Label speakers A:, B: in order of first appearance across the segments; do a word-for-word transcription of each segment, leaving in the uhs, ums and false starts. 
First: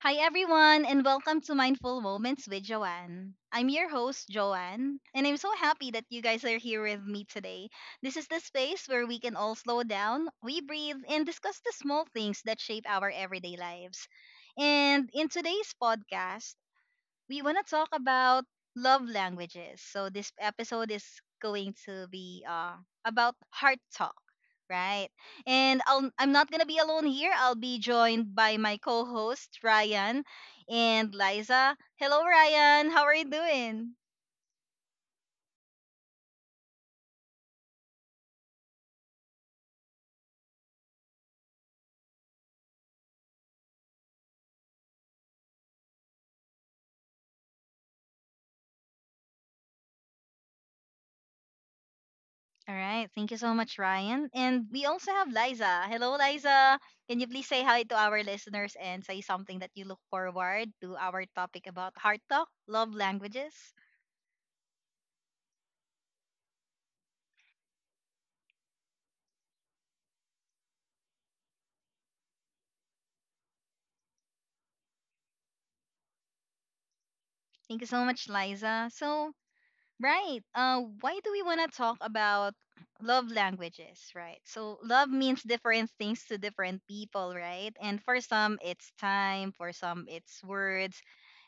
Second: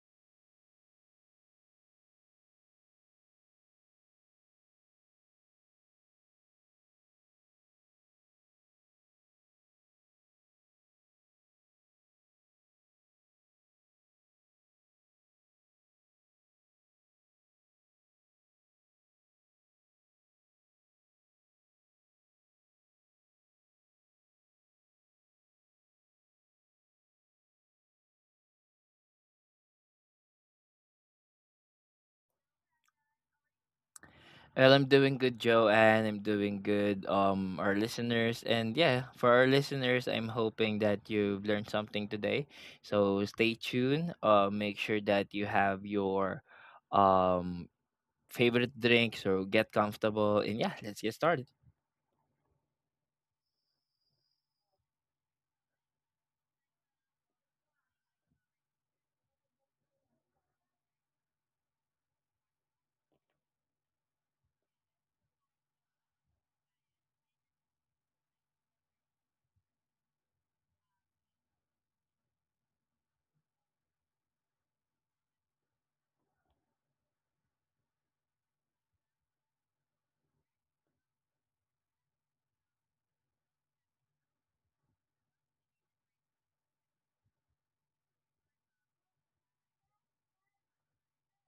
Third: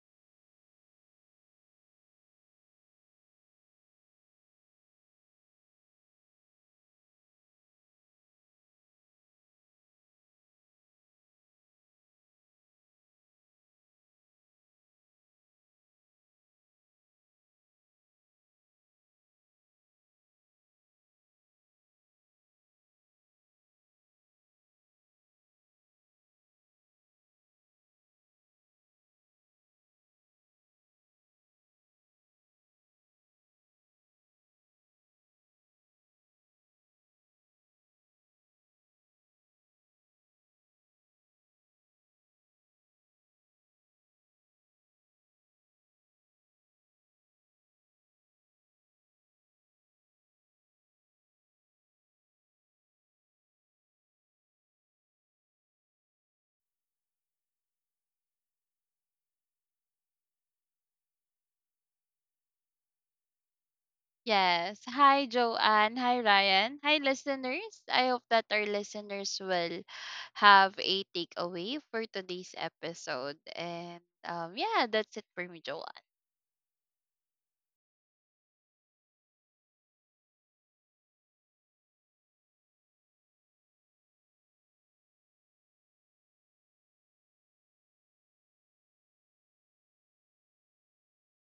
A: Hi, everyone, and welcome to Mindful Moments with Joanne. I'm your host, Joanne, and I'm so happy that you guys are here with me today. This is the space where we can all slow down, we breathe, and discuss the small things that shape our everyday lives. And in today's podcast, we want to talk about love languages. So this episode is going to be uh, about heart talk, right? And I'll, I'm not going to be alone here. I'll be joined by my co-host Ryan and Liza. Hello, Ryan. How are you doing?
B: Well, I'm doing good, Joe, and I'm doing good, um, our listeners. And yeah, for our listeners, I'm hoping that you've learned something today. So stay tuned. Uh, make sure that you have your um, favorite drinks or get comfortable. And yeah, let's get started.
A: All right. Thank you so much, Ryan. And we also have Liza. Hello, Liza. Can you please say hi to our listeners and say something that you look forward to our topic about heart talk, love languages?
C: Yes. Hi, Joanne. Hi, Ryan. Hi, listeners. I hope that our listeners will have a takeaway for today's episode. And um, Yeah, that's it for me, Joanne.
A: Thank you so much, Liza. So, Right. Uh, Why do we want to talk about love languages, right? So, love means different things to different people, right? And for some, it's time, for some, it's words,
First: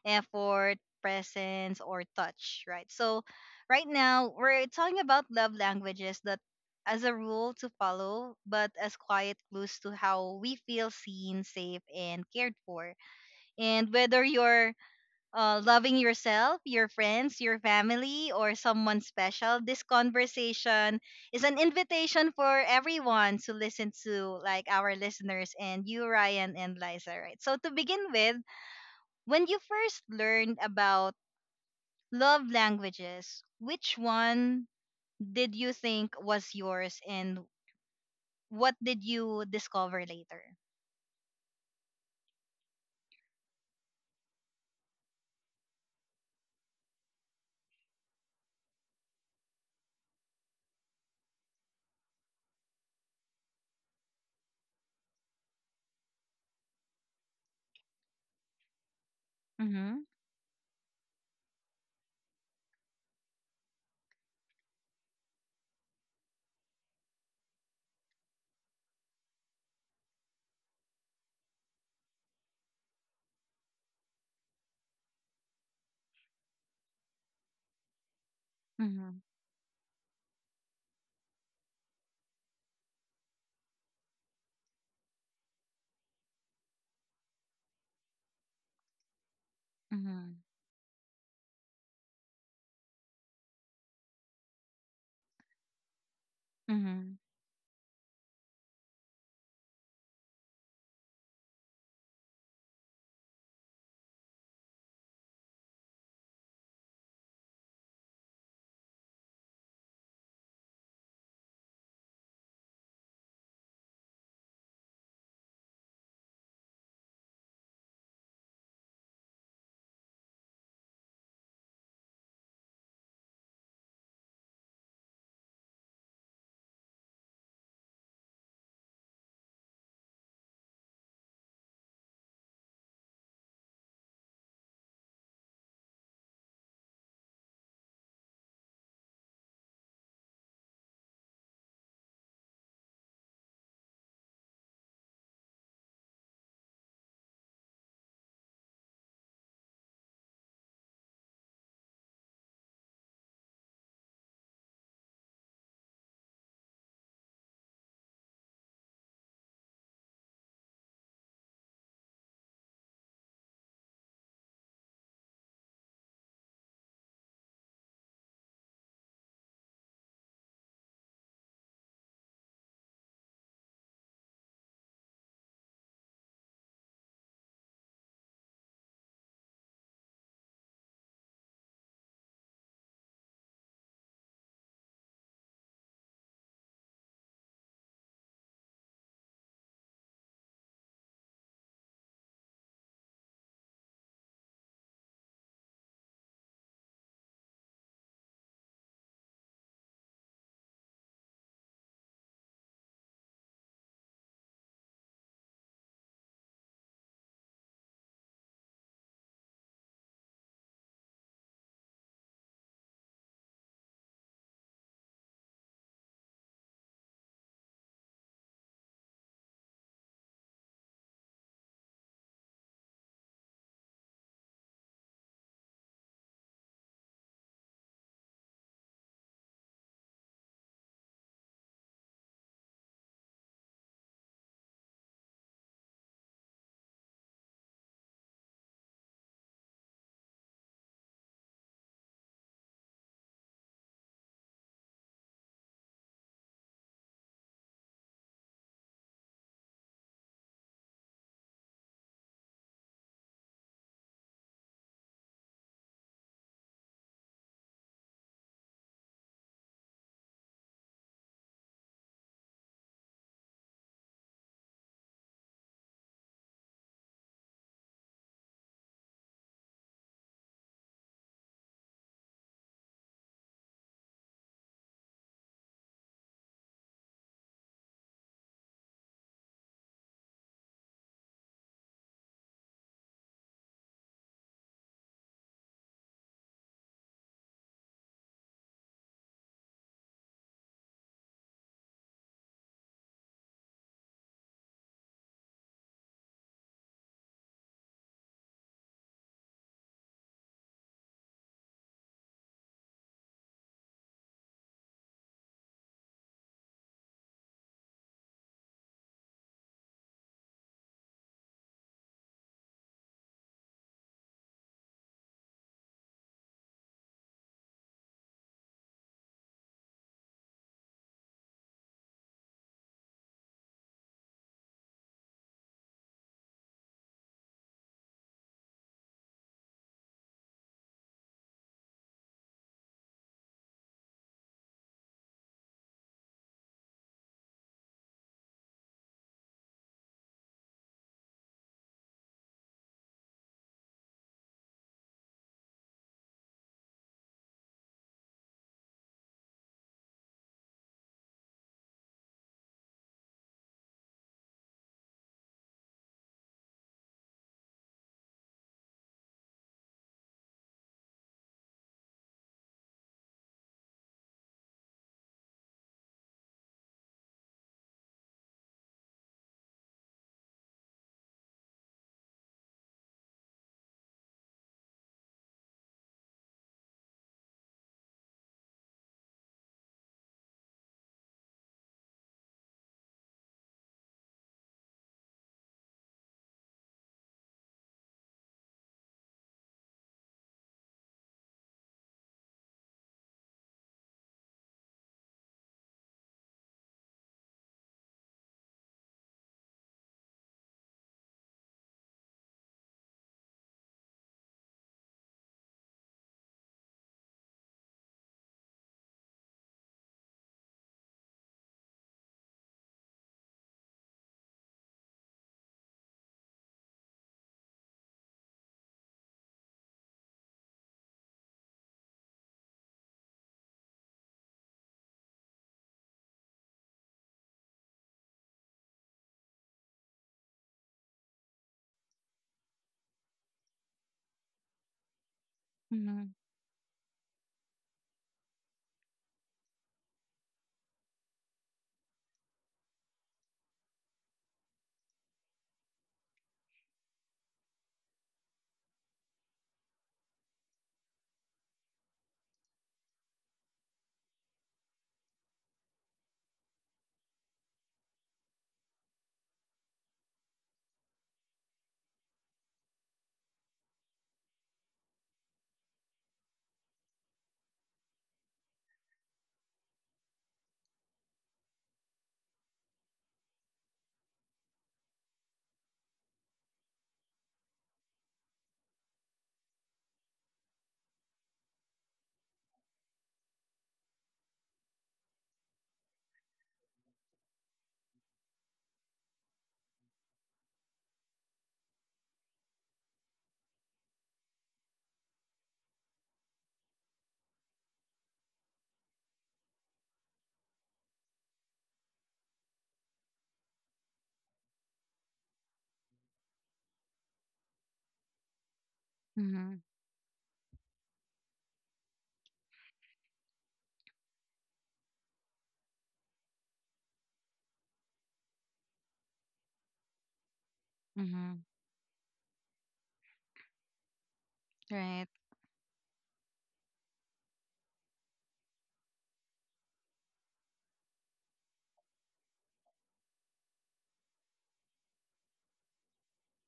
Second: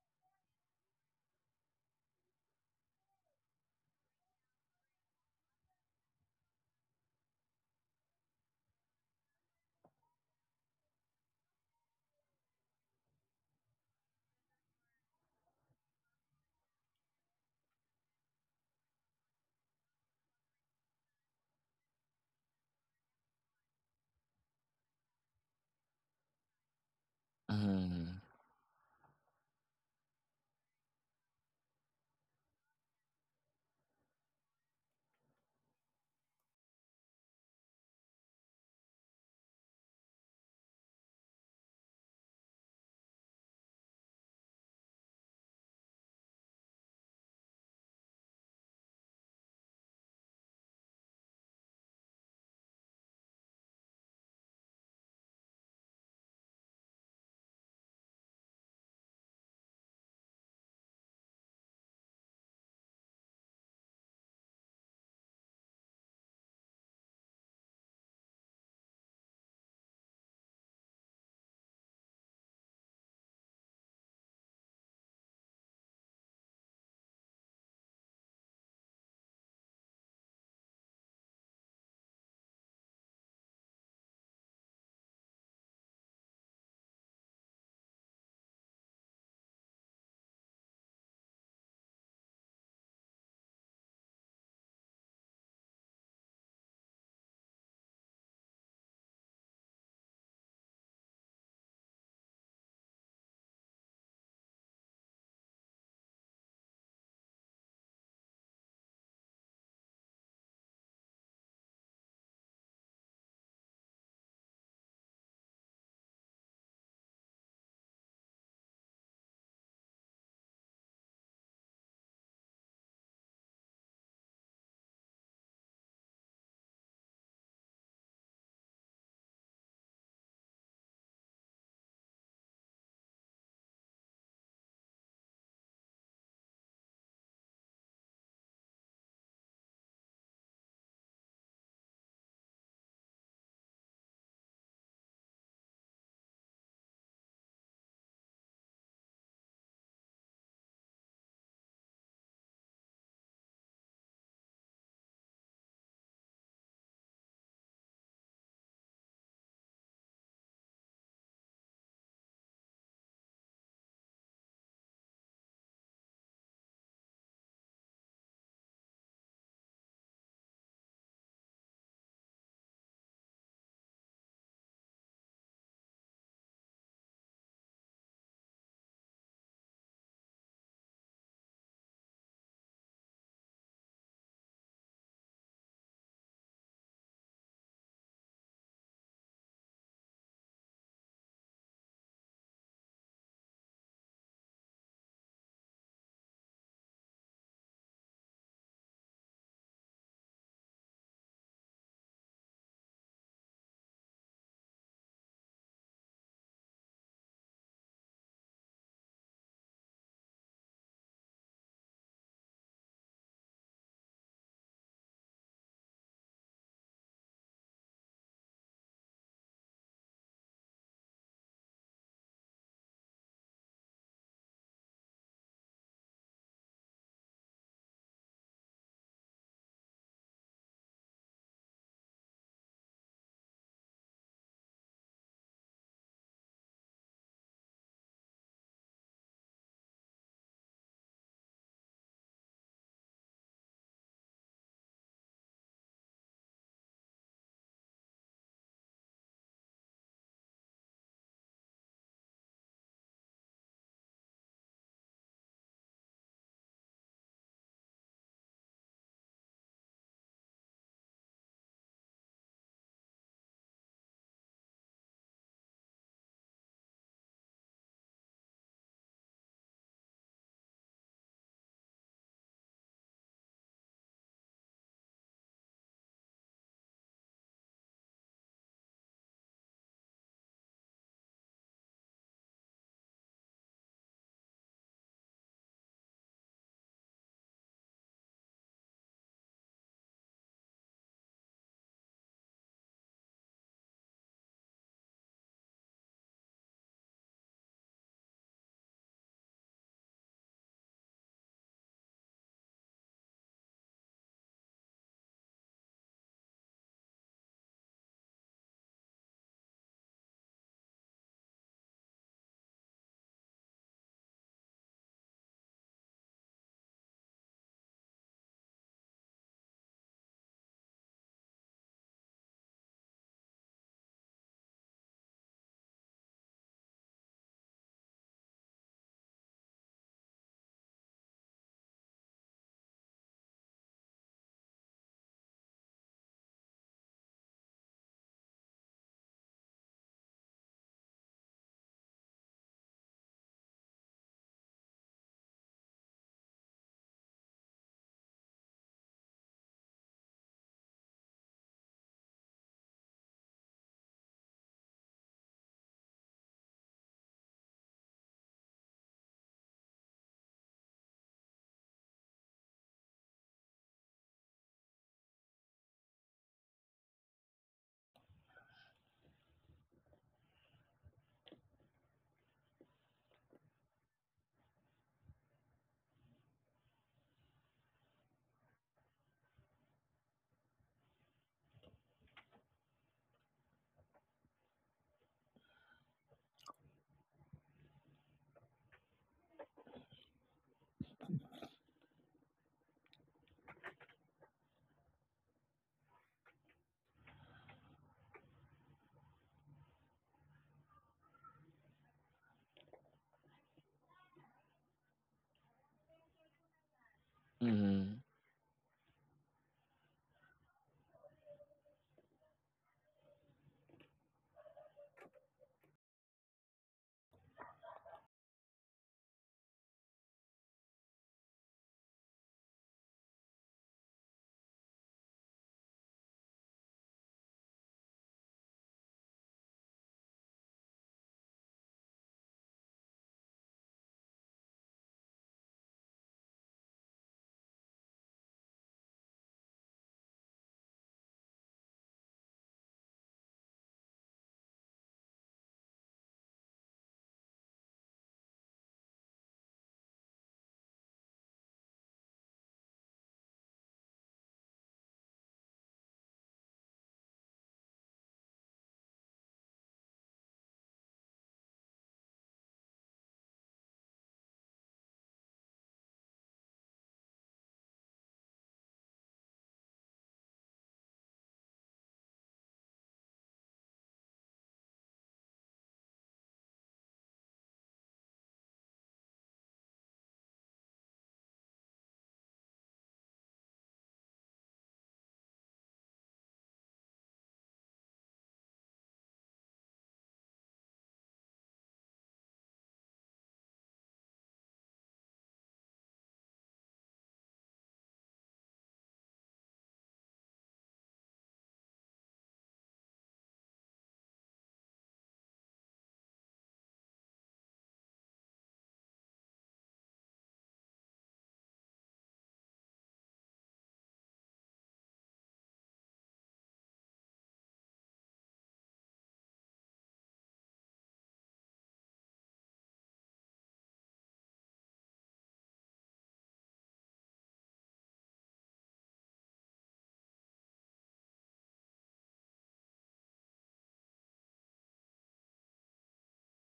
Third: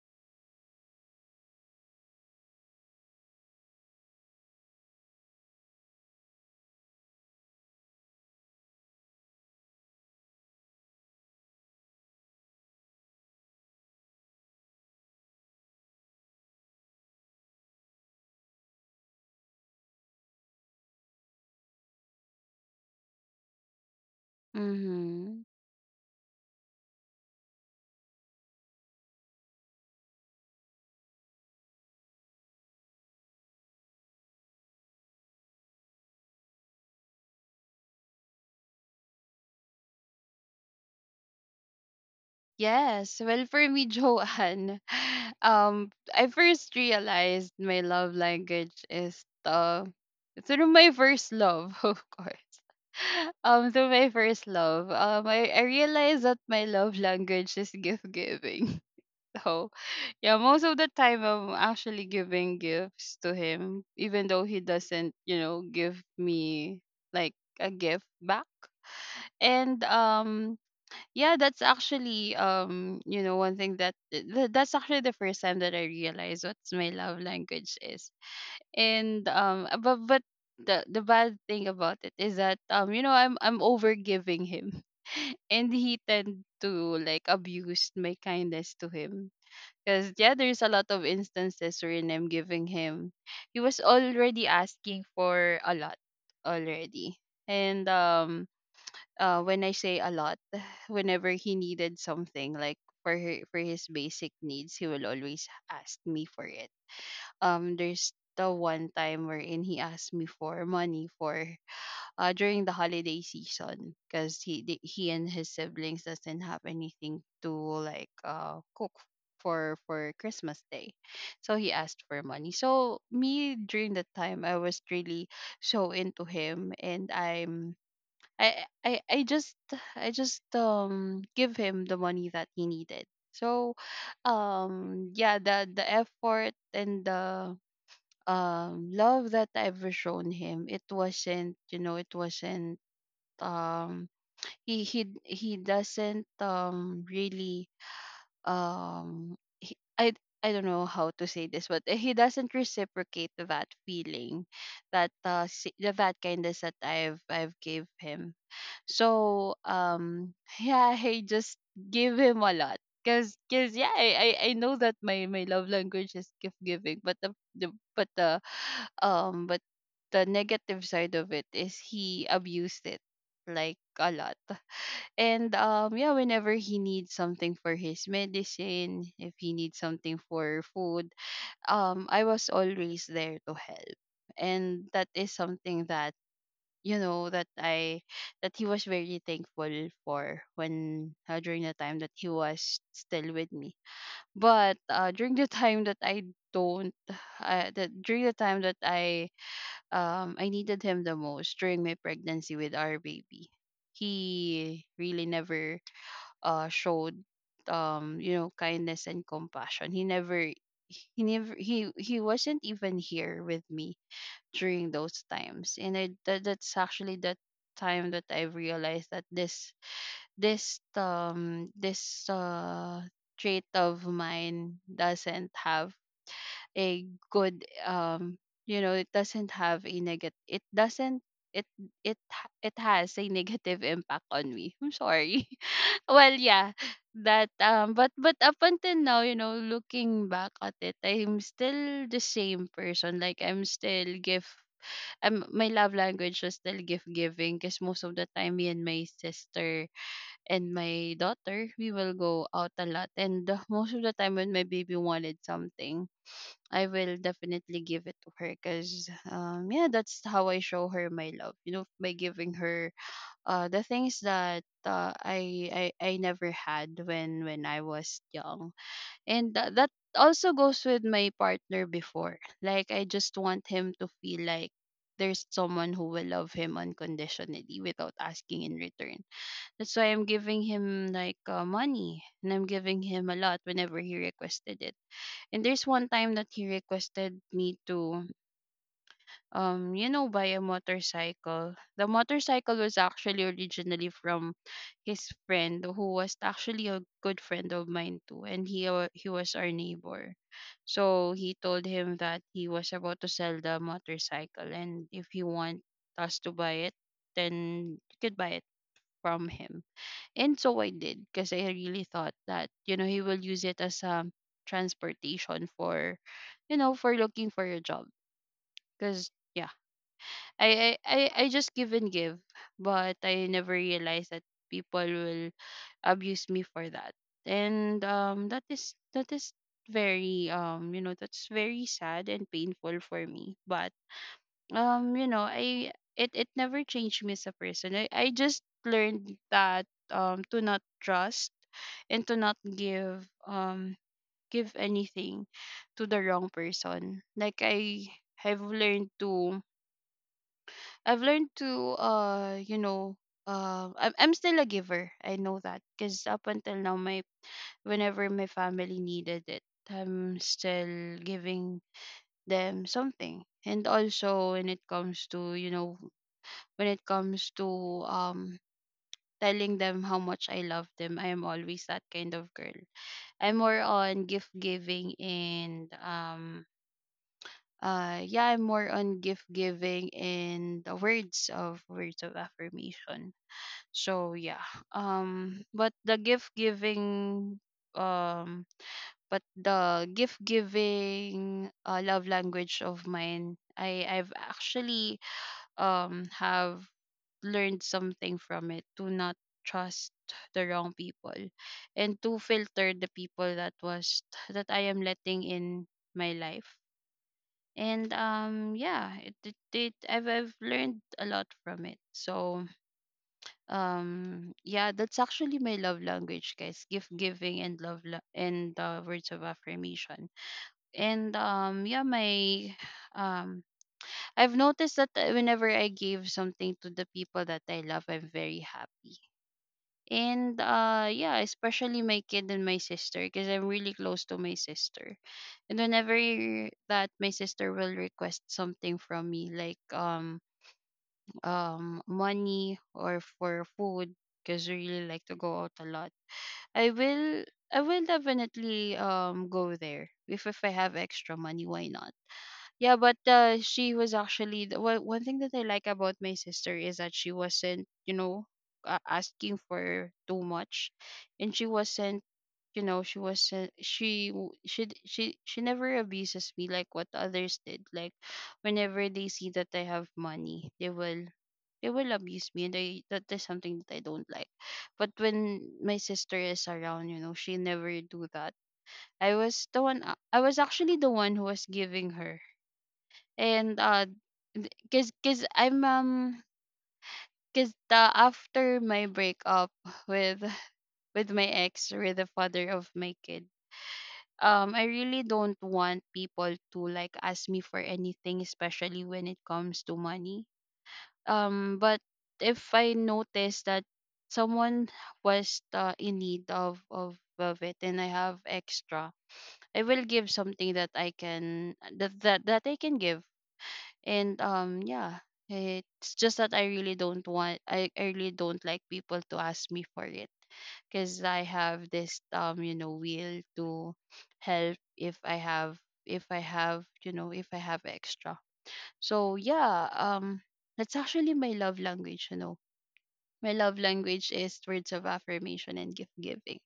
A: effort, presence, or touch, right? So, right now, we're talking about love languages that, as a rule, to follow, but as quiet clues to how we feel seen, safe, and cared for. And whether you're uh, loving yourself, your friends, your family, or someone special, this conversation is an invitation for everyone to listen to, like our
C: Mm-hmm.
A: listeners and you, Ryan and Liza, right? So, to begin
B: Mm-hmm.
A: with, when you first learned about love languages, which one did you think was yours and what did you discover later?
C: Yes. Well, for me, Joanne, um, I first realized my love language is the through my first love, of course. Um, through my first love, um, I, I realized that my love language is gift giving. So
A: Mm-hmm.
C: yeah. Most of the time, I'm actually giving gifts to him, even though he doesn't, you know, give me like a gift back. And um, Yeah, that's actually um, you know, one thing that th- that's actually the first time that I realized what's my love language is.
A: Mm-hmm.
C: And um, uh, but but the the bad thing about it is that um, you know, I'm I'm over giving him, and he tend to like abuse my kindness to him because
A: Mm-hmm.
C: yeah, there's a lot of instances wherein I'm giving him. He was already asking for a lot
A: Mm-hmm.
C: already. And um uh When I say a lot, whenever he needed something like for her, for his basic needs, he will always ask me for it. Um there's the one time wherein he asked me for money for uh, during the holiday season because he the- he and his siblings doesn't have anything to like uh cook for for Christmas Day, so he asked for money. So me during that time I was really so into him and I'm. I, I I just I just um give him the money that he needed. So um yeah, the the effort and the um love that I've shown him, it wasn't you know it wasn't um he he he doesn't um really um he, I I don't know how to say this, but he doesn't reciprocate that feeling, that uh, si- the that kindness that I've I've gave him. So um yeah, I just give him a lot. Cause, cause yeah, I, I, I know that my, my love language is gift giving, but the, the but the um but the negative side of it is he abused it like a lot. And um Yeah, whenever he needs something for his medicine, if he needs something for food, um I was always there to help. And that is something that you know that I that he was very thankful for when uh, during the time that he was still with me. But uh, during the time that I don't uh, that during the time that I um I needed him the most during my pregnancy with our baby, he really never uh showed um you know kindness and compassion. He never he never he he wasn't even here with me during those times, and I, that, that's actually the time that I realized that this this um this uh trait of mine doesn't have a good um you know it doesn't have a negative it doesn't it it ha- it has a negative impact on me. I'm sorry. Well, yeah that um but but up until now, you know, looking back at it, I'm still the same person. Like I'm still give um, My love language was still gift giving because most of the time me and my sister and my daughter we will go out a lot, and the- most of the time when my baby wanted something, I will definitely give it to her because um yeah, that's how I show her my love, you know, by giving her uh the things that uh, I I I never had when when I was young. And tha- that also goes with my partner before. Like, I just want him to feel like there's someone who will love him unconditionally without asking in return. That's why I'm giving him like uh, money, and I'm giving him a lot whenever he requested it. And there's one time that he requested me to um, you know, buy a motorcycle. The motorcycle was actually originally from his friend, who was actually a good friend of mine too, and he wa- he was our neighbor. So he told him that he was about to sell the motorcycle, and if he want us to buy it, then you could buy it from him. And so I did, because I really thought that, you know, he will use it as a transportation for, you know, for looking for a job, because. Yeah, I I I I just give and give, but I never realized that people will abuse me for that. And um that is that is very um you know that's very sad and painful for me. But um you know I it it never changed me as a person. I I just learned that um to not trust and to not give um give anything to the wrong person. Like I have learned to I've learned to, uh you know uh I'm I'm still a giver. I know that because up until now my whenever my family needed it, I'm still giving them something. And also when it comes to you know when it comes to um telling them how much I love them, I am always that kind of girl. I'm more on gift giving and um uh Yeah, I'm more on gift giving and the words of words of affirmation. So yeah. Um but the gift giving um but the gift giving, uh, love language of mine, I I've actually um have learned something from it, to not trust the wrong people and to filter the people that was that I am letting in my life. And
B: Mm-hmm.
C: um Yeah, it, it, it I've I've learned a lot from it. So um yeah, that's actually my love language, guys: gift giving and love la- and, uh, words of affirmation. And um yeah my um I've noticed that, uh, whenever I give something to the people that I love, I'm very happy. And uh yeah, especially my kid and my sister, because I'm really close to my sister. And whenever that my sister will request something from me, like um um money or for food, because we really like to go out a lot, I will I will definitely um go there if if I have extra money, why not? Yeah, but uh, she was actually the one. One thing that I like about my sister is that she wasn't, you know, uh, asking for too much, and she wasn't, you know, she wasn't she w- she d- she she never abuses me like what others did. Like whenever they see that I have money, they will they will abuse me, and I that is something that I don't like. But when my sister is around, you know, she never do that. I was the one a- I was actually the one who was giving her. And uh th- cause cause I'm um cause the after my breakup with with my ex, with the father of my kid, um I really don't want people to like ask me for anything, especially when it comes to money. Um, but if I notice that someone was, uh, in need of, of of it, and I have extra,
A: Mm-hmm.
C: I will give something that I can, that that, that I can give. And um, Yeah, it's just that I really don't want, I, I really don't like people to ask me for it, because I
A: Mm-hmm.
C: have this um you know will to help if
A: Right.
C: I have, if I have, you know, if I have extra. So yeah, um, that's actually my love language. You know, my love language is words of affirmation and gift giving.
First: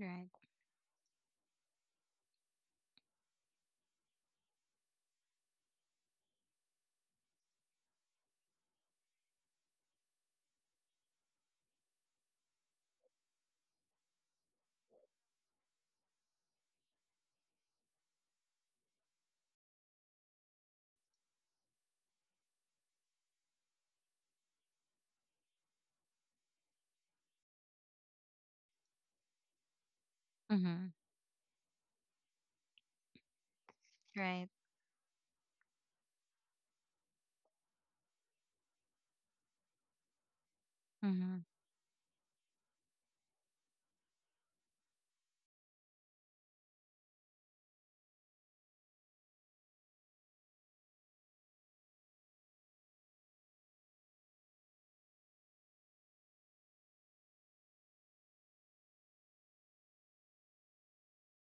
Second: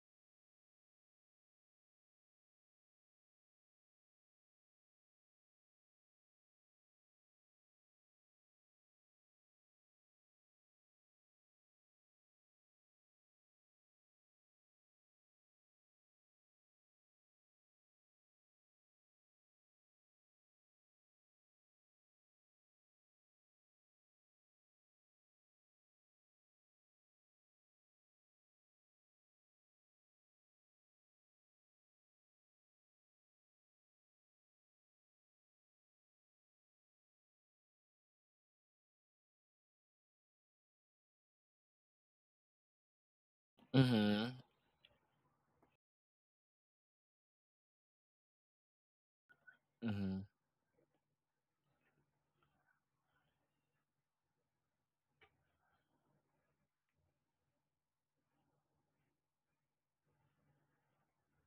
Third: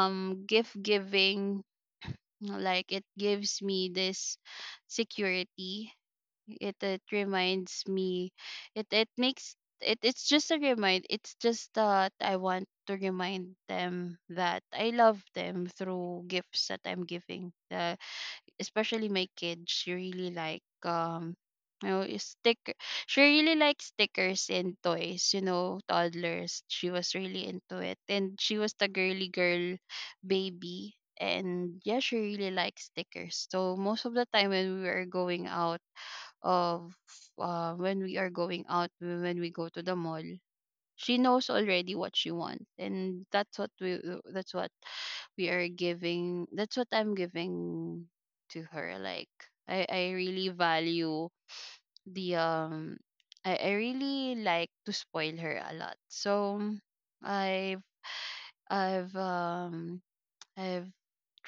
A: Right.
C: Gift giving, like, it gives me this security. It it reminds me. It it makes it. It's just a remind. It's just that I want to remind them that I love them through gifts that I'm giving. Uh, especially my kids, she really like, um you know is sticker. She really likes stickers and toys, you know, toddlers. She was really into it. And she was the girly girl
A: Mm-hmm.
C: baby. And yeah, she really likes stickers. So most of the
A: Right.
C: time when we are going out of uh, when we are going out, when we go to the mall, she
A: Mm-hmm.
C: knows already what she wants. And that's what we
B: Mm-hmm.
C: that's what we are giving that's what I'm giving to her. Like, i i really value the um i, I really like to spoil her a lot. So, I've I've um I've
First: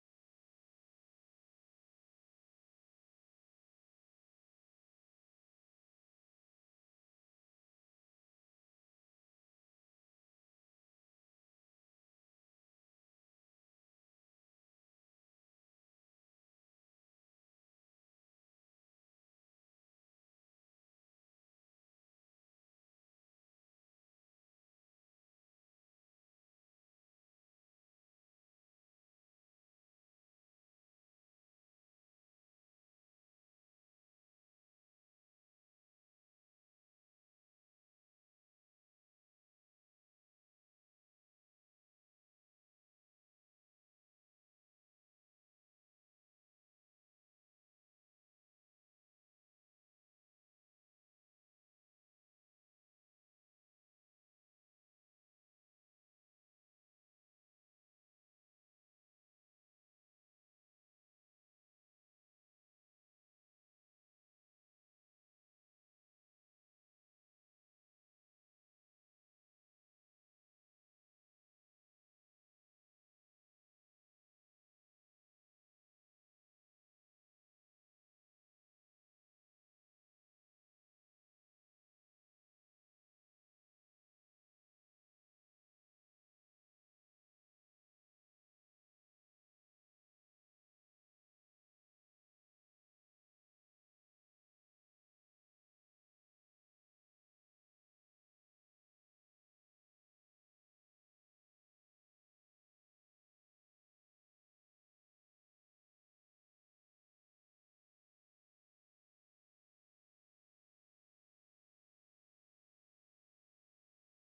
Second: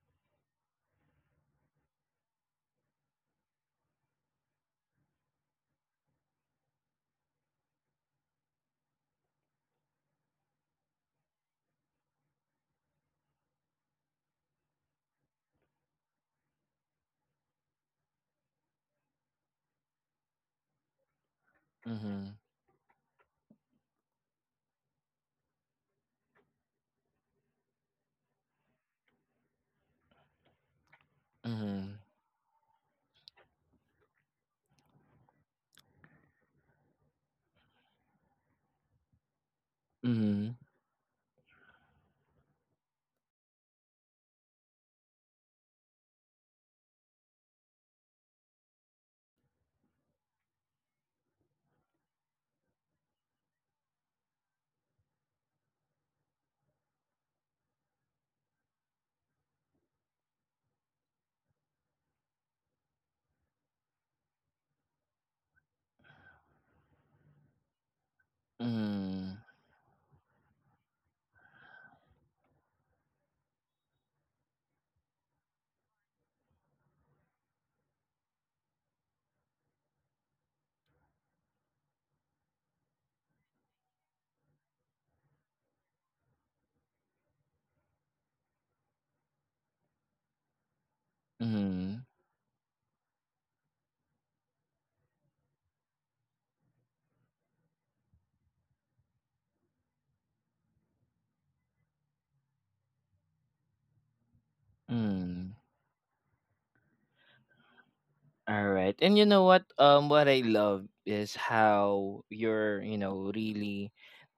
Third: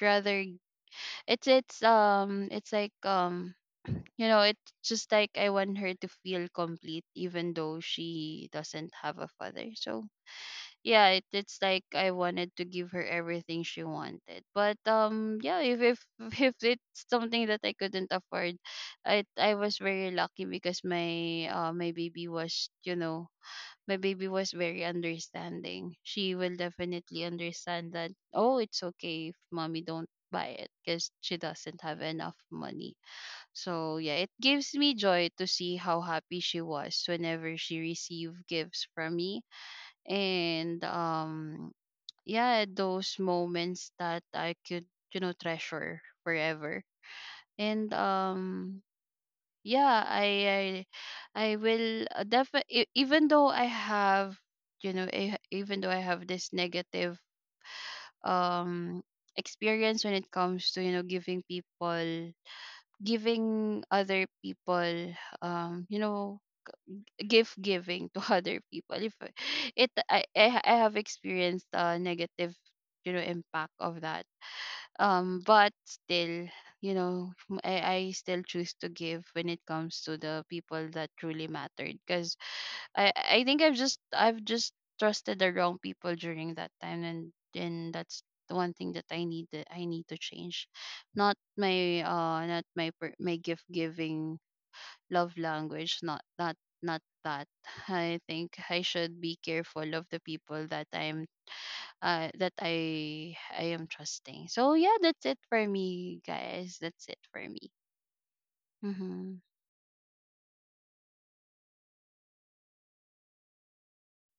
C: rather it's it's um it's like um you know it's just like I want her to feel complete even though she doesn't have a father. So yeah, it, it's like I wanted to give her everything she wanted, but um yeah, if if if it's something that I couldn't afford. I i was very lucky because my uh my baby
B: Mm-hmm.
C: was, you know my baby was very understanding. She will definitely understand that, oh, it's okay if mommy don't buy it because she doesn't
B: Mm-hmm.
C: have enough money. So yeah, it gives me joy to see how happy she was whenever she received gifts from me.
B: Mm-hmm.
C: And um yeah, those moments that I could, you know, treasure forever. And um yeah, I I, I will definitely, even though I have, you know, I, even though I have this negative um experience when it comes to, you know, giving people giving other people, um you know gift giving to other people. if
B: Mm-hmm.
C: I- it i i, I have experienced a negative, you know impact of that. Um but still, you know m- I, I still choose to give when it comes to the people that truly mattered, because i i think i've just i've just trusted the wrong people during that time. and and that's the one thing that i need that I need to change, not
B: Mm-hmm.
C: my uh not my per- my gift giving love language. Not not not that. I think I should be careful of the people that I'm uh, that I I am trusting. So yeah, that's it
B: Mm-hmm.
C: for me, guys. That's it for me.
B: All right. And you
C: Mhm.
B: know what? Um what I love is how you're, you know, really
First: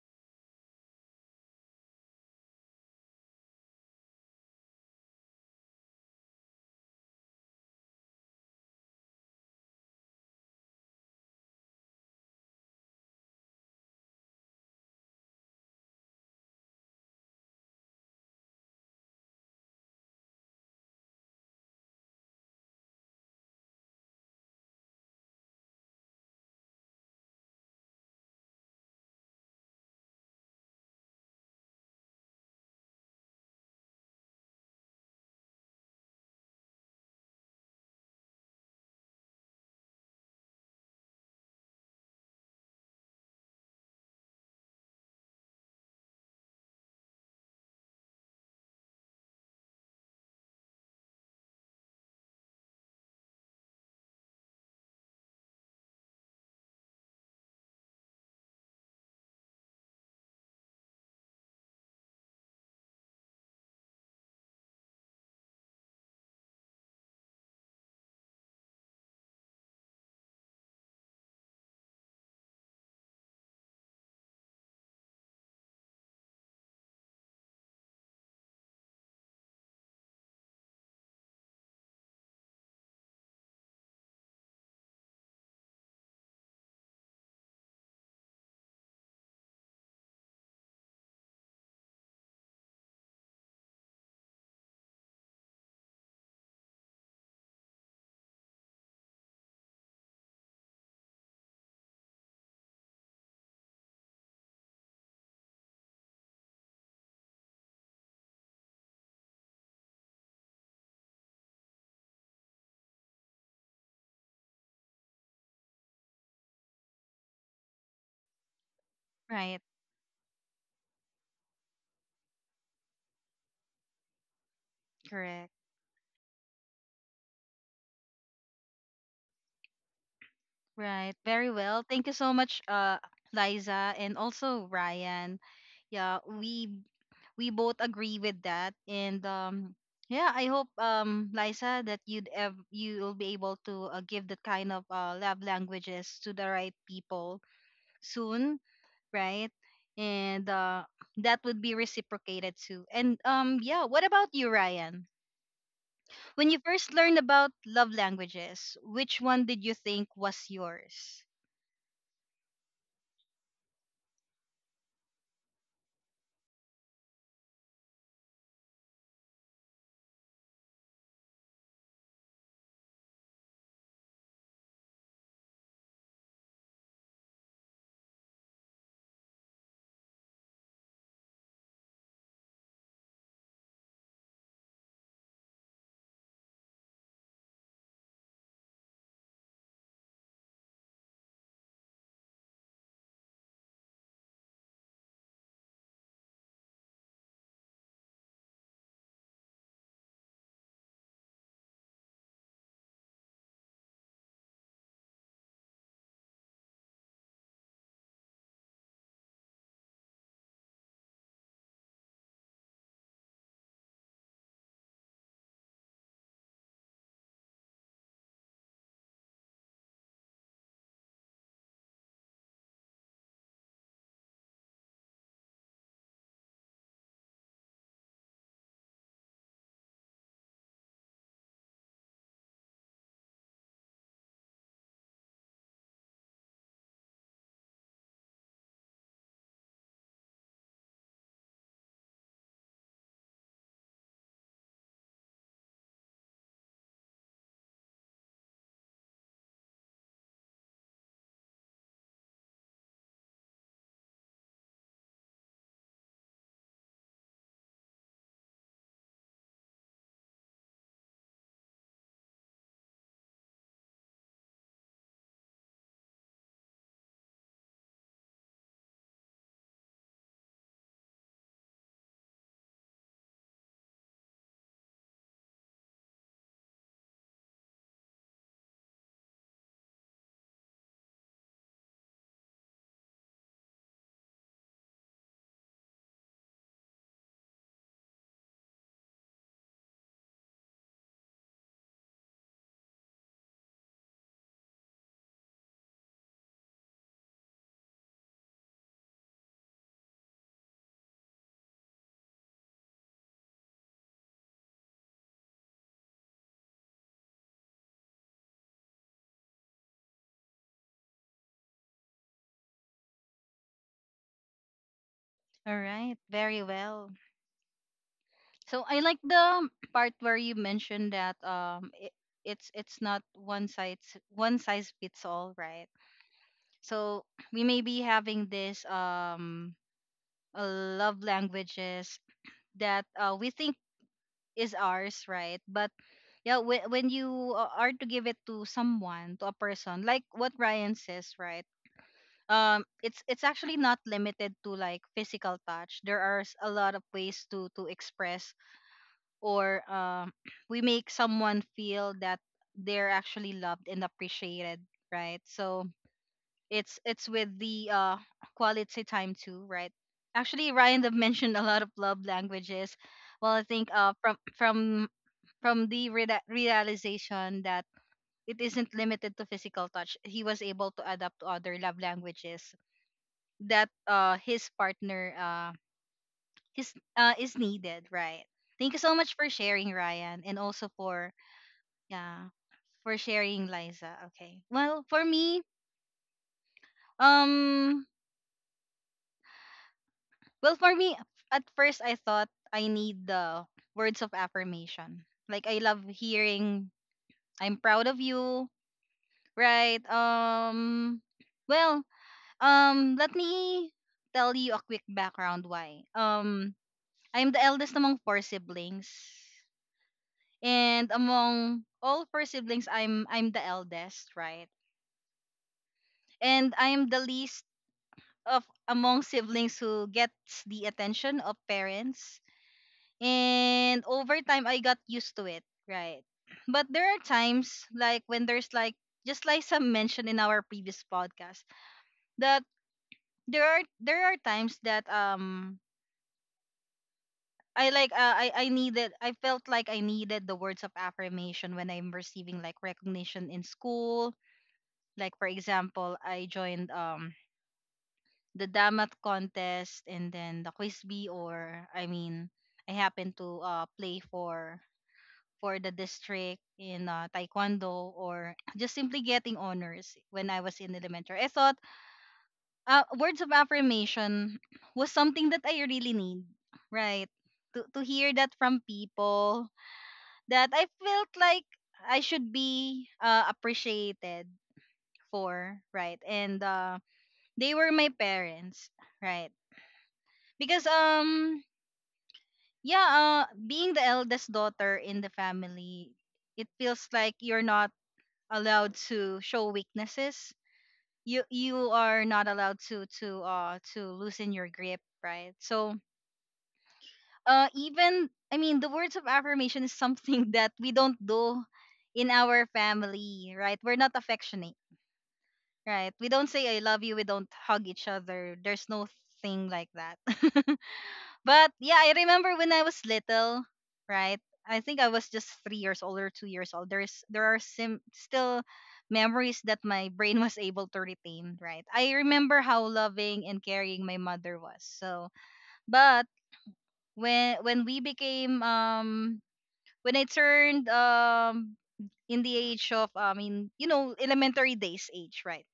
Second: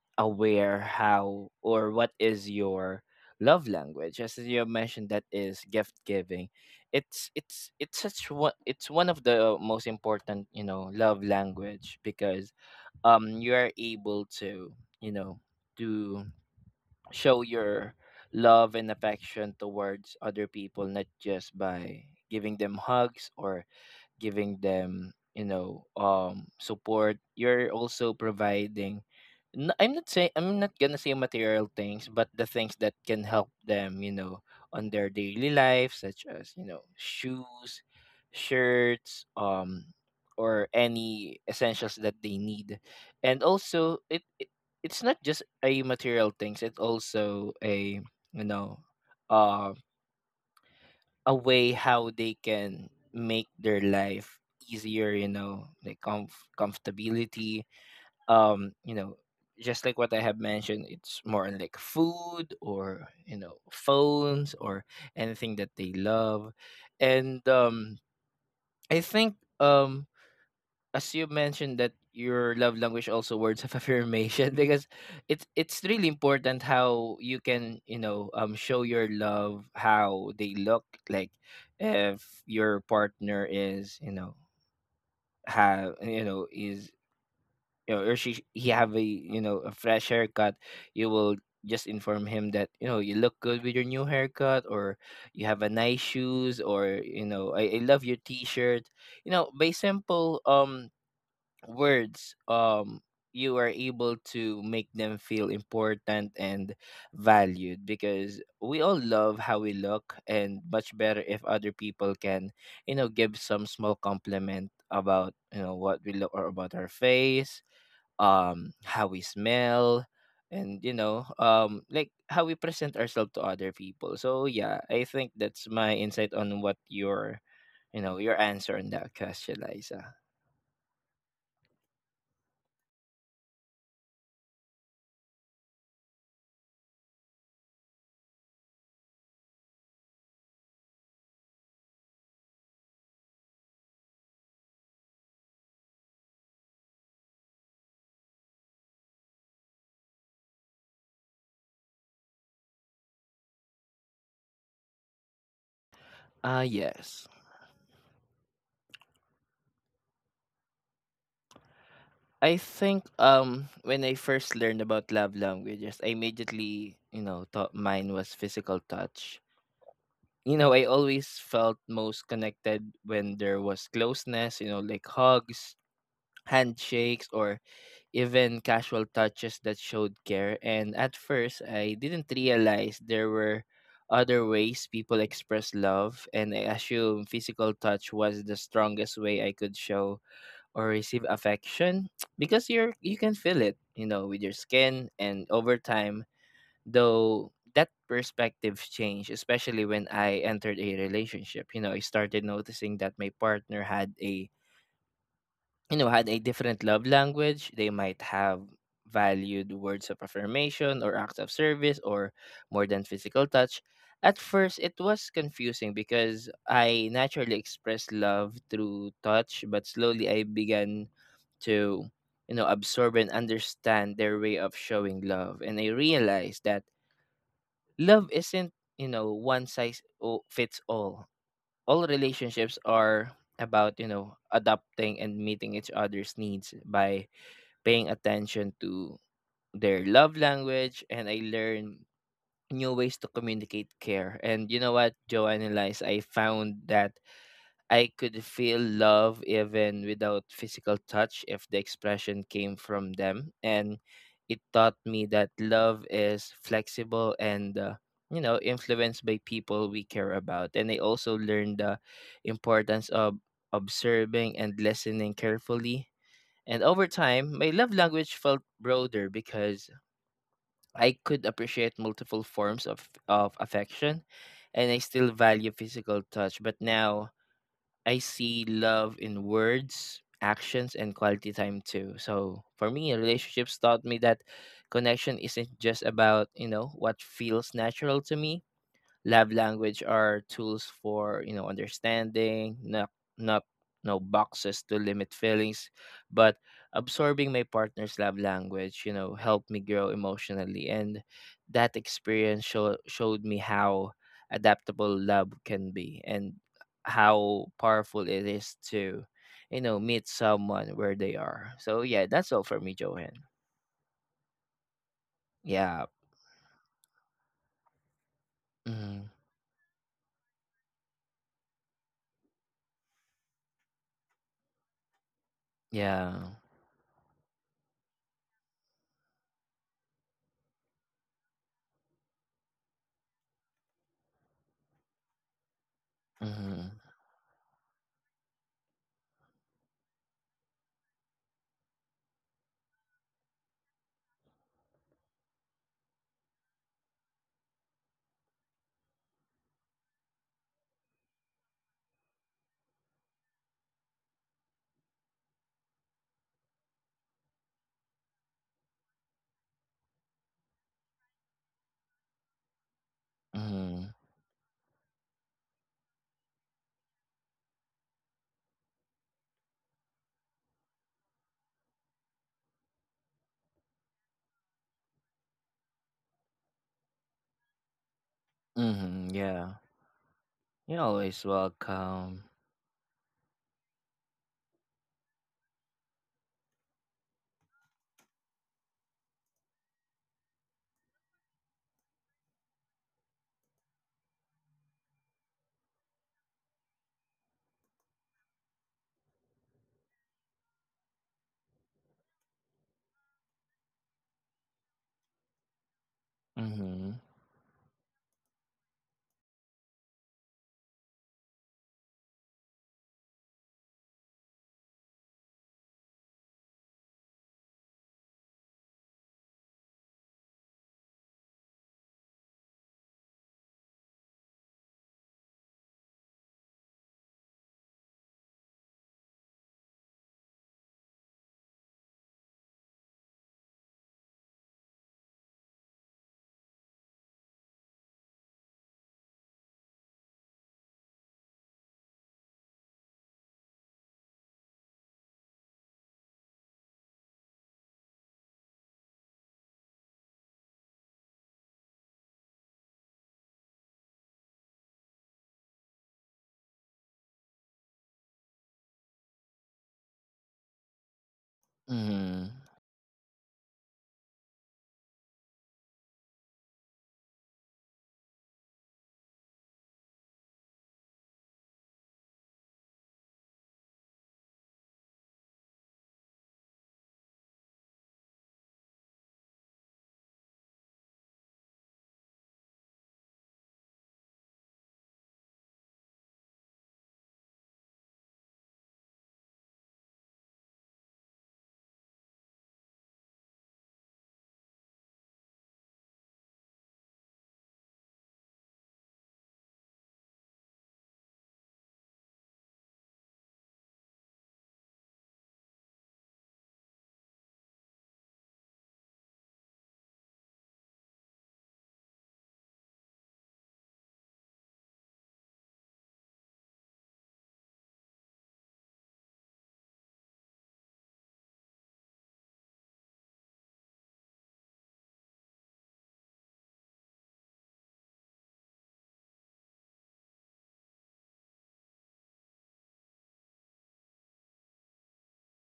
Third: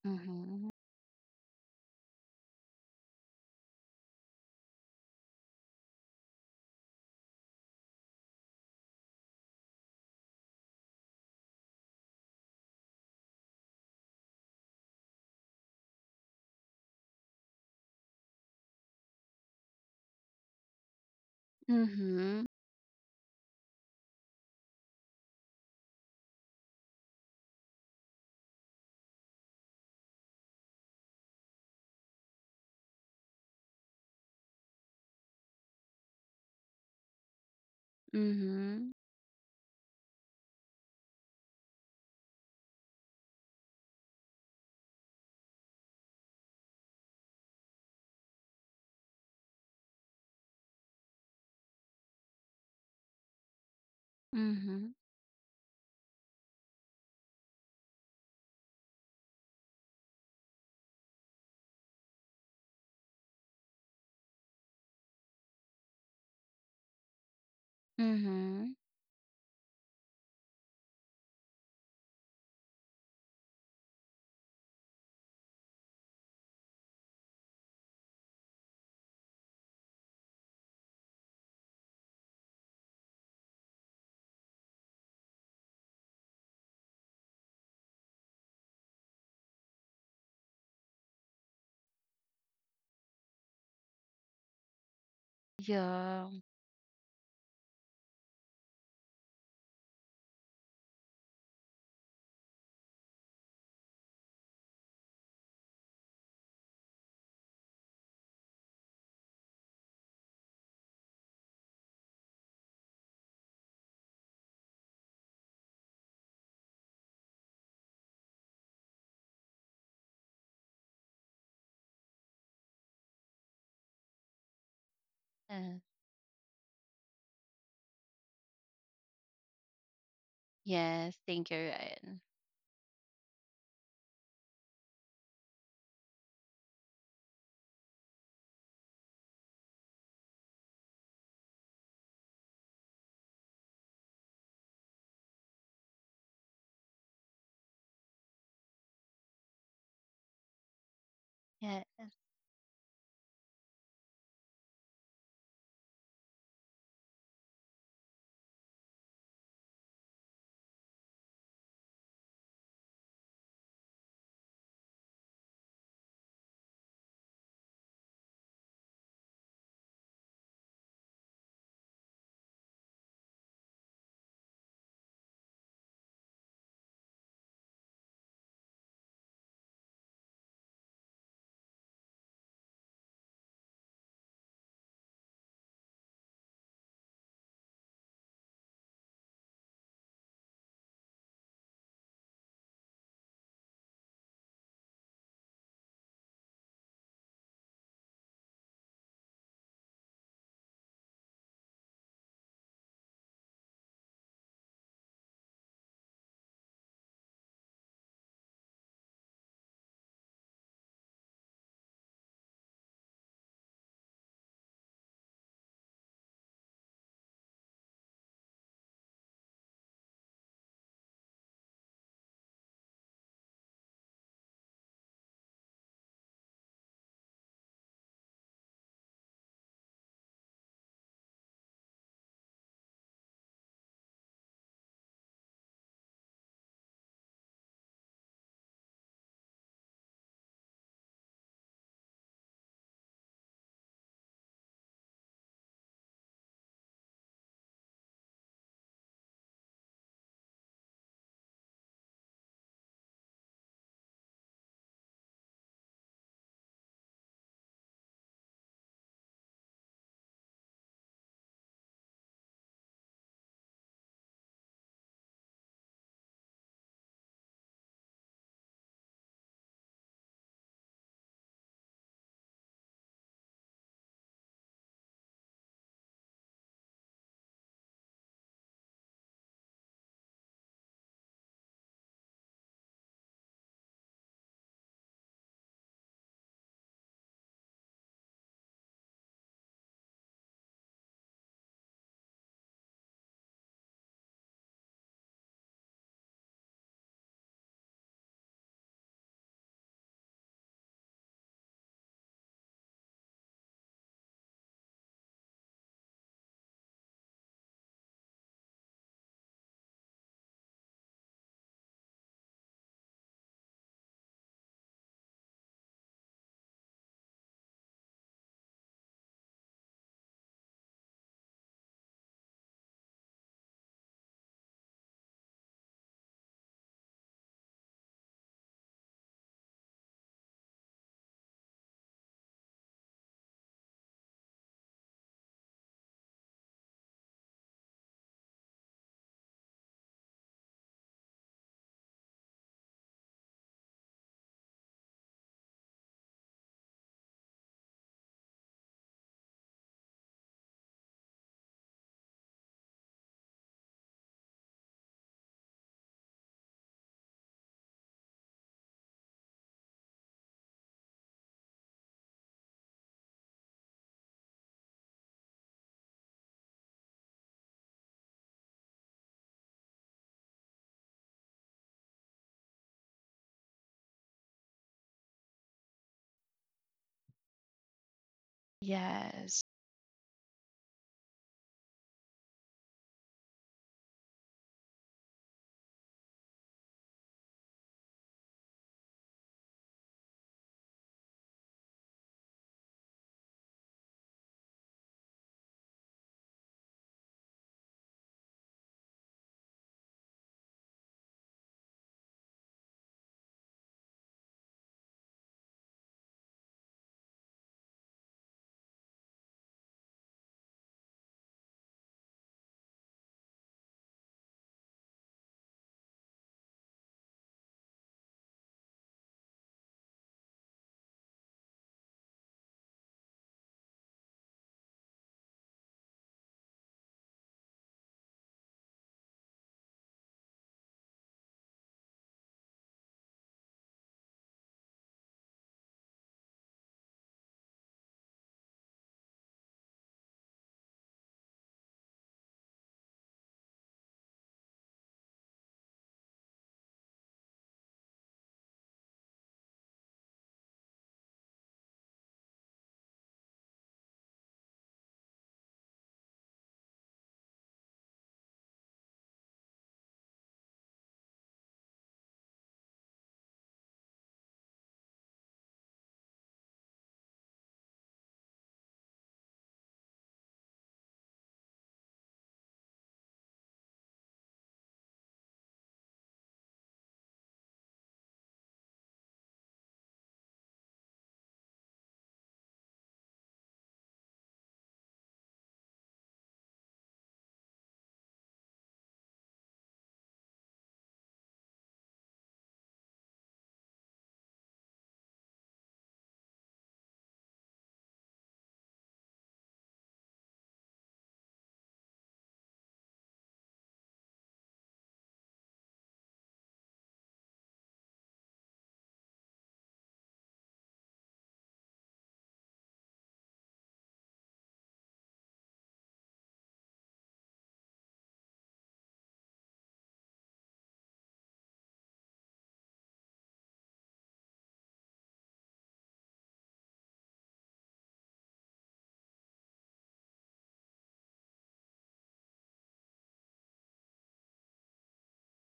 C: Mhm.
B: aware how or what is your love language. As you have mentioned, that is gift giving. It's it's it's such one it's one of the most important, you know, love language, because um you are able to, you know, to show your love and affection towards other people, not just by
C: Mhm.
B: giving them hugs or giving them, you know um support. You're also providing, n- I'm not saying, I'm not gonna say material things, but the things that can help them, you know, on their daily life, such as, you know, shoes,
C: Mhm.
B: shirts, um or any essentials that they need. And also, it, it it's not just a material things, it's also a, you know, um, a way how they can make their life
C: Mhm.
B: easier, you know, like comf- comfortability, um you know, just like what I have mentioned, it's more on like food or, you know, phones, or anything that they love. And um
C: Mhm.
B: I think um as you mentioned, that your love language also words of affirmation, because it's it's really important how you can, you know, um show your love, how they look like. If your partner is, you know, have, you know, is, you know, or she, he have a, you know, a fresh haircut, you will just inform him that, you know, you look good with your new haircut, or you have a nice
C: Yeah.
B: shoes, or you know, I, I love your t-shirt. You know, by simple um words, um you are able to make them feel important and valued, because we all love how we look, and much better if other people can, you know, give some small compliment about, you know, what we look, or about our face, um how we
A: Right.
B: smell, and, you know, um like how we present ourselves to other people. So yeah, I think
A: Correct.
B: that's
C: Uh,
B: my insight on what your, you know, your answer on that question, Liza.
A: Right.
C: yes.
A: Very
C: Thank you,
A: well. Thank you
C: Ryan.
A: so much, uh, Liza, and also Ryan. Yeah, we we both agree with that, and um, yeah, I hope um, Liza, that you'd ev- you'll be able to uh, give that kind of uh, love languages to the right people soon, right? And uh, that would be
C: Yes.
A: reciprocated too. And um, yeah, what about you, Ryan? When
B: Ah,
A: you first learned
B: yes.
A: about love languages, which one did you think was yours?
B: I think um when I first learned about love languages, I immediately, you know, thought mine was physical touch. You know, I always felt most connected when there was closeness, you know, like hugs, handshakes, or even casual touches that showed care. And at first, I didn't realize there were other ways people express love, and I assumed physical touch was the strongest way I could show or receive affection, because you're you can feel it, you know, with your skin. And over time, though, that perspective changed, especially when I entered a relationship. You know, I started noticing that my partner had a, you know, had a different love language. They might have valued words of affirmation or acts of service or more than physical touch. At first, it was confusing because I naturally expressed love through touch, but slowly I began to, you know, absorb and understand their way of showing love, and I realized that love isn't, you know, one size o- fits all. All relationships are about, you know, adapting and meeting each other's needs by paying attention to their love language, and I learned new ways to communicate care. And you know what, Joanne and Lies, I found that I could feel love even without physical touch if the expression came from them. And it taught me that love is flexible and, uh, you know, influenced by people we care about. And I also learned the importance of observing and listening carefully. And over time, my love language felt broader because I could appreciate multiple forms of, of affection, and I still value physical touch. But now I see love in words, actions, and quality time too. So for me, relationships taught me that connection isn't just about, you know, what feels natural to me. Love language are tools for, you know, understanding, not not no boxes to limit feelings, but absorbing my partner's love language, you know, helped me grow emotionally. And that experience show, showed me how adaptable love can be and how powerful it is to, you know, meet someone where they are. So yeah, that's all for me, Johan.
A: All
B: Yeah.
A: right, very well. So I
B: Hmm.
A: like the part where you mentioned that um it, it's it's not one size one size fits all, right?
B: Yeah.
A: So we may be having this um uh, love languages that uh, we think is ours, right? But yeah, when
B: Hmm.
A: when you uh, are to give it to someone, to a person, like what Ryan says, right? um it's it's actually not limited to like physical touch. There are s- a lot of ways to to express, or um we make someone feel that they're actually loved and appreciated, right? So it's it's with the uh quality time too, right? Actually, Ryan have mentioned a lot of love languages. Well, I think
B: Hmm.
A: uh from from from the reda realization that it isn't limited to physical touch, he was able to adapt to other love languages that uh his partner uh his uh is needed, right? Thank you so
B: Hmm.
A: much for
C: Yes.
B: Yeah.
A: sharing, Ryan, and also
B: You're
A: for
B: always welcome.
A: yeah, for sharing, Liza. Okay. Well, for me, um well for me at first I thought I need the words of affirmation. Like, I love hearing I'm proud of you, right? Um well, um let me tell you a quick background why. Um
B: Mm-hmm.
A: I'm the eldest among four siblings, and among all four siblings, i'm i'm the eldest, right? And I'm the least of among siblings who gets the attention of parents. And over time, I got used to it, right? But there are times, like when there's like, just like some mentioned in our previous podcast, that there are there are times that um I like uh, I I needed I felt like I needed the words of affirmation when I'm receiving like recognition in school. Like, for example, I joined um the Damat contest, and then the Quiz B, or I mean, I happen to uh play for for the district in uh, taekwondo, or just simply getting honors when I was in elementary. I thought
B: Mm-hmm.
A: uh, words of affirmation was something that I really need, right? To to hear that from people that I felt like I should be uh, appreciated for, right? And uh, they were my parents, right? Because um yeah, uh being the eldest daughter in the family, it feels like you're not allowed to show weaknesses. You you are not allowed to to uh to loosen your grip, right? So uh even, I mean, the words of affirmation is something that we don't do in our family, right? We're not affectionate, right? We don't say I love you, we don't hug each other. There's no thing like that. But yeah, I remember when I was little, right? I think I was just three years old or two years old. There's there are sim- still memories that my brain was able to retain, right? I remember how loving and caring my mother was. So, but when when we became, um when I turned, um in the age of, uh, I mean, you know, elementary days age, right?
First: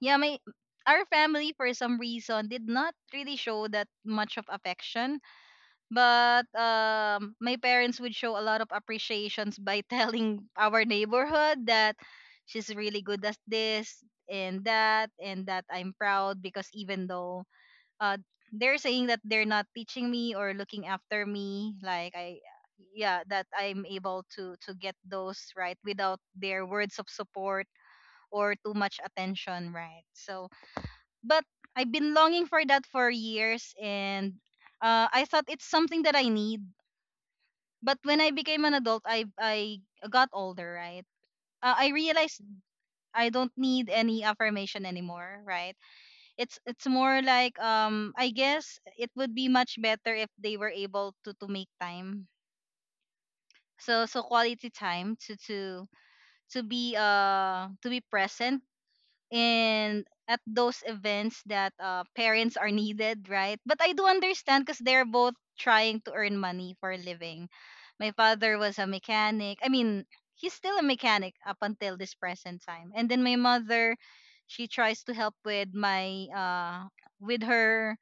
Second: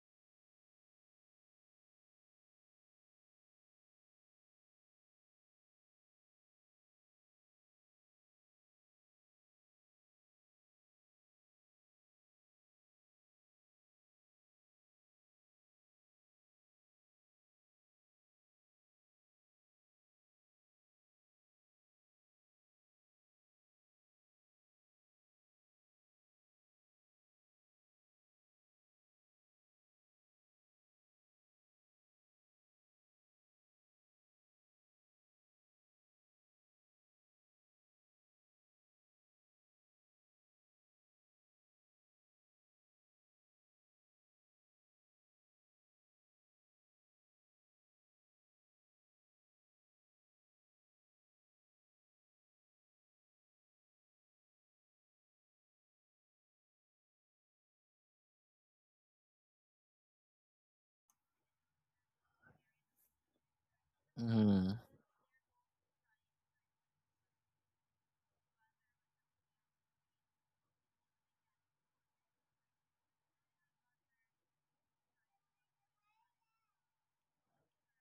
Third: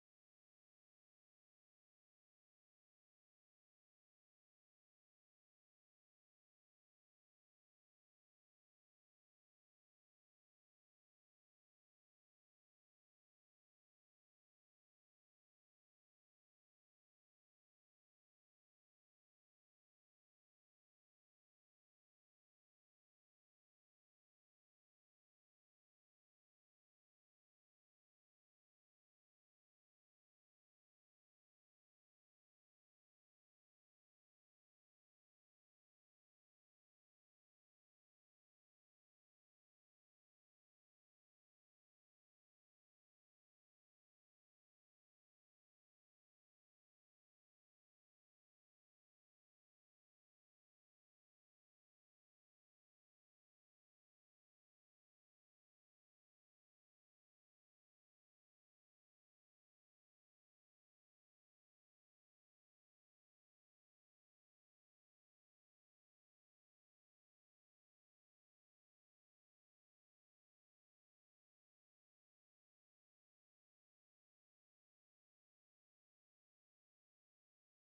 A: Yeah, my our family for some reason did not really show that much of affection. But um, my parents would show a lot of appreciations by telling our neighborhood that she's really good at this and that, and that I'm proud because even though uh, they're saying that they're not teaching me or looking after me, like I, yeah, that I'm able to to get those right without their words of support or too much attention, right? So, but I've been longing for that for years, and uh, I thought it's something that I need. But when I became an adult, I I got older, right? Uh, I realized I don't need any affirmation anymore, right? It's it's more like, um I guess it would be much better if they were able to to make time. So, so quality time, to to to be uh to be present and at those events that uh, parents are needed, right? But I do understand
B: Mm-hmm.
A: because they're both trying to earn money for a living. My father was a mechanic. I mean, he's still a mechanic up until this present time. And then my mother, she tries to help with my uh with her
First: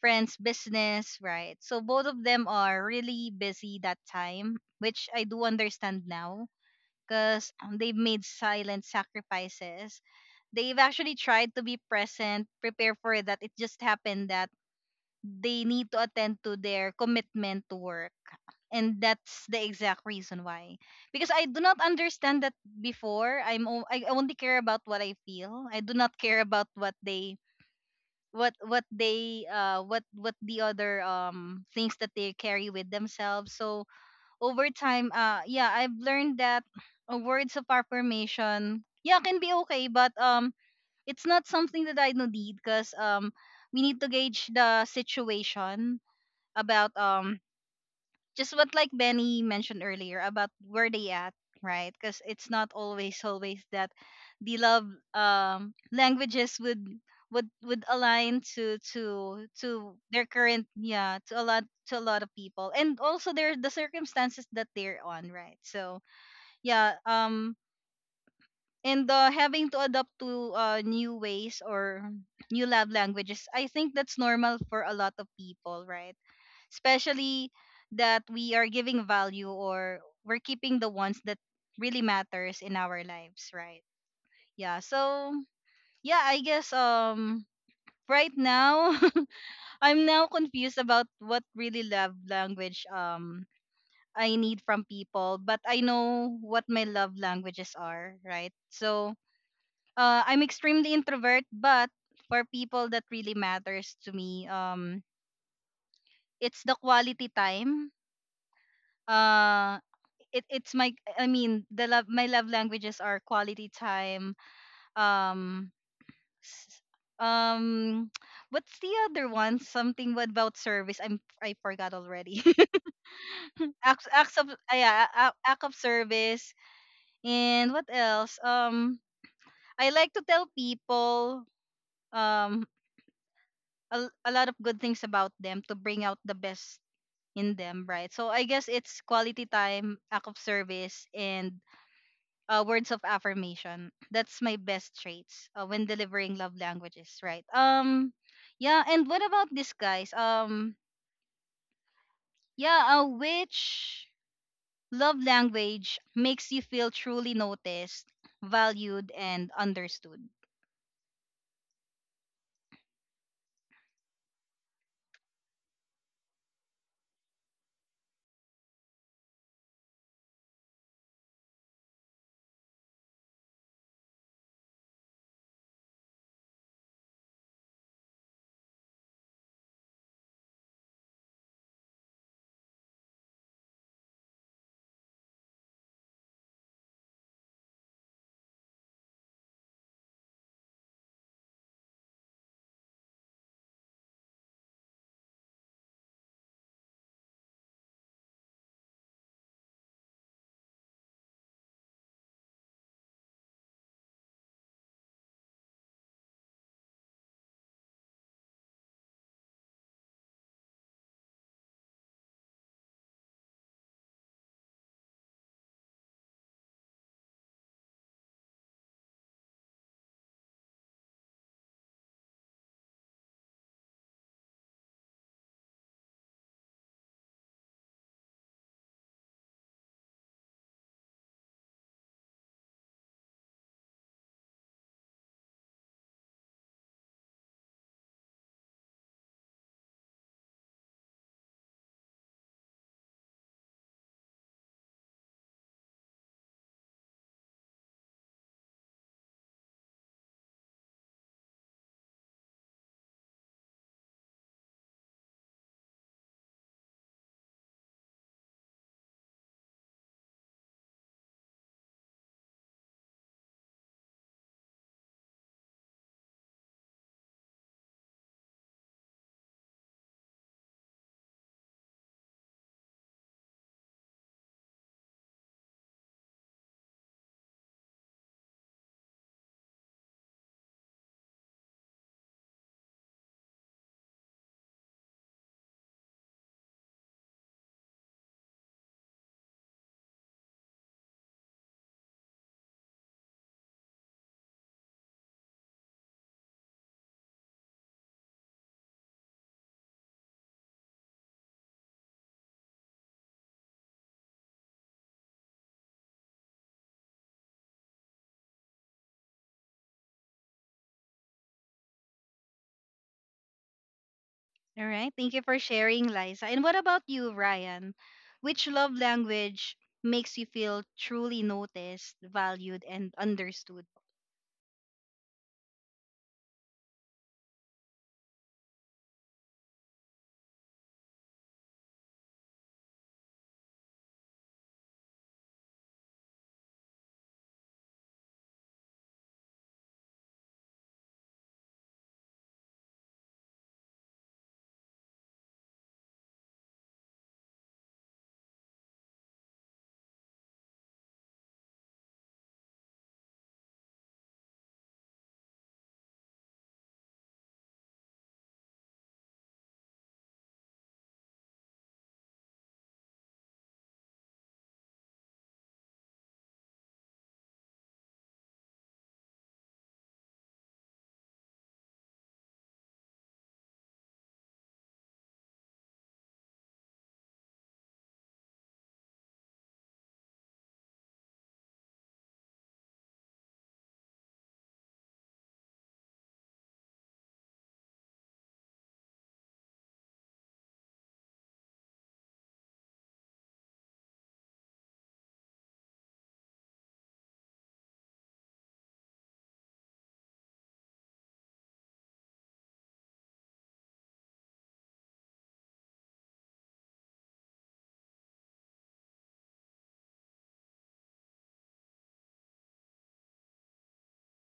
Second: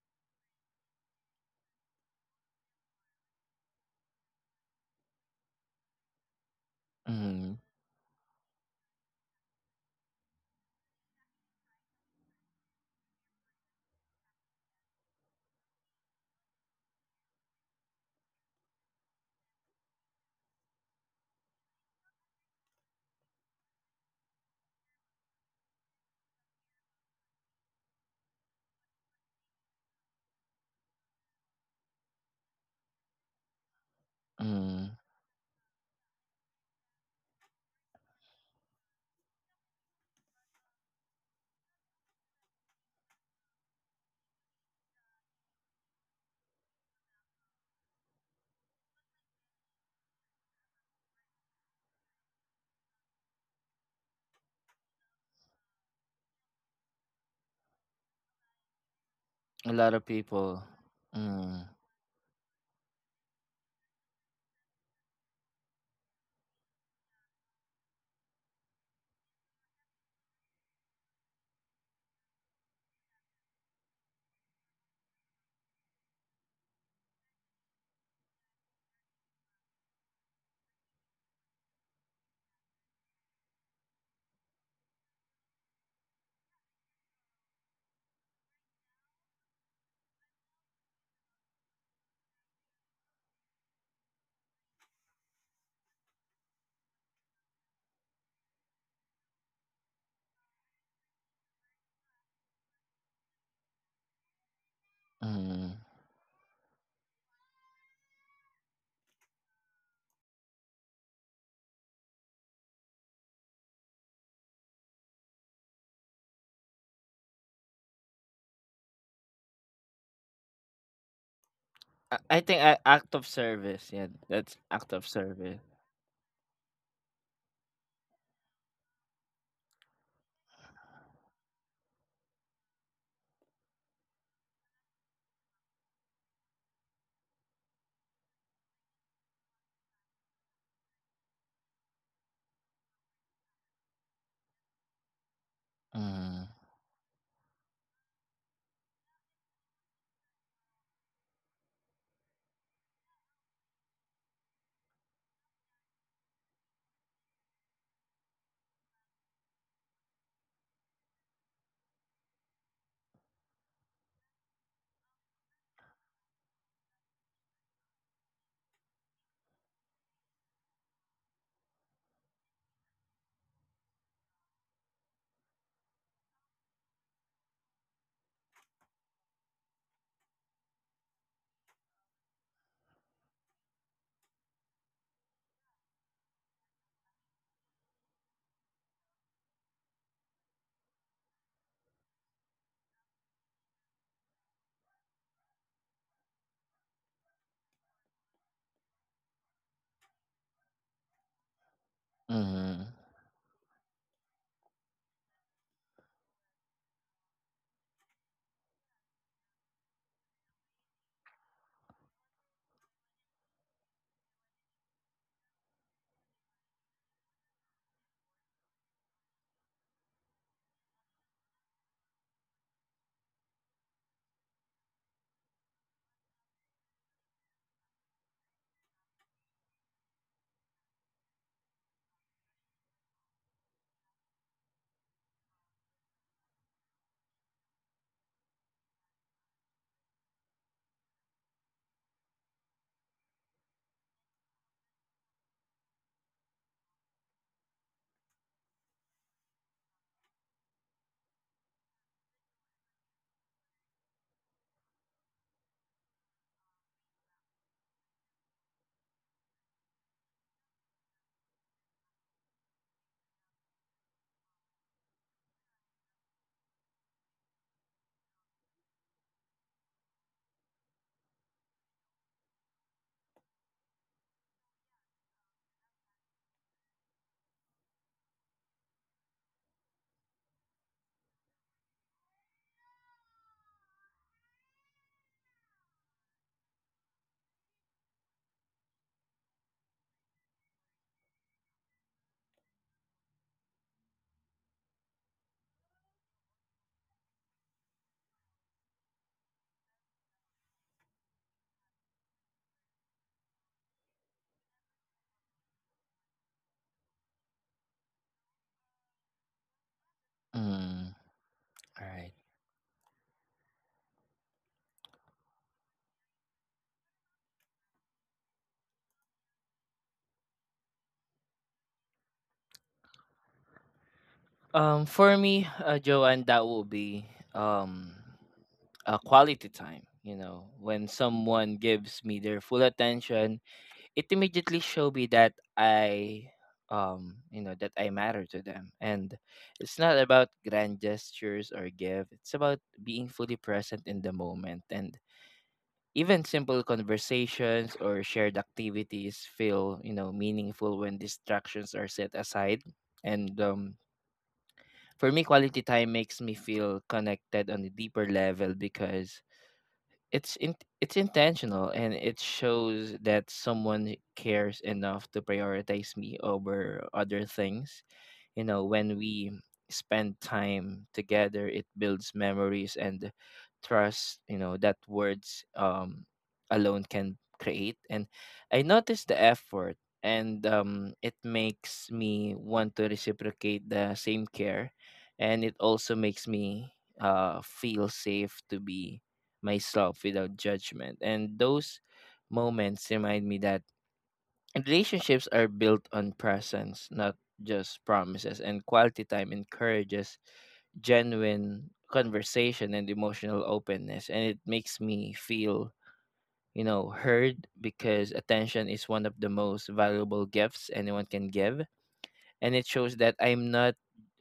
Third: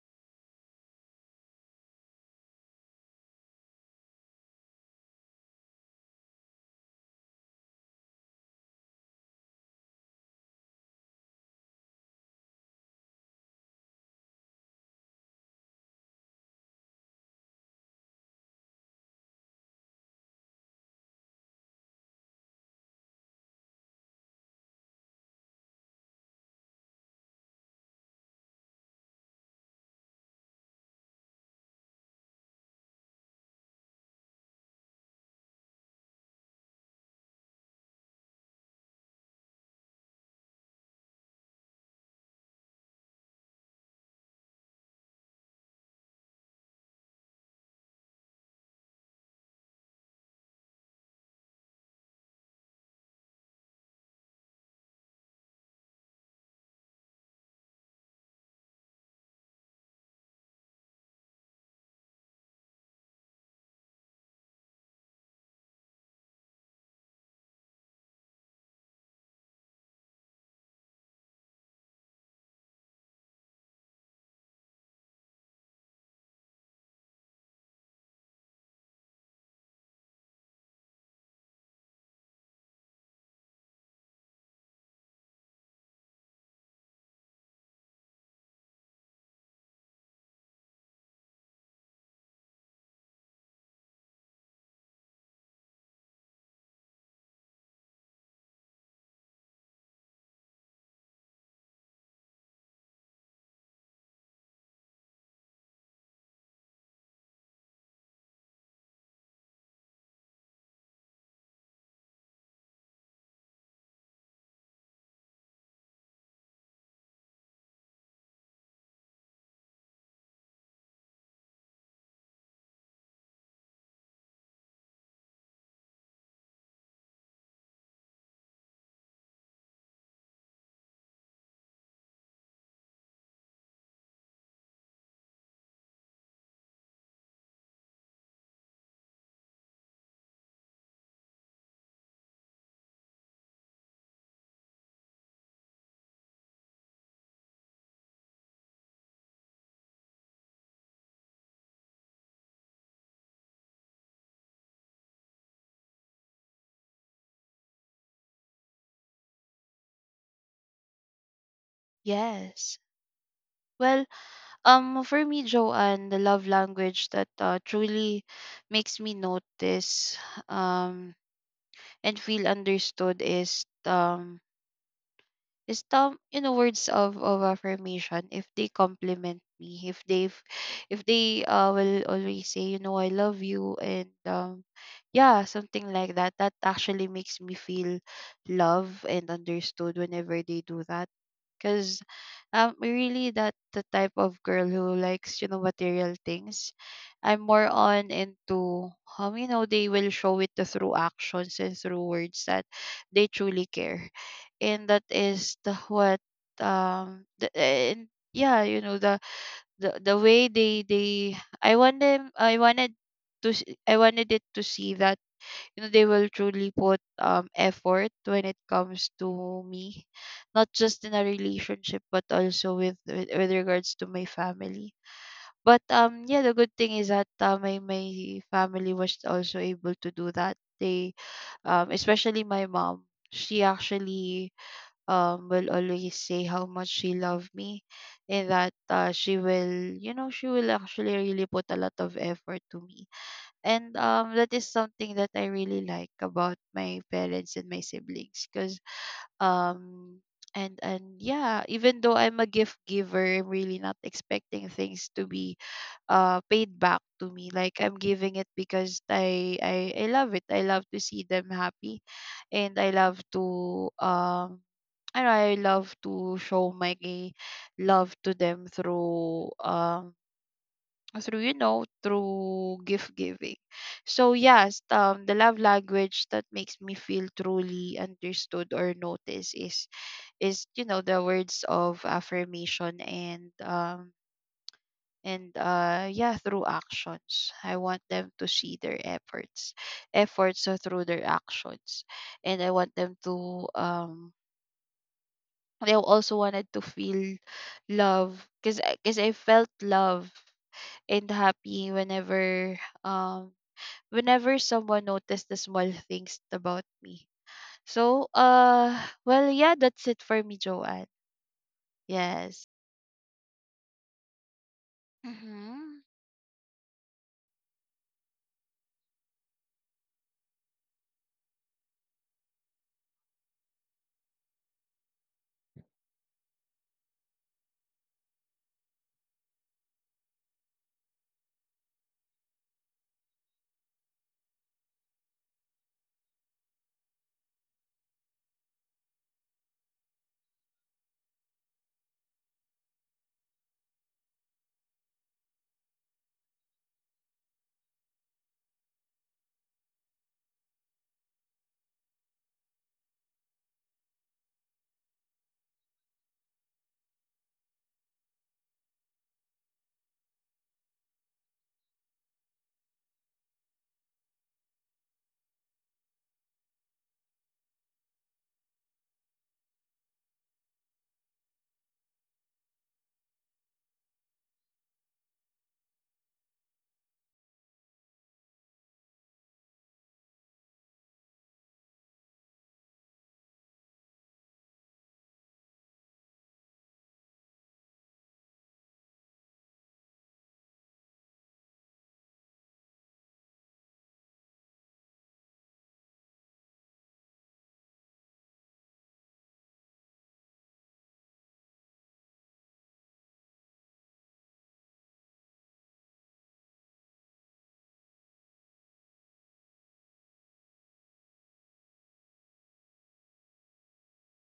A: friend's business, right? So both of them are really busy that time, which I do understand now because
B: Mm-hmm.
A: they've made silent sacrifices. They've actually tried to be present, prepare for that. It just happened that they need to attend to their commitment to work. And that's the exact reason why. Because I do not understand that before. I'm o- I only care about what I feel. I do not care about what they what what they uh what what the other um things that they carry with themselves. So over
B: Mm-hmm.
A: time, uh, yeah, I've learned that uh, words of affirmation, yeah, can be okay, but um, it's not something that I do need, because um, we need to gauge the situation about um just what, like Benny mentioned earlier, about where they at, right? Because it's not always always that the love um languages would would would align to to
B: A lot
A: to
B: of
A: their
B: people.
A: current, yeah, to a
B: Mm-hmm.
A: lot to a lot of people, and also their the circumstances that they're on, right? So yeah, um and uh, having to adapt to uh, new ways or new love languages, I think that's normal for a lot of people, right? Especially that we are giving value, or we're keeping the ones that really matters in our lives, right? Yeah. So yeah, I guess um right now I'm now confused about what really love language um I need from people, but I know what my love languages are, right? So uh, I'm extremely introvert, but for people that really matters to me, um
B: Mm-hmm.
A: it's the quality time. uh. it it's my I mean the love my love languages are quality time, um s- um what's the other one, something about service? I'm I forgot
B: I,
A: already.
B: I think I, act of service.
A: acts
B: Yeah,
A: acts of
B: that's
A: ah,
B: act
A: yeah
B: of
A: a- act
B: service.
A: of service. And what else? um I like to tell people um a, a lot of good things about them to bring out the best in them, right? So I guess it's quality time, act of service, and uh, words of affirmation. That's my best traits uh, when delivering love
B: Mm-hmm.
A: languages, right? Um, yeah. And what about this, guys? Um, yeah. Uh, which love language makes you feel truly noticed, valued, and understood?
C: Yes. Well, um, for me, Joanne, the love language that uh, truly makes me notice, um, and feel understood is, um some, you know, words of, of affirmation. If they compliment me, if they if they uh, will always say, you know, I love you, and um yeah, something like that. That actually makes me feel loved and understood whenever they do that. 'Cause I'm really that, the type of girl who likes, you know, material things. I'm more on into, um, you know, they will show it through actions and through words that
B: Mm-hmm.
C: they truly care. And that is the what um the, and yeah, you know, the the, the way they they I want them I wanted to s- I wanted it to see that, you know, they will truly put um effort when it comes to me, not just in a relationship but also with with, with regards to my family. But um yeah, the good thing is that, uh, my my family was also able to do that, they um especially my mom. She actually, um will always say how much she loved me, and that, uh, she will you know she will actually really put a lot of effort to me. And um that is something that I really like about my parents and my siblings. Because um and and Yeah, even though I'm a gift giver, I'm really not expecting things to be uh paid back to me, like I'm giving it because i i, I love it. I love to see them happy, and I love to um and I love to show my love to them through, um through you know through gift giving. So yes, um the love language that makes me feel truly understood or noticed is is you know the words of affirmation. And um and uh yeah, through actions, I want them to see their efforts, efforts uh, through their actions. And i want them to um I also wanted to feel love, because because I felt love and happy whenever, um whenever someone noticed the small things about me. So uh well, yeah, that's it for me, Joanne.
B: Mm-hmm. All right.
C: Yes.
A: All right. Thank you for
C: Mhm.
A: sharing, Liza. And what about you, Ryan? Which love language makes you feel truly noticed, valued, and understood?
B: Um, for me, uh, Joanne, that will be um a quality time. You know, when someone gives me their full attention, it immediately showed me that I, um you know, that I matter to them. And it's not about grand gestures or give, it's about being fully present in the moment, and even simple conversations or shared activities feel, you know, meaningful when distractions are set aside. And um for me, quality time makes me feel connected on a deeper level, because it's in, it's intentional, and it shows that someone cares enough to prioritize me over other things. You know, when we spend time together, it builds memories and trust, you know, that words um alone can create. And I notice the effort, and um it makes me want to reciprocate the same care. And it also makes me uh feel safe to be myself without judgment. And those moments remind me that relationships are built on presence, not just promises. And quality time encourages genuine conversation and emotional openness. And it makes me feel, you know, heard, because attention is one of the most valuable gifts anyone can give. And it shows that I'm not,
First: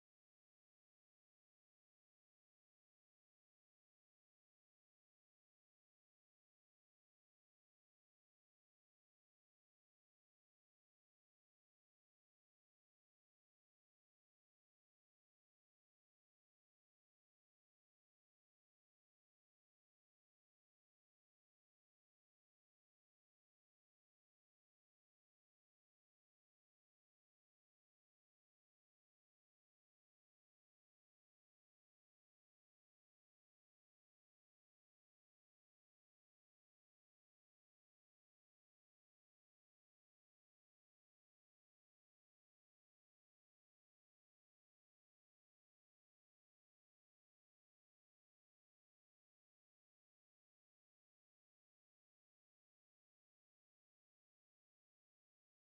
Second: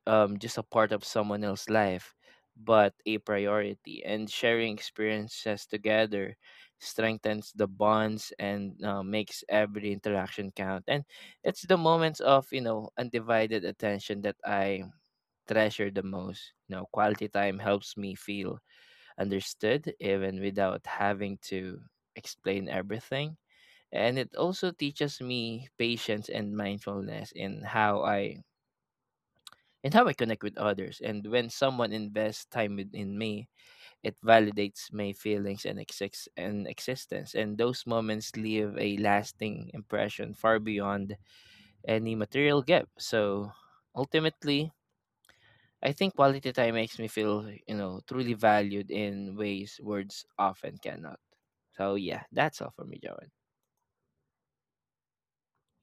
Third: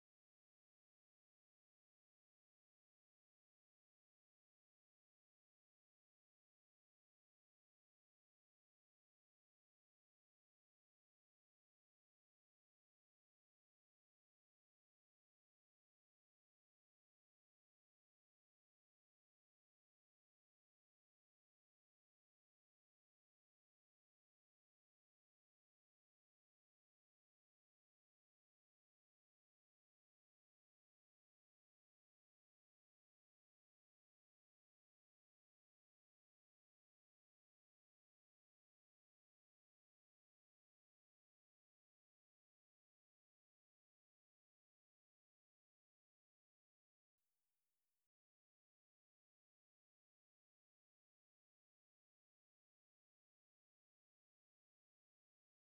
B: um, just a part of someone else's life, but a priority. And sharing experiences together strengthens the bonds, and uh, makes every interaction count. And it's the moments of, you know, undivided attention that I treasure the most. You know, quality time helps me feel understood even without having to explain everything. And it also teaches me patience and mindfulness in how I and how I connect with others. And when someone invests time in me, it validates my feelings and, exis- and existence. And those moments leave a lasting impression far beyond any material gift. So ultimately, I think quality time makes me feel, you know, truly valued in ways words often cannot. So yeah, that's all for me, Joan.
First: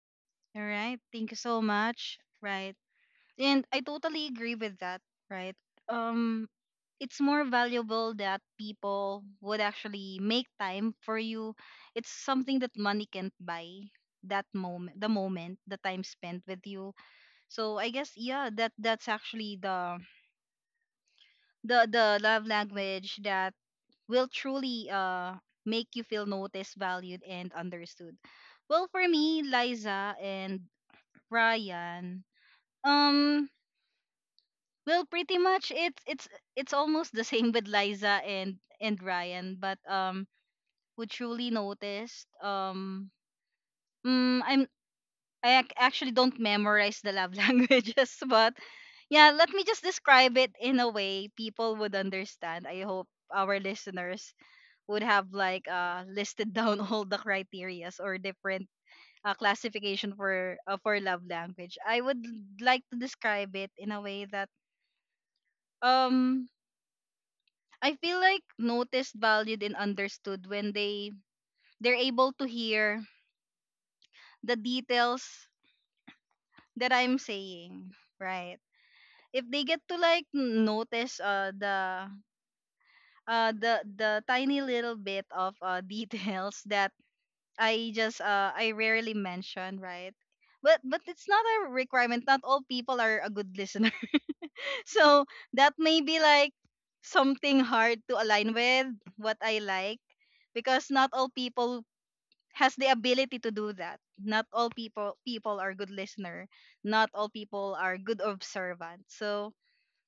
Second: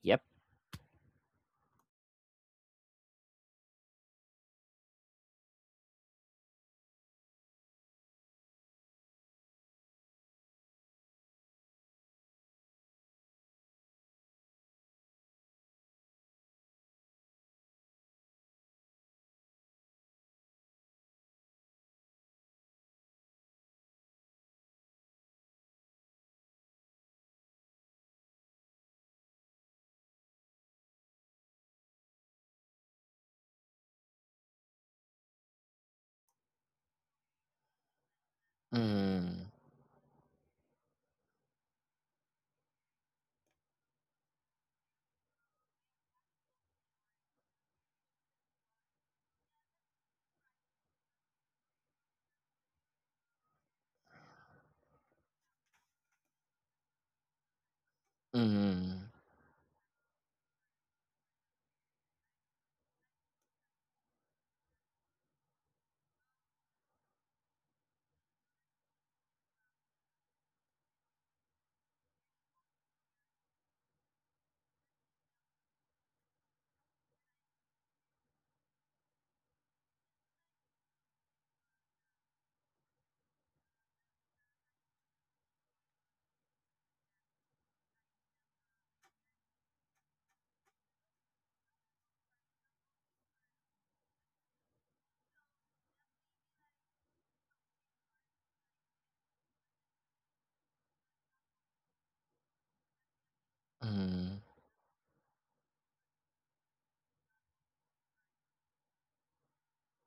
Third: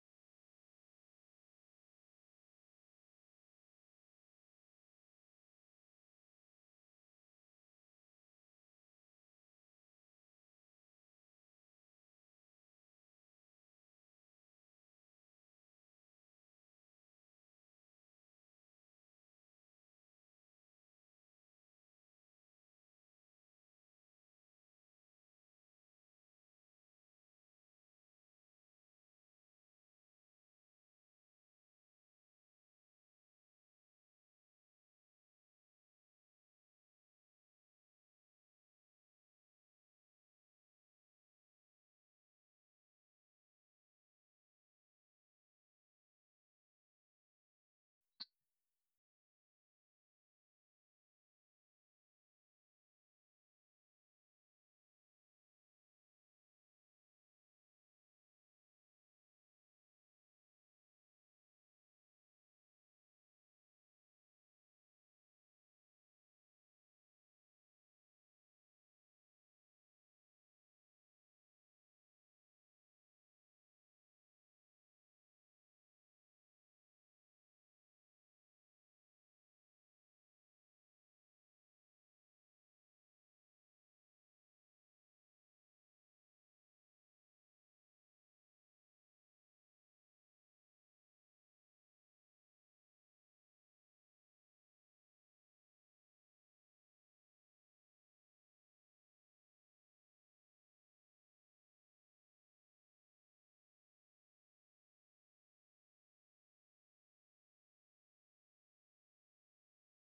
B: Yep.
A: All right. Thank you so much. Right. And I totally agree with that, right? Um it's more valuable that people would actually make time for you. It's something that money can't buy. That moment, the moment the time spent with you. So I guess, yeah, that that's actually the the the love language that will truly uh make you feel noticed, valued, and understood. Well, for me, Liza and Ryan, um well, pretty much it's it's it's almost the same with Liza and and
B: Mm.
A: Ryan, but um, who truly noticed um, mm, I'm I ac- actually, don't memorize the love languages, but yeah, let me just describe it in a way people would understand. I hope our listeners would have like uh listed down all the criterias or different
B: Mhm.
A: uh, classification for uh, for love language. I would like to describe it in a way that um I feel like noticed, valued, and understood when they they're able to hear the details that I'm saying, right? If they get to like n- notice uh the uh the the tiny little bit of uh details that I just uh I rarely mention, right? But but it's not a requirement. Not all people are a good listener. So that may be like something hard to align with what I like, because not all people has the ability to do that.
B: Mhm.
A: Not all people people are good listener. Not all people are good observant. So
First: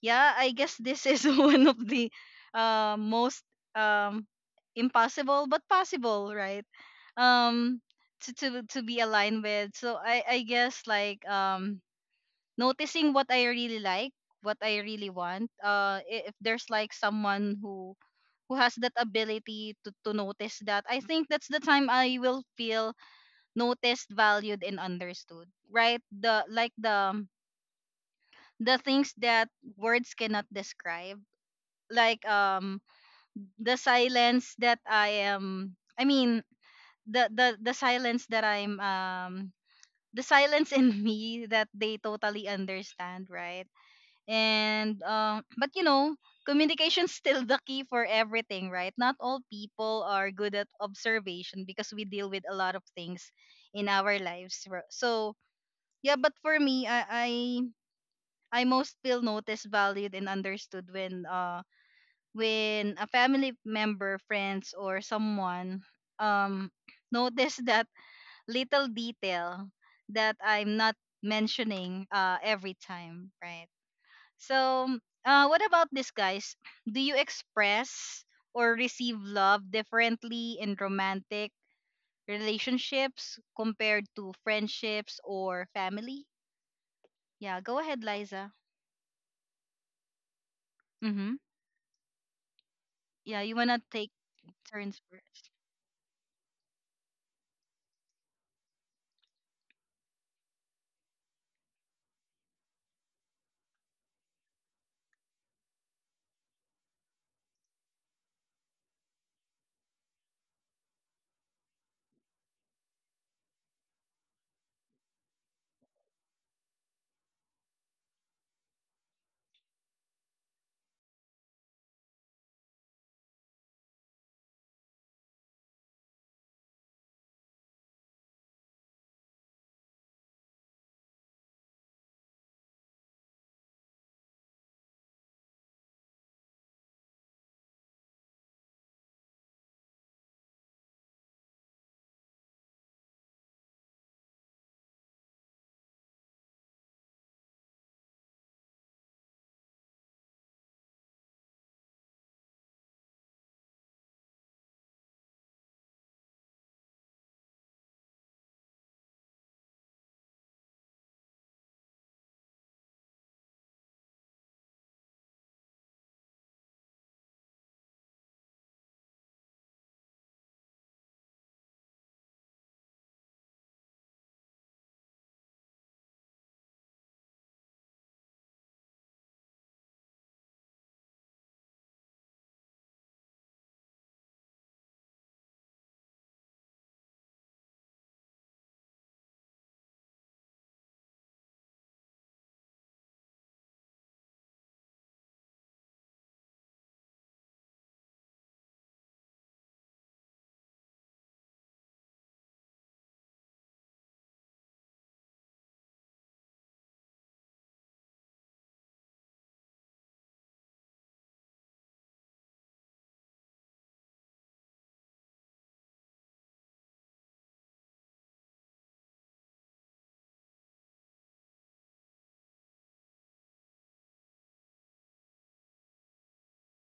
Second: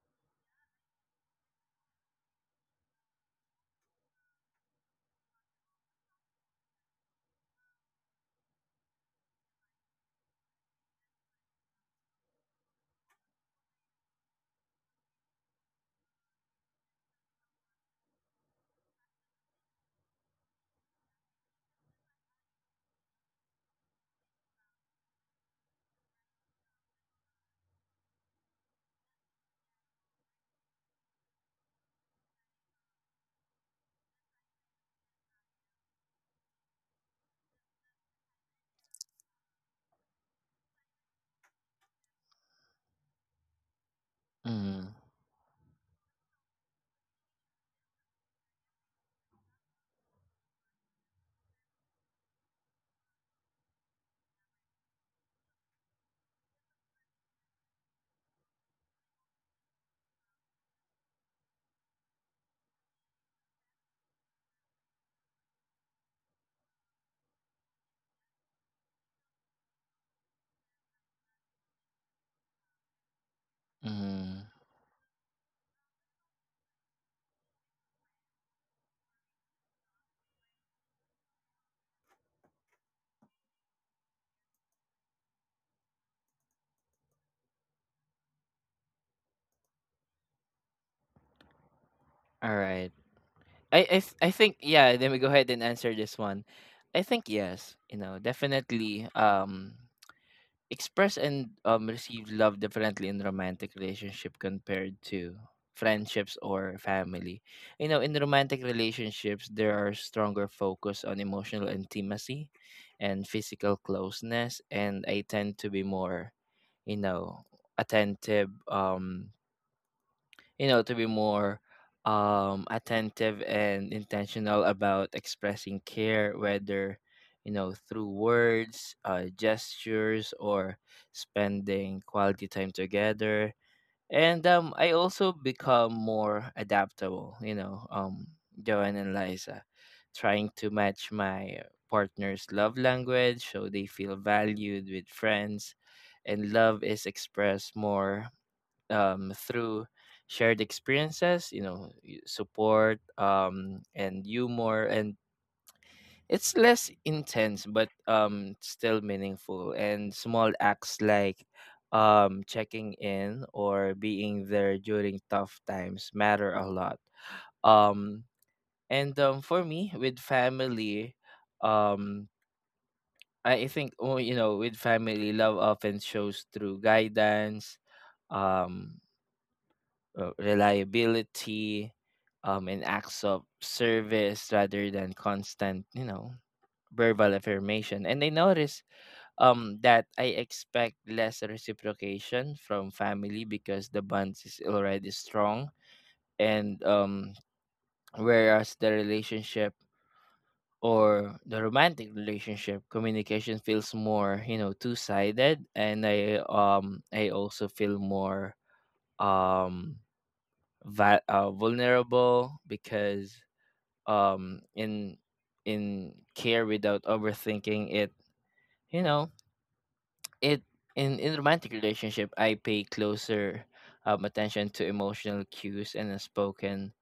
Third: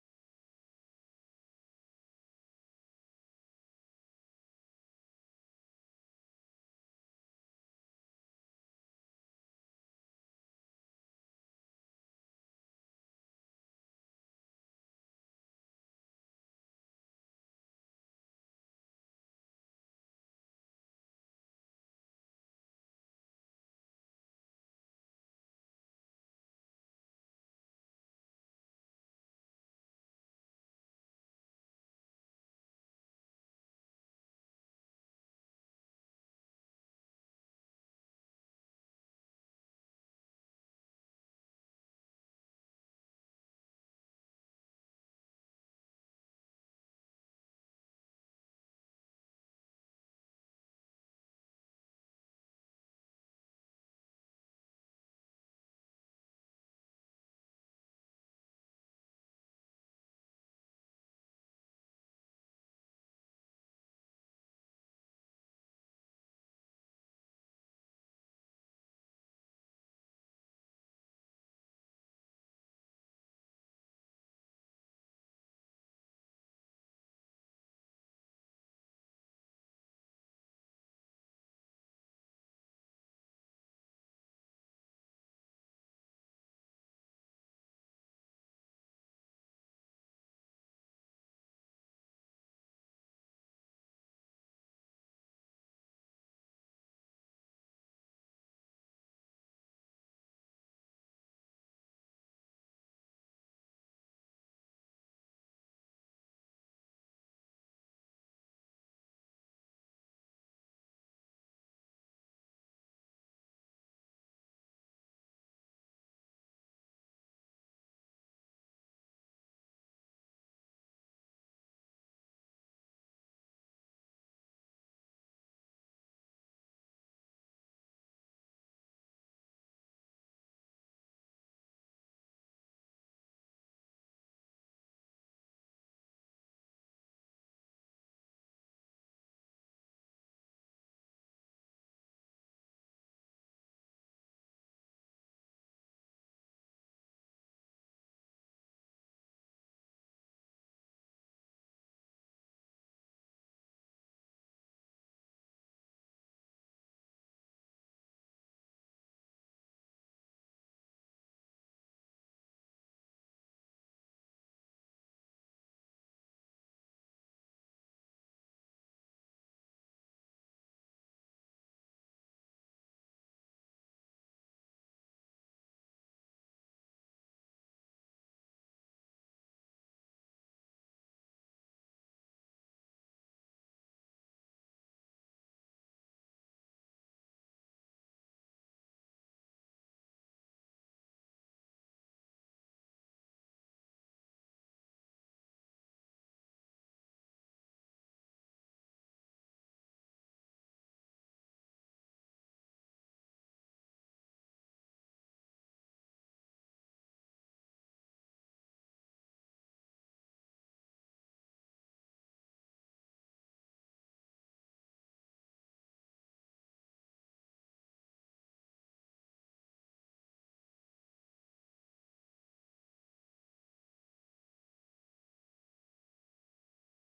A: yeah, I guess this is one of the uh, most um, impossible but possible, right? Um, to, to to be aligned with. So I I guess like um noticing what I really like, what I really want. Uh, i- if there's like someone who who has that ability to, to notice that, I think that's the time I will feel noticed, valued, and understood. Right? The like the the things that words cannot describe. Like um the silence that I am I mean the the the silence that I'm um the silence in me that they totally understand, right?
B: Mhm.
A: And um but you know, communication's still the key for everything, right? Not all people are good at observation because we deal with a lot of things in our lives. ro- So yeah, but for me, i i i most feel noticed, valued, and understood when uh when a family member, friends, or someone um notice that little detail that I'm not mentioning uh every time, right?
B: Mhm.
A: So uh what about this, guys? Do you express or receive love differently in romantic relationships compared to friendships or family? Yeah, go ahead, Liza. Mm-hmm.
B: Alright.
A: Yeah, you
B: I
A: wanna
B: I
A: take
B: th- I think, yeah,
A: turns
B: then we go ahead
A: first.
B: and answer this one. I think yes, you know, definitely um express and um receive love differently in romantic relationship compared to friendships or family. You know, in romantic relationships, there are stronger focus on emotional intimacy and physical closeness, and I tend to be more, you know, attentive, um you know, to be more um, attentive and intentional about expressing care, whether, you know, through words, uh, gestures, or spending quality time together. And um, I also become more adaptable, you know, um, Joanne and Liza, trying to match my partner's love language so they feel valued. With friends, and love is expressed more um, through shared experiences, you know, y- support, um, and humor, and it's less intense but um, still meaningful. And small acts like um, checking in or being there during tough times matter a lot. Um, and um, For me, with family, um, I I think, oh, you know, with family, love often shows through guidance. Um, uh, Reliability, um, and acts of service rather than constant, you know, verbal affirmation. And I notice um, that I expect less reciprocation from family because the bond is already strong. And um, whereas the relationship or the romantic relationship, communication feels more, you know, two-sided, and I, um I also feel more um vi- uh, vulnerable because um in in care without overthinking it, you know, it, in in romantic relationship, I pay closer um, attention to emotional cues and unspoken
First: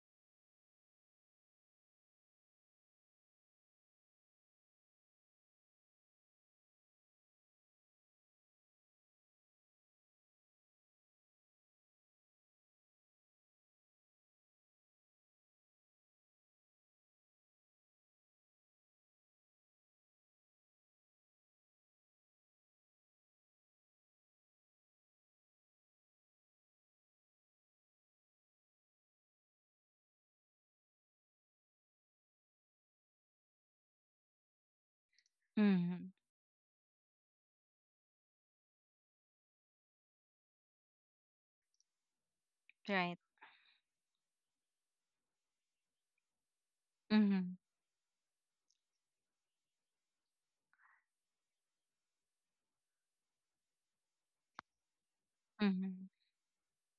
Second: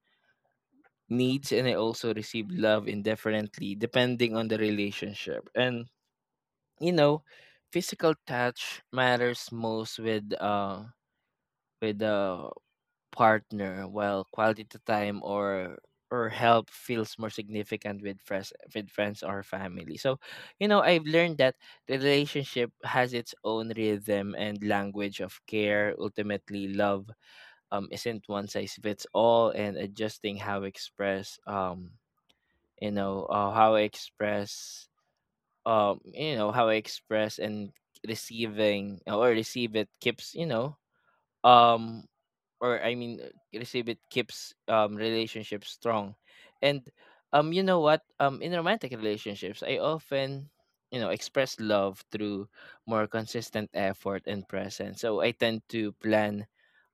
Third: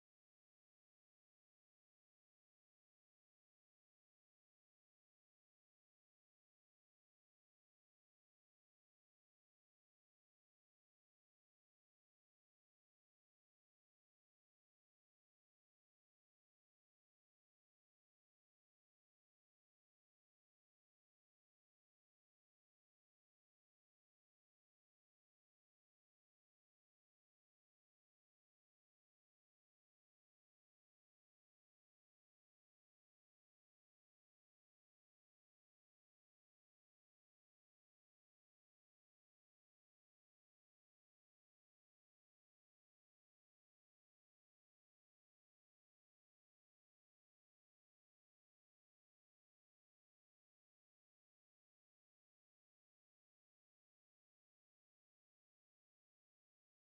B: needs. And I also receive love indifferently depending on the relationship, and, you know, physical touch matters most with, uh with the partner, while quality time or or help feels more significant with friends, with friends or family. So, you know, I've learned that the relationship has its own rhythm and language of care. Ultimately, love um isn't one size fits all, and adjusting how express, um you know, uh, how I express, um
A: Mm-hmm.
B: you know, how I express and receiving or receive it keeps, you know, um or I
A: Right.
B: mean uh, receive it keeps um relationships strong. And
A: Mm-hmm.
B: um you know what? Um in romantic relationships, I often, you know, express love through more consistent effort and presence. So I tend to
A: Mm-hmm.
B: plan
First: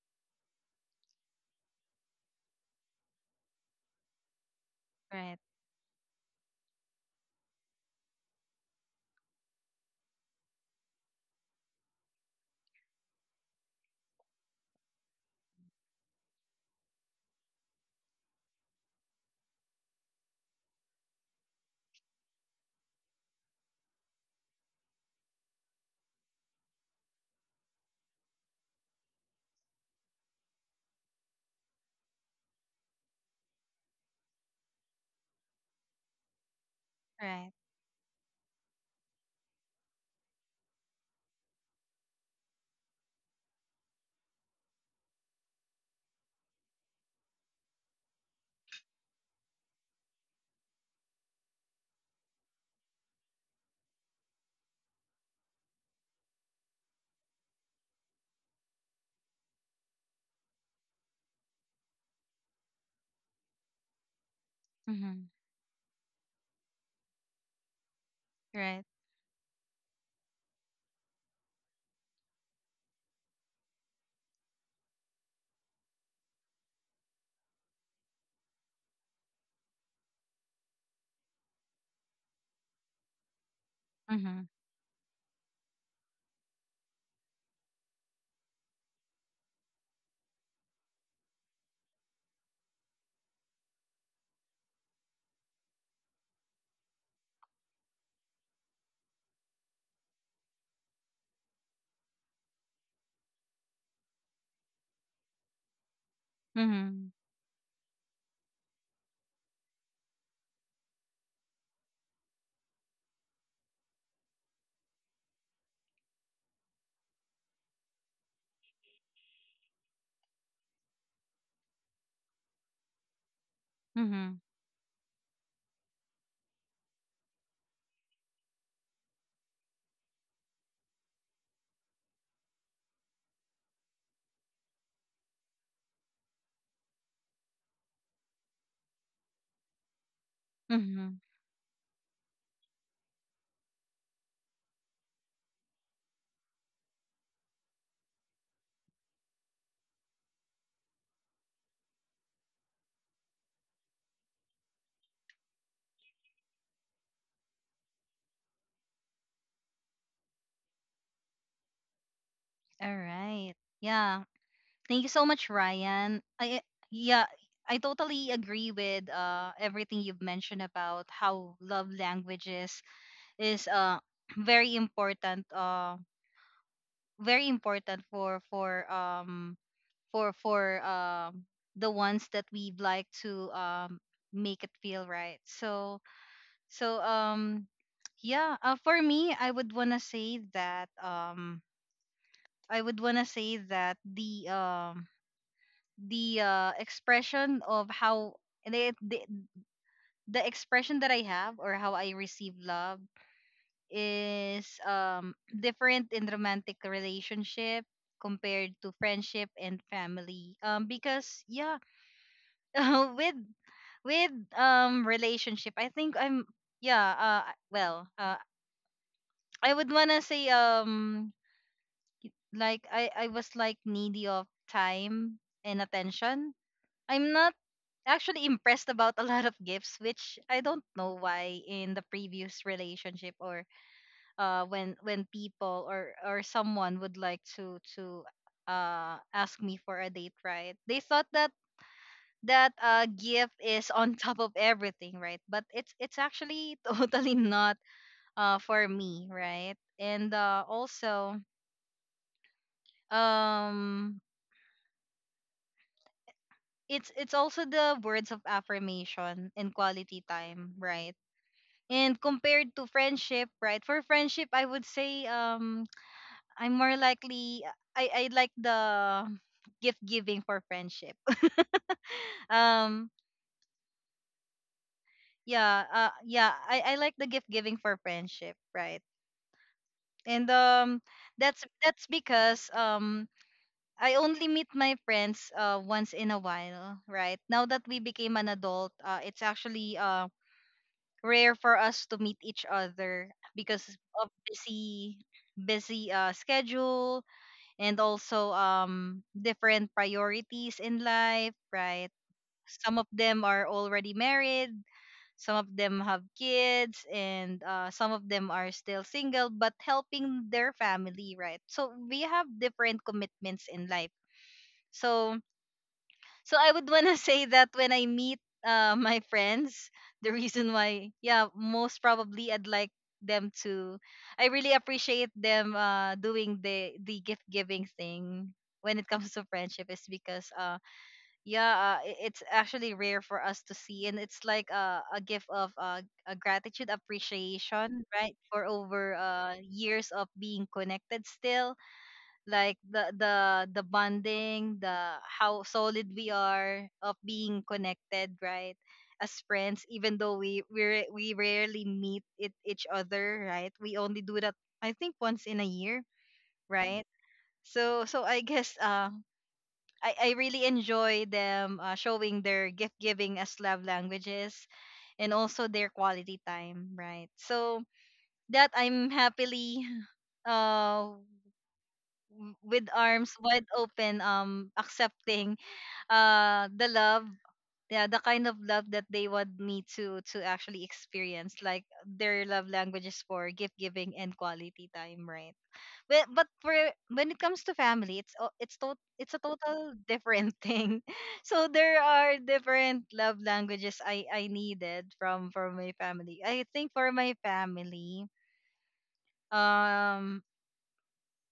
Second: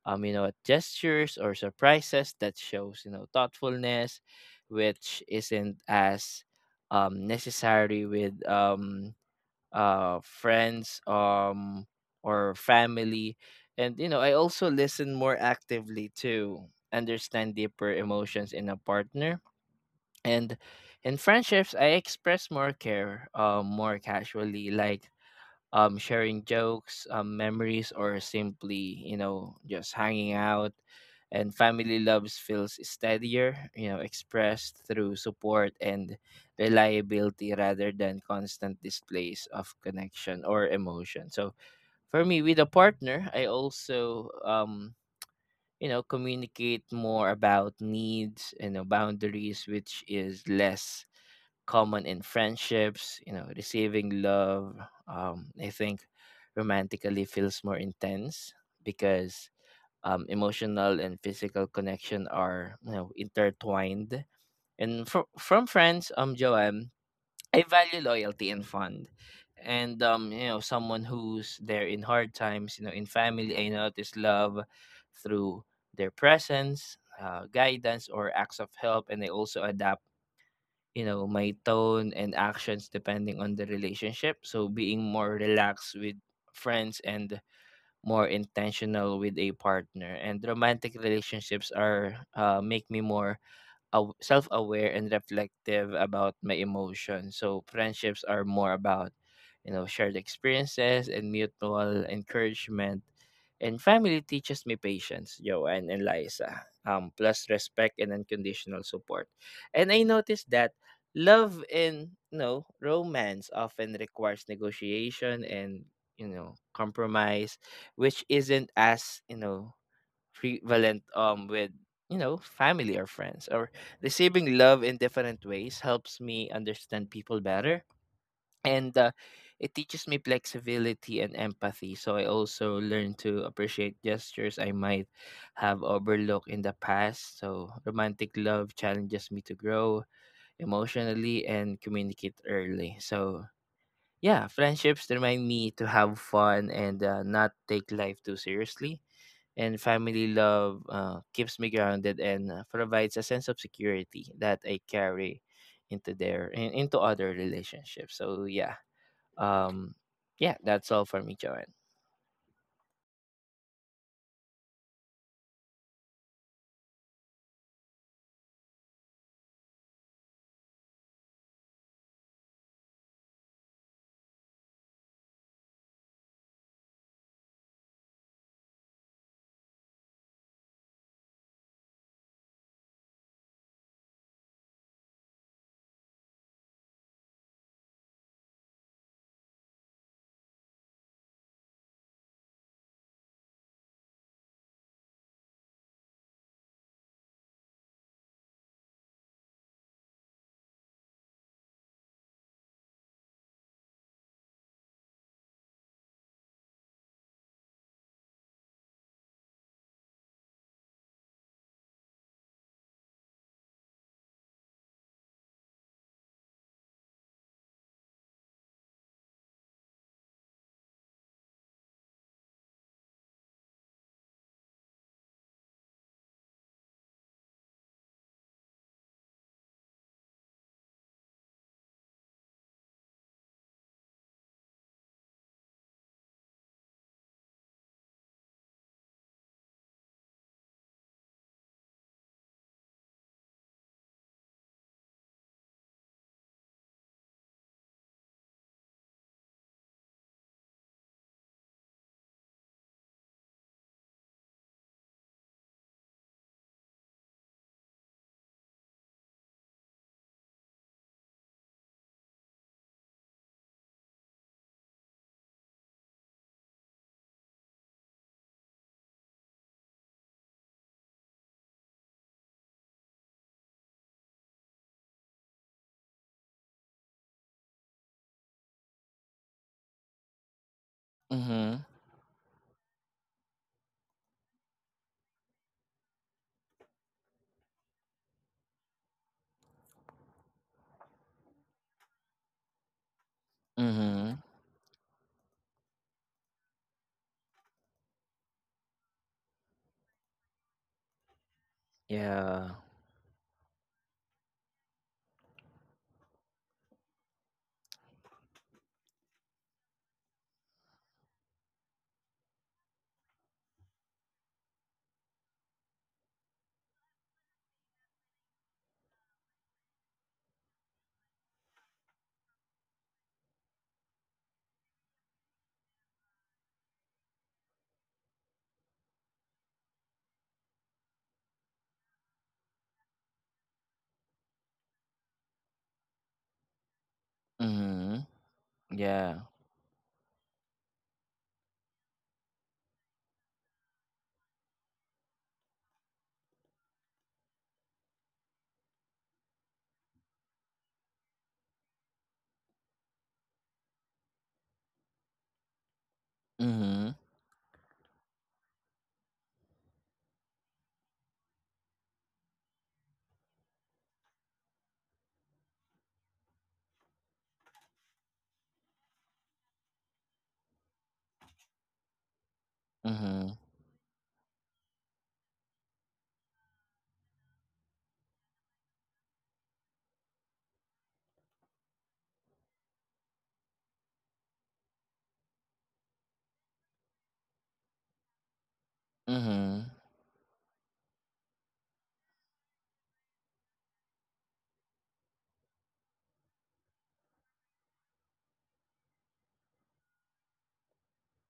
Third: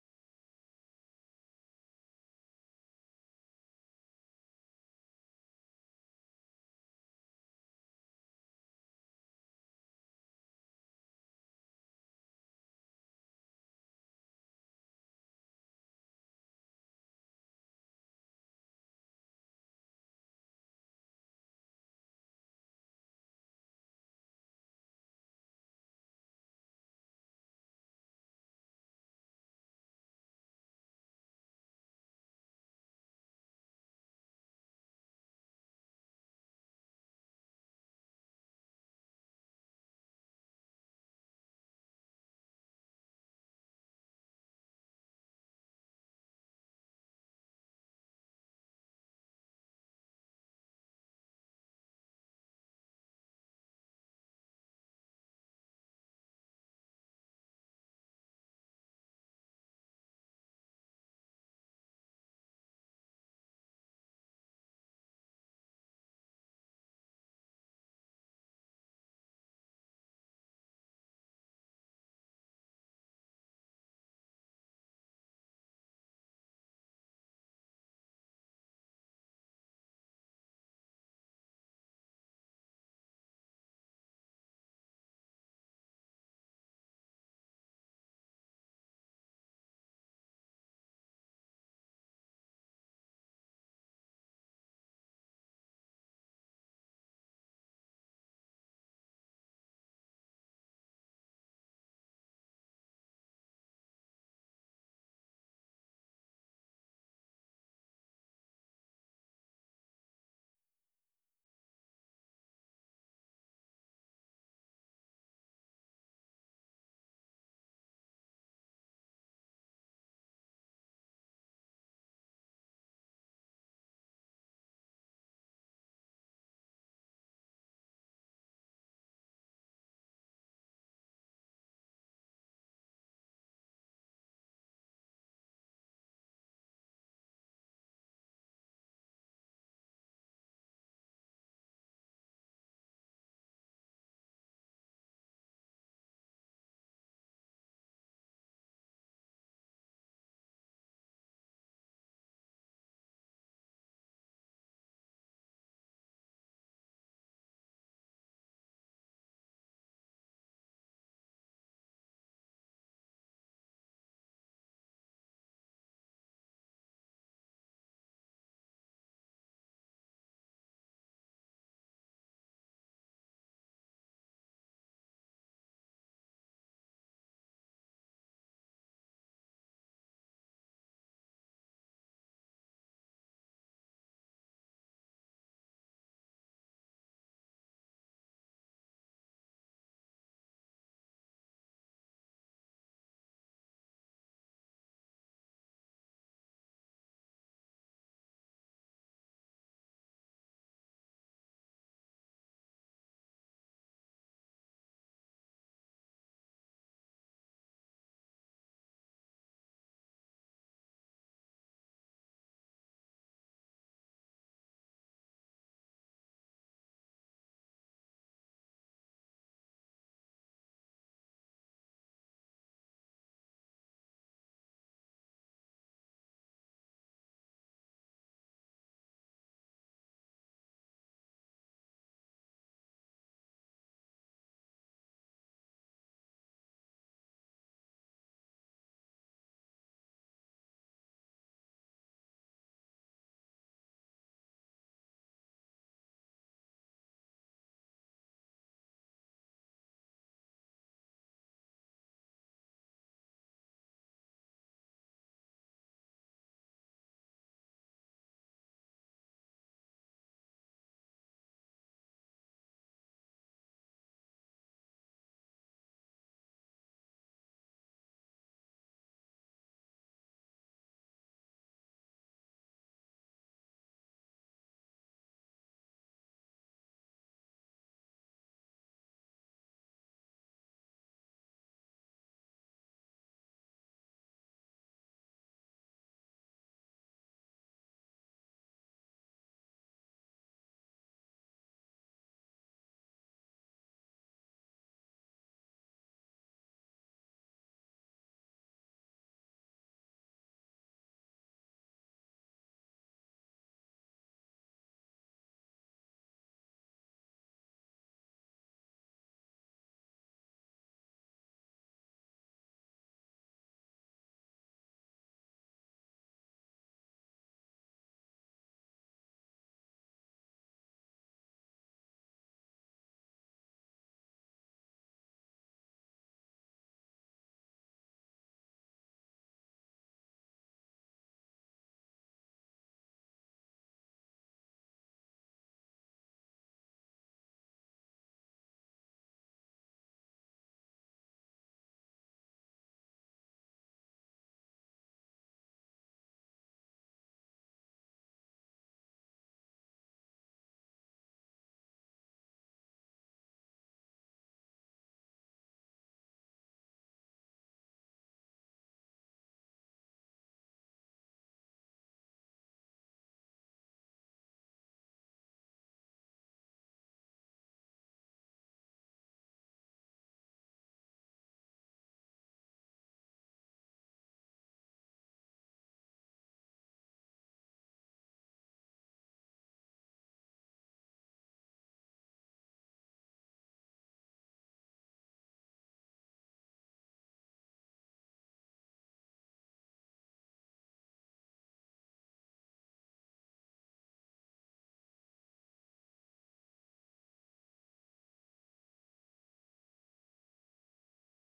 B: um you know gestures or surprises that shows you know thoughtfulness which
A: Right.
B: isn't as um necessary with um uh, friends um, or family. And, you know, I also listen more actively to understand deeper emotions in a partner. And in friendships, I express more care uh, more casually, like um, sharing jokes, um, memories, or simply, you know, just hanging out. And family loves feels steadier, you know, expressed through support and reliability
A: Right.
B: rather than constant displays of connection or emotion. So for me, with a partner, I also, um, you know, communicate more about needs and boundaries, which is less common in friendships, you know, receiving love. Um, I think romantically feels more intense because um, emotional and physical connection are you know intertwined. And fro-
A: Mm-hmm.
B: from friends, um, Joanne, I value loyalty and
A: Right.
B: fond. And um, you know, someone who's there in hard times, you know, in family, I notice love through their presence, uh, guidance, or acts of help, and they also adapt you know, my tone and actions depending on the relationship.
A: Mm-hmm.
B: So being more relaxed with friends and more intentional with a partner. And romantic relationships are uh, make me more aw- self-aware and reflective about my emotions. So friendships are more about, you know, shared experiences and mutual encouragement. And family teaches me patience, Joanne and Liza, um,
A: Mm-hmm.
B: plus respect and unconditional support. And I noticed that love and you know, romance often requires negotiation and you know compromise, which isn't as you know prevalent um with you know family or friends or
A: Mm-hmm.
B: receiving love in different ways helps me understand people better and uh, it teaches me flexibility and empathy so I also learn to appreciate gestures I might have overlooked in the past so romantic love challenges me to grow
A: Mm-hmm.
B: emotionally and communicate early so yeah friendships remind me to have fun and uh, not take life too seriously and family love uh, keeps me grounded and uh, provides a sense of security that I carry into their in, into other relationships. So yeah, um, yeah, that's all for me, Joanne.
A: All right. Yeah. Thank you so much, Ryan. I, yeah, I totally agree with uh everything you've mentioned about how love languages is uh very important, uh very important for for um for for um the ones that we'd like to um make it feel right. So so um yeah, uh, for me, I would want to say that um I would want to say that the um the uh expression of how the, the the expression that I have or how I receive love is um different in romantic relationship compared to friendship and family, um because yeah, with with um relationship, I think i'm yeah uh I- well uh I would wanna say, um like, i i was like needy of time and attention. I'm not actually impressed about a lot of gifts, which I don't know why. In the previous relationship, or uh when when people or or someone would like to to uh ask me for a date, right? They thought that that uh gift is on top of everything, right? But it's it's actually totally not uh for me, right? And uh also, um it's it's also the words of affirmation and quality time, right? And compared to friendship, right? For friendship, I would say, um I'm more likely, i i like the gift giving for friendship. um yeah, uh yeah, i i like the gift giving for friendship, right? And um that's
B: Mhm.
A: that's because um I only meet my friends uh once in a while, right? Now that we became an adult, uh it's actually uh rare for us to meet each other because of
B: Mhm.
A: busy busy uh schedule, and also um different priorities in life, right?
B: Yeah.
A: Some of them are already married, some of them have kids, and uh, some of them are still single but helping their family, right? So we have different commitments in life. So, so I would wanna say that when I meet uh, my friends, the reason why, yeah, most probably I'd like them to, I really appreciate them uh, doing the the gift giving thing when it comes to friendship, is because uh yeah, uh, i- it's actually rare for us to see, and it's like a a gift of uh, a gratitude, appreciation,
B: Mhm.
A: right? For over
B: Yeah.
A: uh years of being connected, still like the the the bonding, the how solid we are of being connected, right? As friends, even though we we ra- we rarely meet it, each other, right? We only do that, I think, once in a year, right?
B: Mhm.
A: So so I guess uh I, I really enjoy them uh, showing their gift giving as love languages, and also their quality time, right? So that I'm happily uh w- with arms
B: Mhm.
A: wide open, um accepting uh the love, yeah, the kind of love that they want me to to actually experience, like their love languages for gift giving and quality time, right? But but for when it comes to family, it's o- it's to, it's a
B: Mhm.
A: total different thing. So there are different love languages I I needed from from my family. I think for my family, um,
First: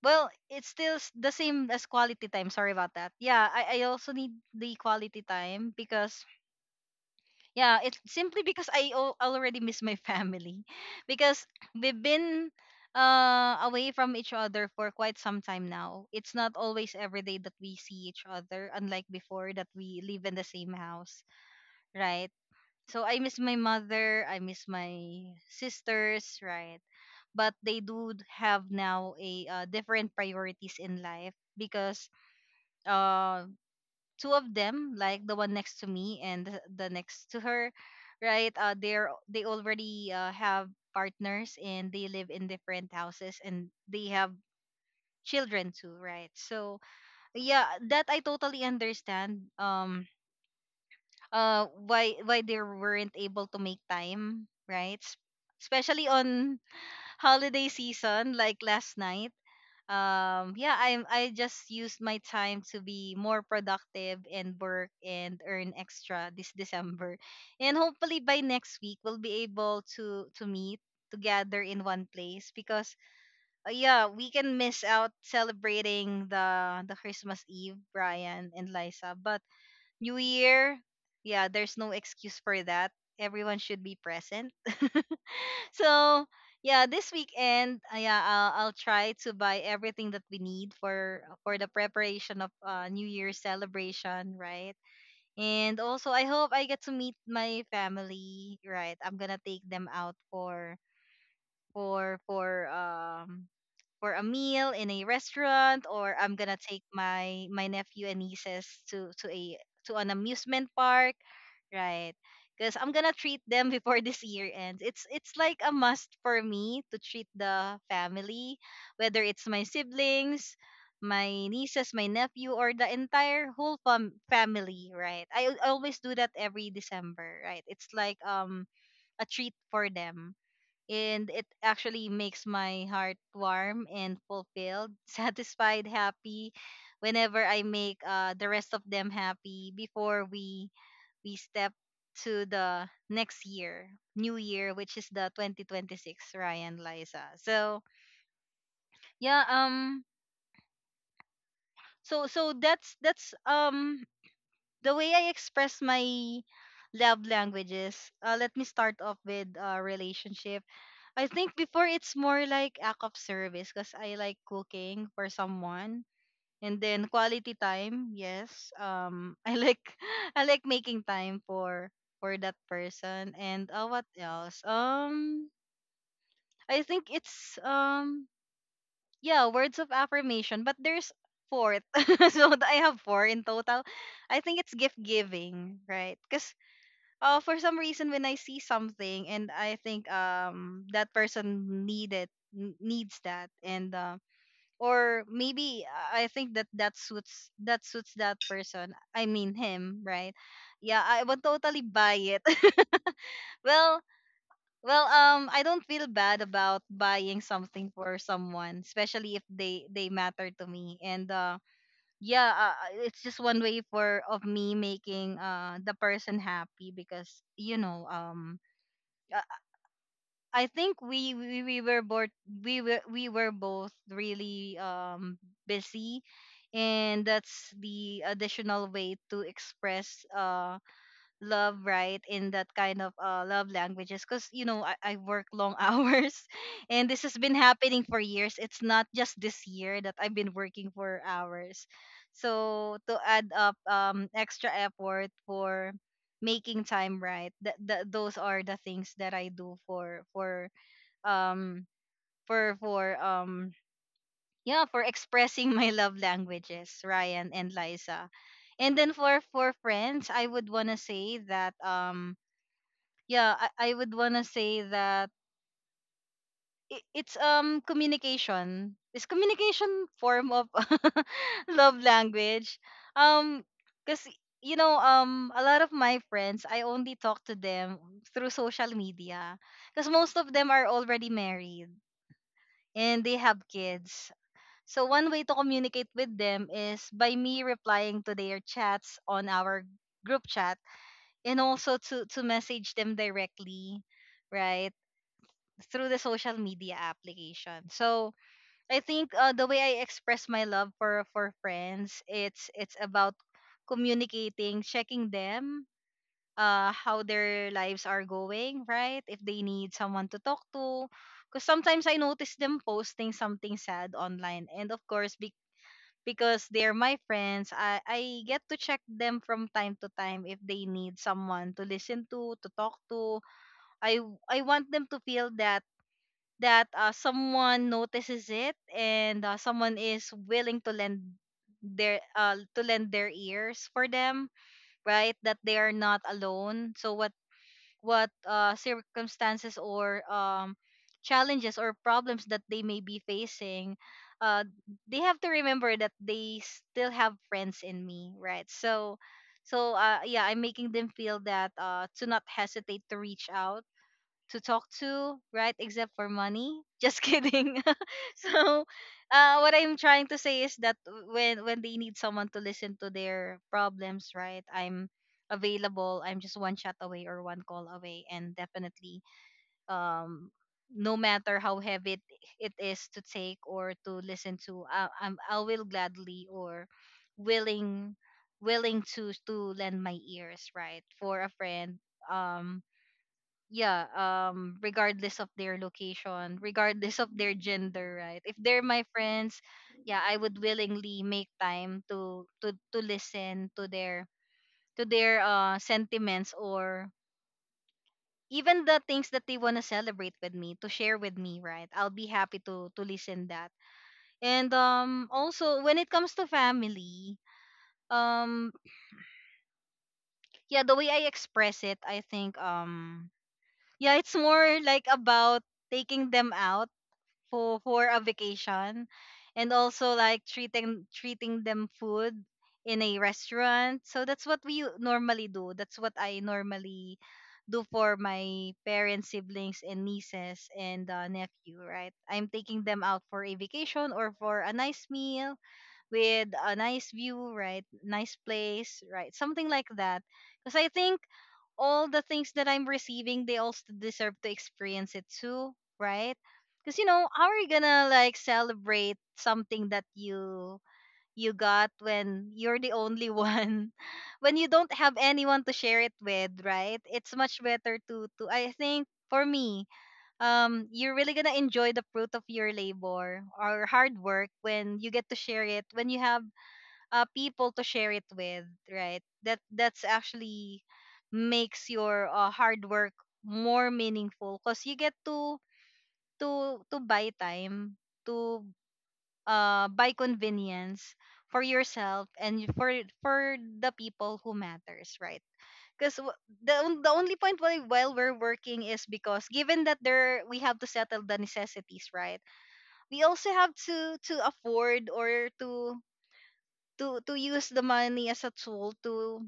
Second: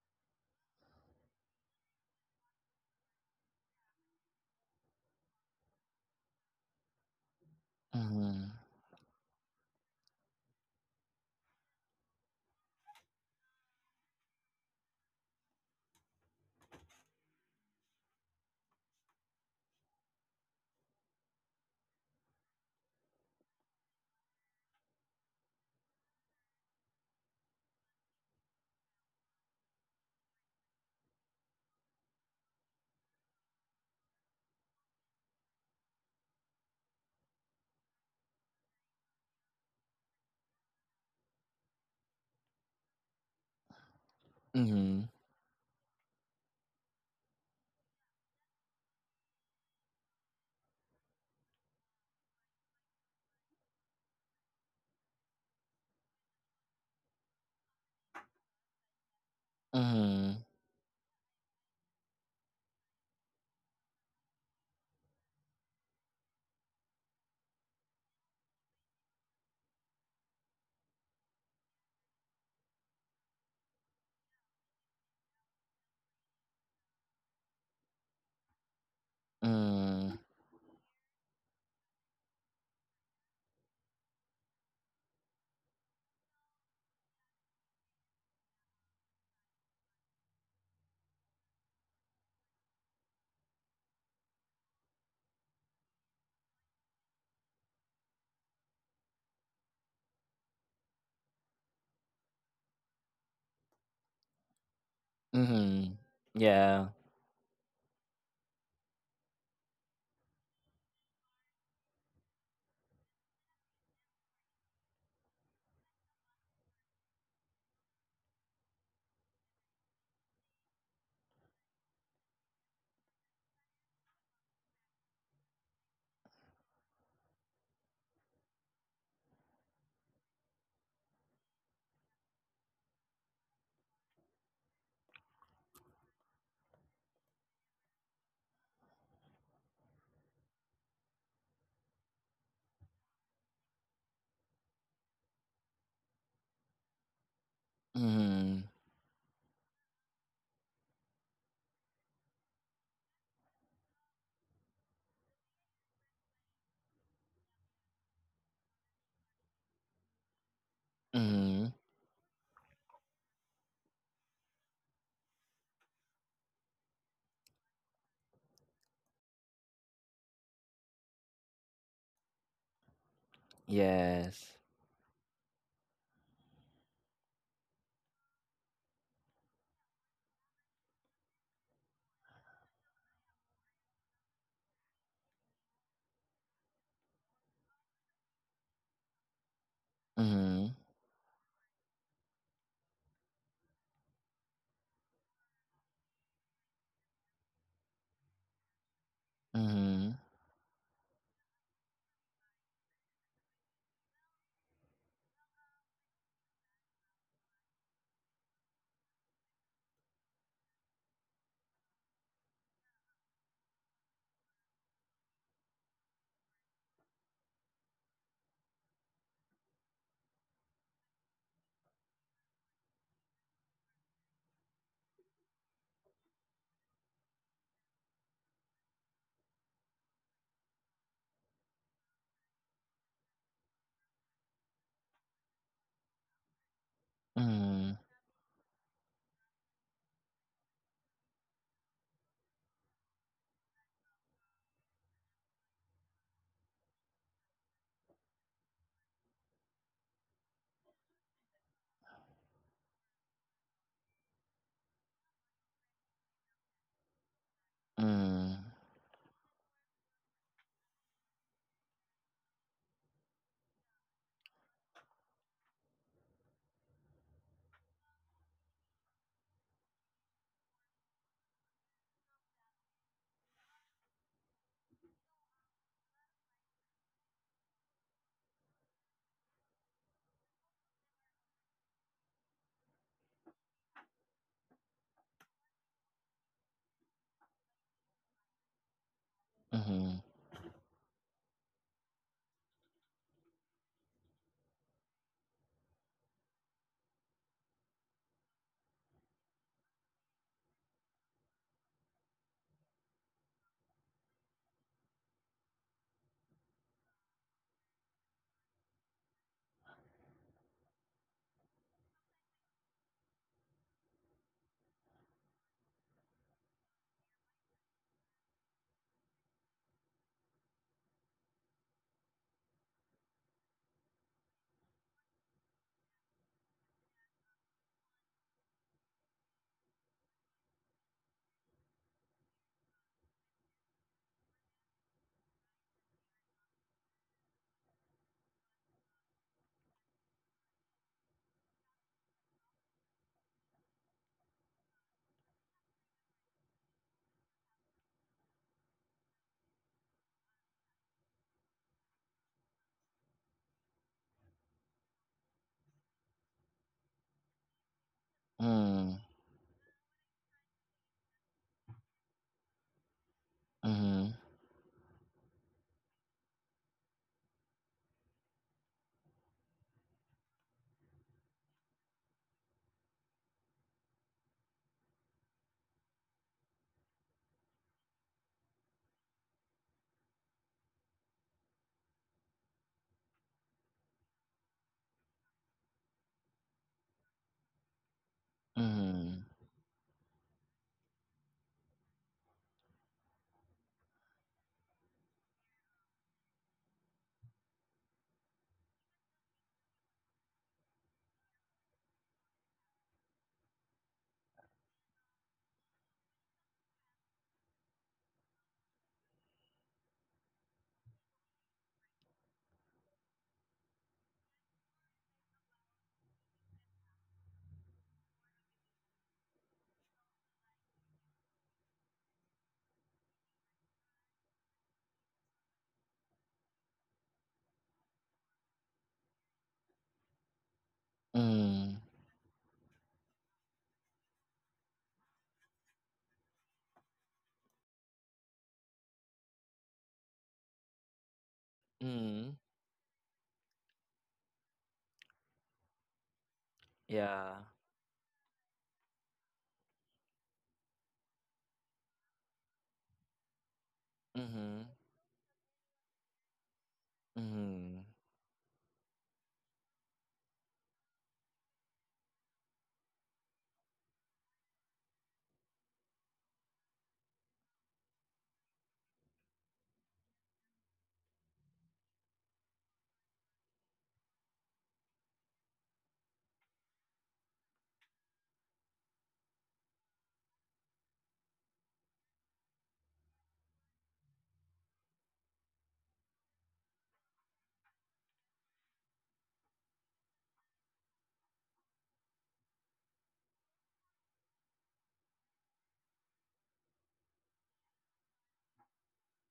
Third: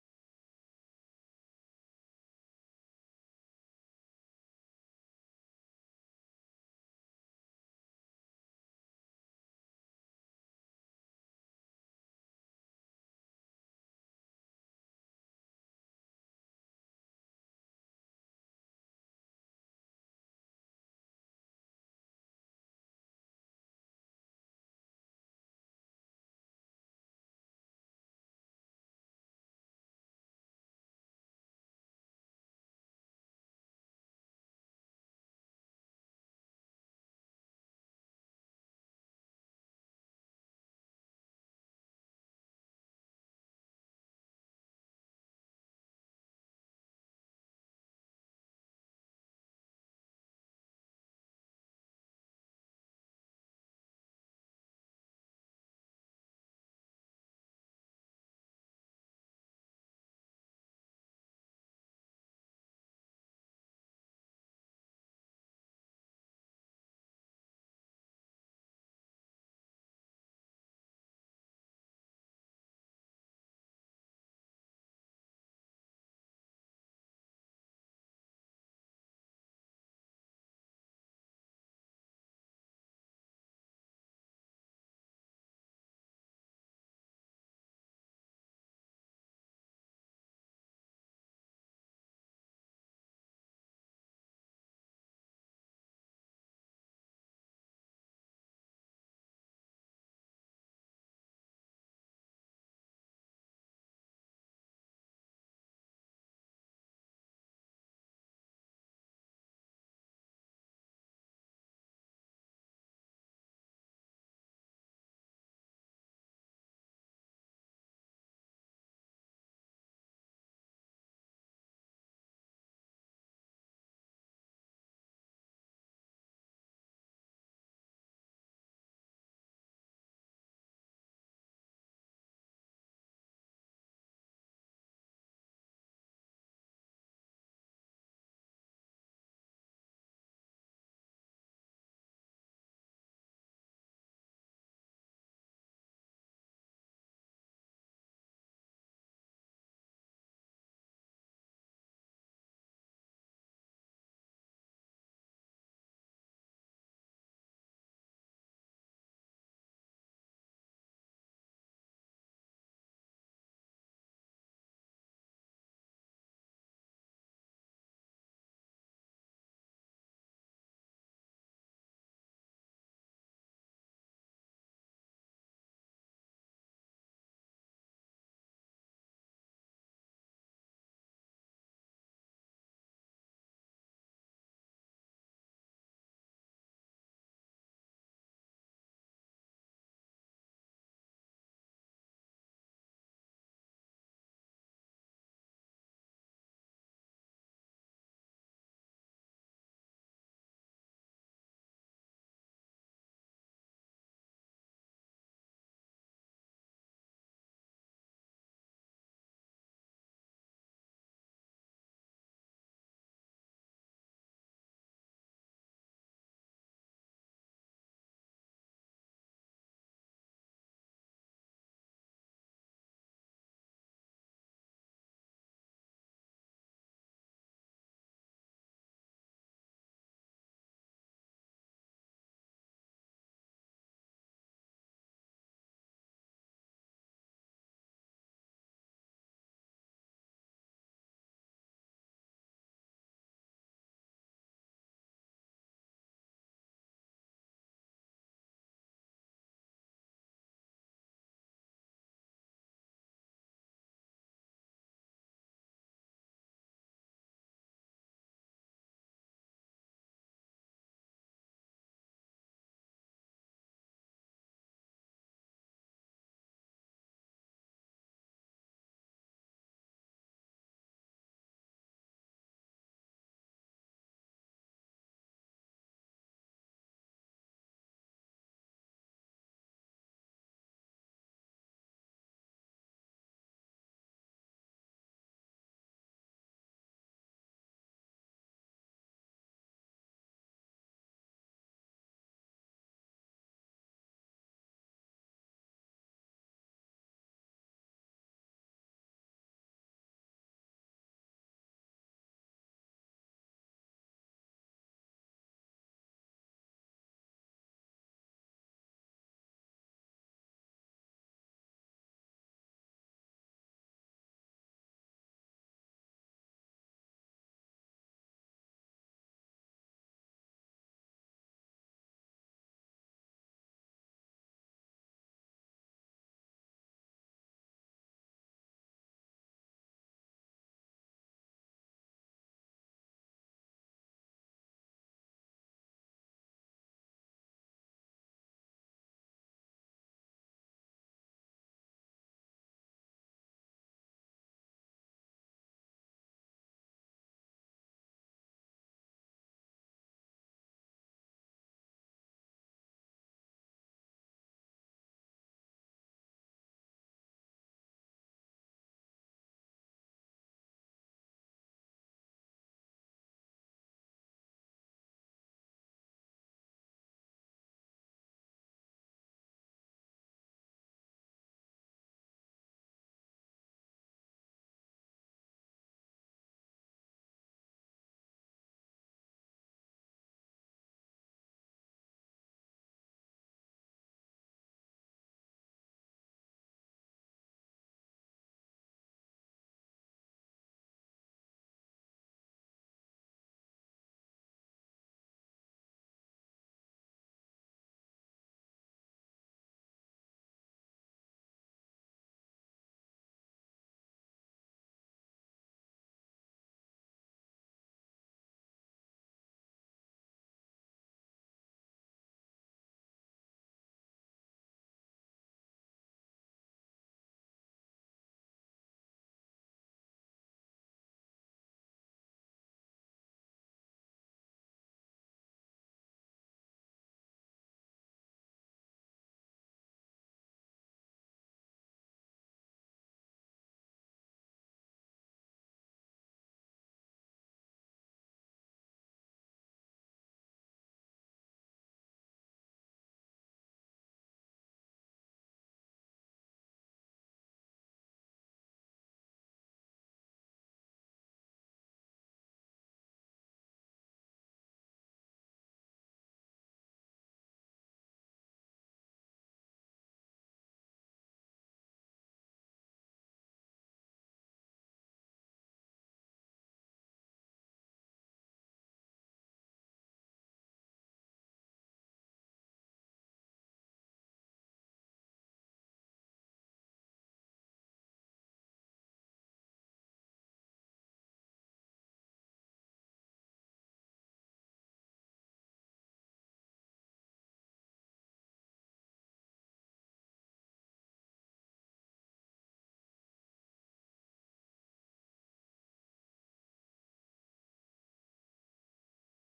A: well, it's still s- the same as quality time. Sorry about that. Yeah, I I also need the quality time because, yeah, it's simply
B: Mhm.
A: because I al- already miss my family because we've been uh away from each other for quite some time now. It's not always every day that we see each other, unlike before, that we live in the same house, right? So I miss my mother, I miss my sisters, right? But they do have now a uh, different priorities in life because uh two of them, like the one next to me and the the next to her, right? Uh, they're they already uh, have partners, and they live in different houses, and they have
B: Mhm.
A: children too, right? So yeah, that I totally understand. Um, uh, why why they weren't able to make time, right? S- Especially on holiday season, like last night.
B: Mhm.
A: Um yeah, i'm I just used my time to be more productive and work and earn extra this December, and hopefully by next week we'll be able to to meet together in one place. Because uh, yeah, we can miss out celebrating the the Christmas Eve, Brian and Liza, but new
B: Mhm.
A: year, yeah, there's no excuse for that. Everyone should be present. So yeah, this weekend, uh, yeah, I'll, I'll try to buy everything that we need for for the preparation of uh, new year's celebration, right? And also, I hope I get to meet my family, right? I'm gonna take them out for for for um for a meal in a restaurant,
B: Mhm.
A: or I'm gonna take
B: Yeah.
A: my my nephew and nieces to to a to an amusement park, right? Because I'm gonna treat them before this year ends. It's it's like a must for me to treat the family, whether it's my siblings, my nieces, my nephew, or the entire whole fam- family, right? I al- always do that every December, right? It's like um a treat for them, and it actually makes my heart warm and fulfilled, satisfied, happy, whenever I make uh, the rest of them happy before we we step to the next year, new year, which is the twenty twenty-six, Ryan, Liza. So
B: Mhm.
A: yeah, um so so that's that's um the way I express my love languages. Uh, let me start off with uh, relationship. I think
B: Mhm.
A: before, it's more like act of service because I like cooking for someone, and then quality time. Yes, um, I like I like making time for for that person. And uh, what
B: Yes.
A: else? Um, I think it's um yeah, words of affirmation. But there's fourth, so I have four in total. I think it's gift giving, right? Because uh, for some reason, when I see something and I think
B: Mhm.
A: um that person needed, n- needs that, and uh, or maybe, uh, I think that that suits that suits that person. I mean, him,
B: Mhm.
A: right? Yeah, I would totally buy it. well, well, um, I don't feel bad about buying something for someone, especially if they they matter to me. And uh, yeah, uh, uh, it's just one way for of me making uh the person happy, because you know um. Uh, I think we we, we were both we were we were both really um busy, and that's the additional way to express uh love, right? In that kind of uh love languages, because you know I, I work long hours, and this has been
B: Mhm.
A: happening for years. It's not just this year that I've been working for hours. So to add up um extra effort for making time, right? That, that those are the things that I do for for um for for um yeah, for expressing my love languages, Ryan and Liza.
B: Mm,
A: And then for for friends, I would want to say that um yeah, i, I would want to say that i- it's um communication, is communication form of love language. Um because you know, um a lot of my friends, I only talk to them through social media, because most of them are already married and they have kids. So one way to communicate with them is by me replying to their chats on our
B: mhm,
A: group chat, and also to to message them directly, right? Through the social media application. So I think uh, the way I express my love for for friends, it's it's about communicating, checking them, uh, how their lives are going, right? If they need someone to talk to, because sometimes I notice them posting something sad online, and of course, be because they're my friends, I, I get to check them from time to time if they need someone to listen to, to talk to. I I want them to feel that that uh, someone notices it, and uh, someone is willing to lend their uh to lend their ears for them, right? That they are not alone. So what what uh, circumstances or um, challenges or problems that they may be facing, uh, they have to remember that they still have friends in me, right? So, so uh, yeah, I'm making them feel that uh, to not hesitate to reach out to talk to, right? Except for money. Just kidding. So,
B: mm,
A: uh, what I'm trying to say is that when when they need someone to listen to their problems,
B: mhm,
A: right? I'm available. I'm just one chat away or one call away, and definitely, um, no matter how heavy it, it is to take or to listen to, I, I'm I will gladly or willing willing to to lend my ears, right, for a friend. Um, yeah, um regardless of their location, regardless of their gender, right? If they're my
B: mhm,
A: friends, yeah, I would willingly make time to to to listen to their to their uh sentiments, or even the things that they want to celebrate with me, to share with me, right? I'll be happy to to listen that. And um also when it comes to family, um yeah, the way I express it, I think um yeah, it's more like about taking them out for for a vacation, and also like treating treating them food in a restaurant. So that's what we u- normally do. That's what I normally do for my parents, siblings, and nieces and uh, nephew,
B: mm,
A: right? I'm taking them out for a vacation or for a nice meal with a nice view, right? Nice place, right? Something like that. Because I think all the things
B: mm,
A: that I'm receiving, they also deserve to experience it too, right? Because you know, how
B: yeah,
A: are you gonna like celebrate something that you you got when you're the only one, when you
B: mhm,
A: don't have anyone to share it with, right? It's much better
B: mhm,
A: to to I think for me, um, you're really gonna enjoy the fruit of your labor or hard work when you get to share it, when you have uh, people to share it with, right? That that's actually makes your uh, hard work more meaningful because you get to to to buy time to uh buy convenience for yourself and for for the people who matters, right? Because the, on- the only point why while we're working is because given that there we have to settle the necessities, right? We also have to to afford, or to to to use the money as a tool to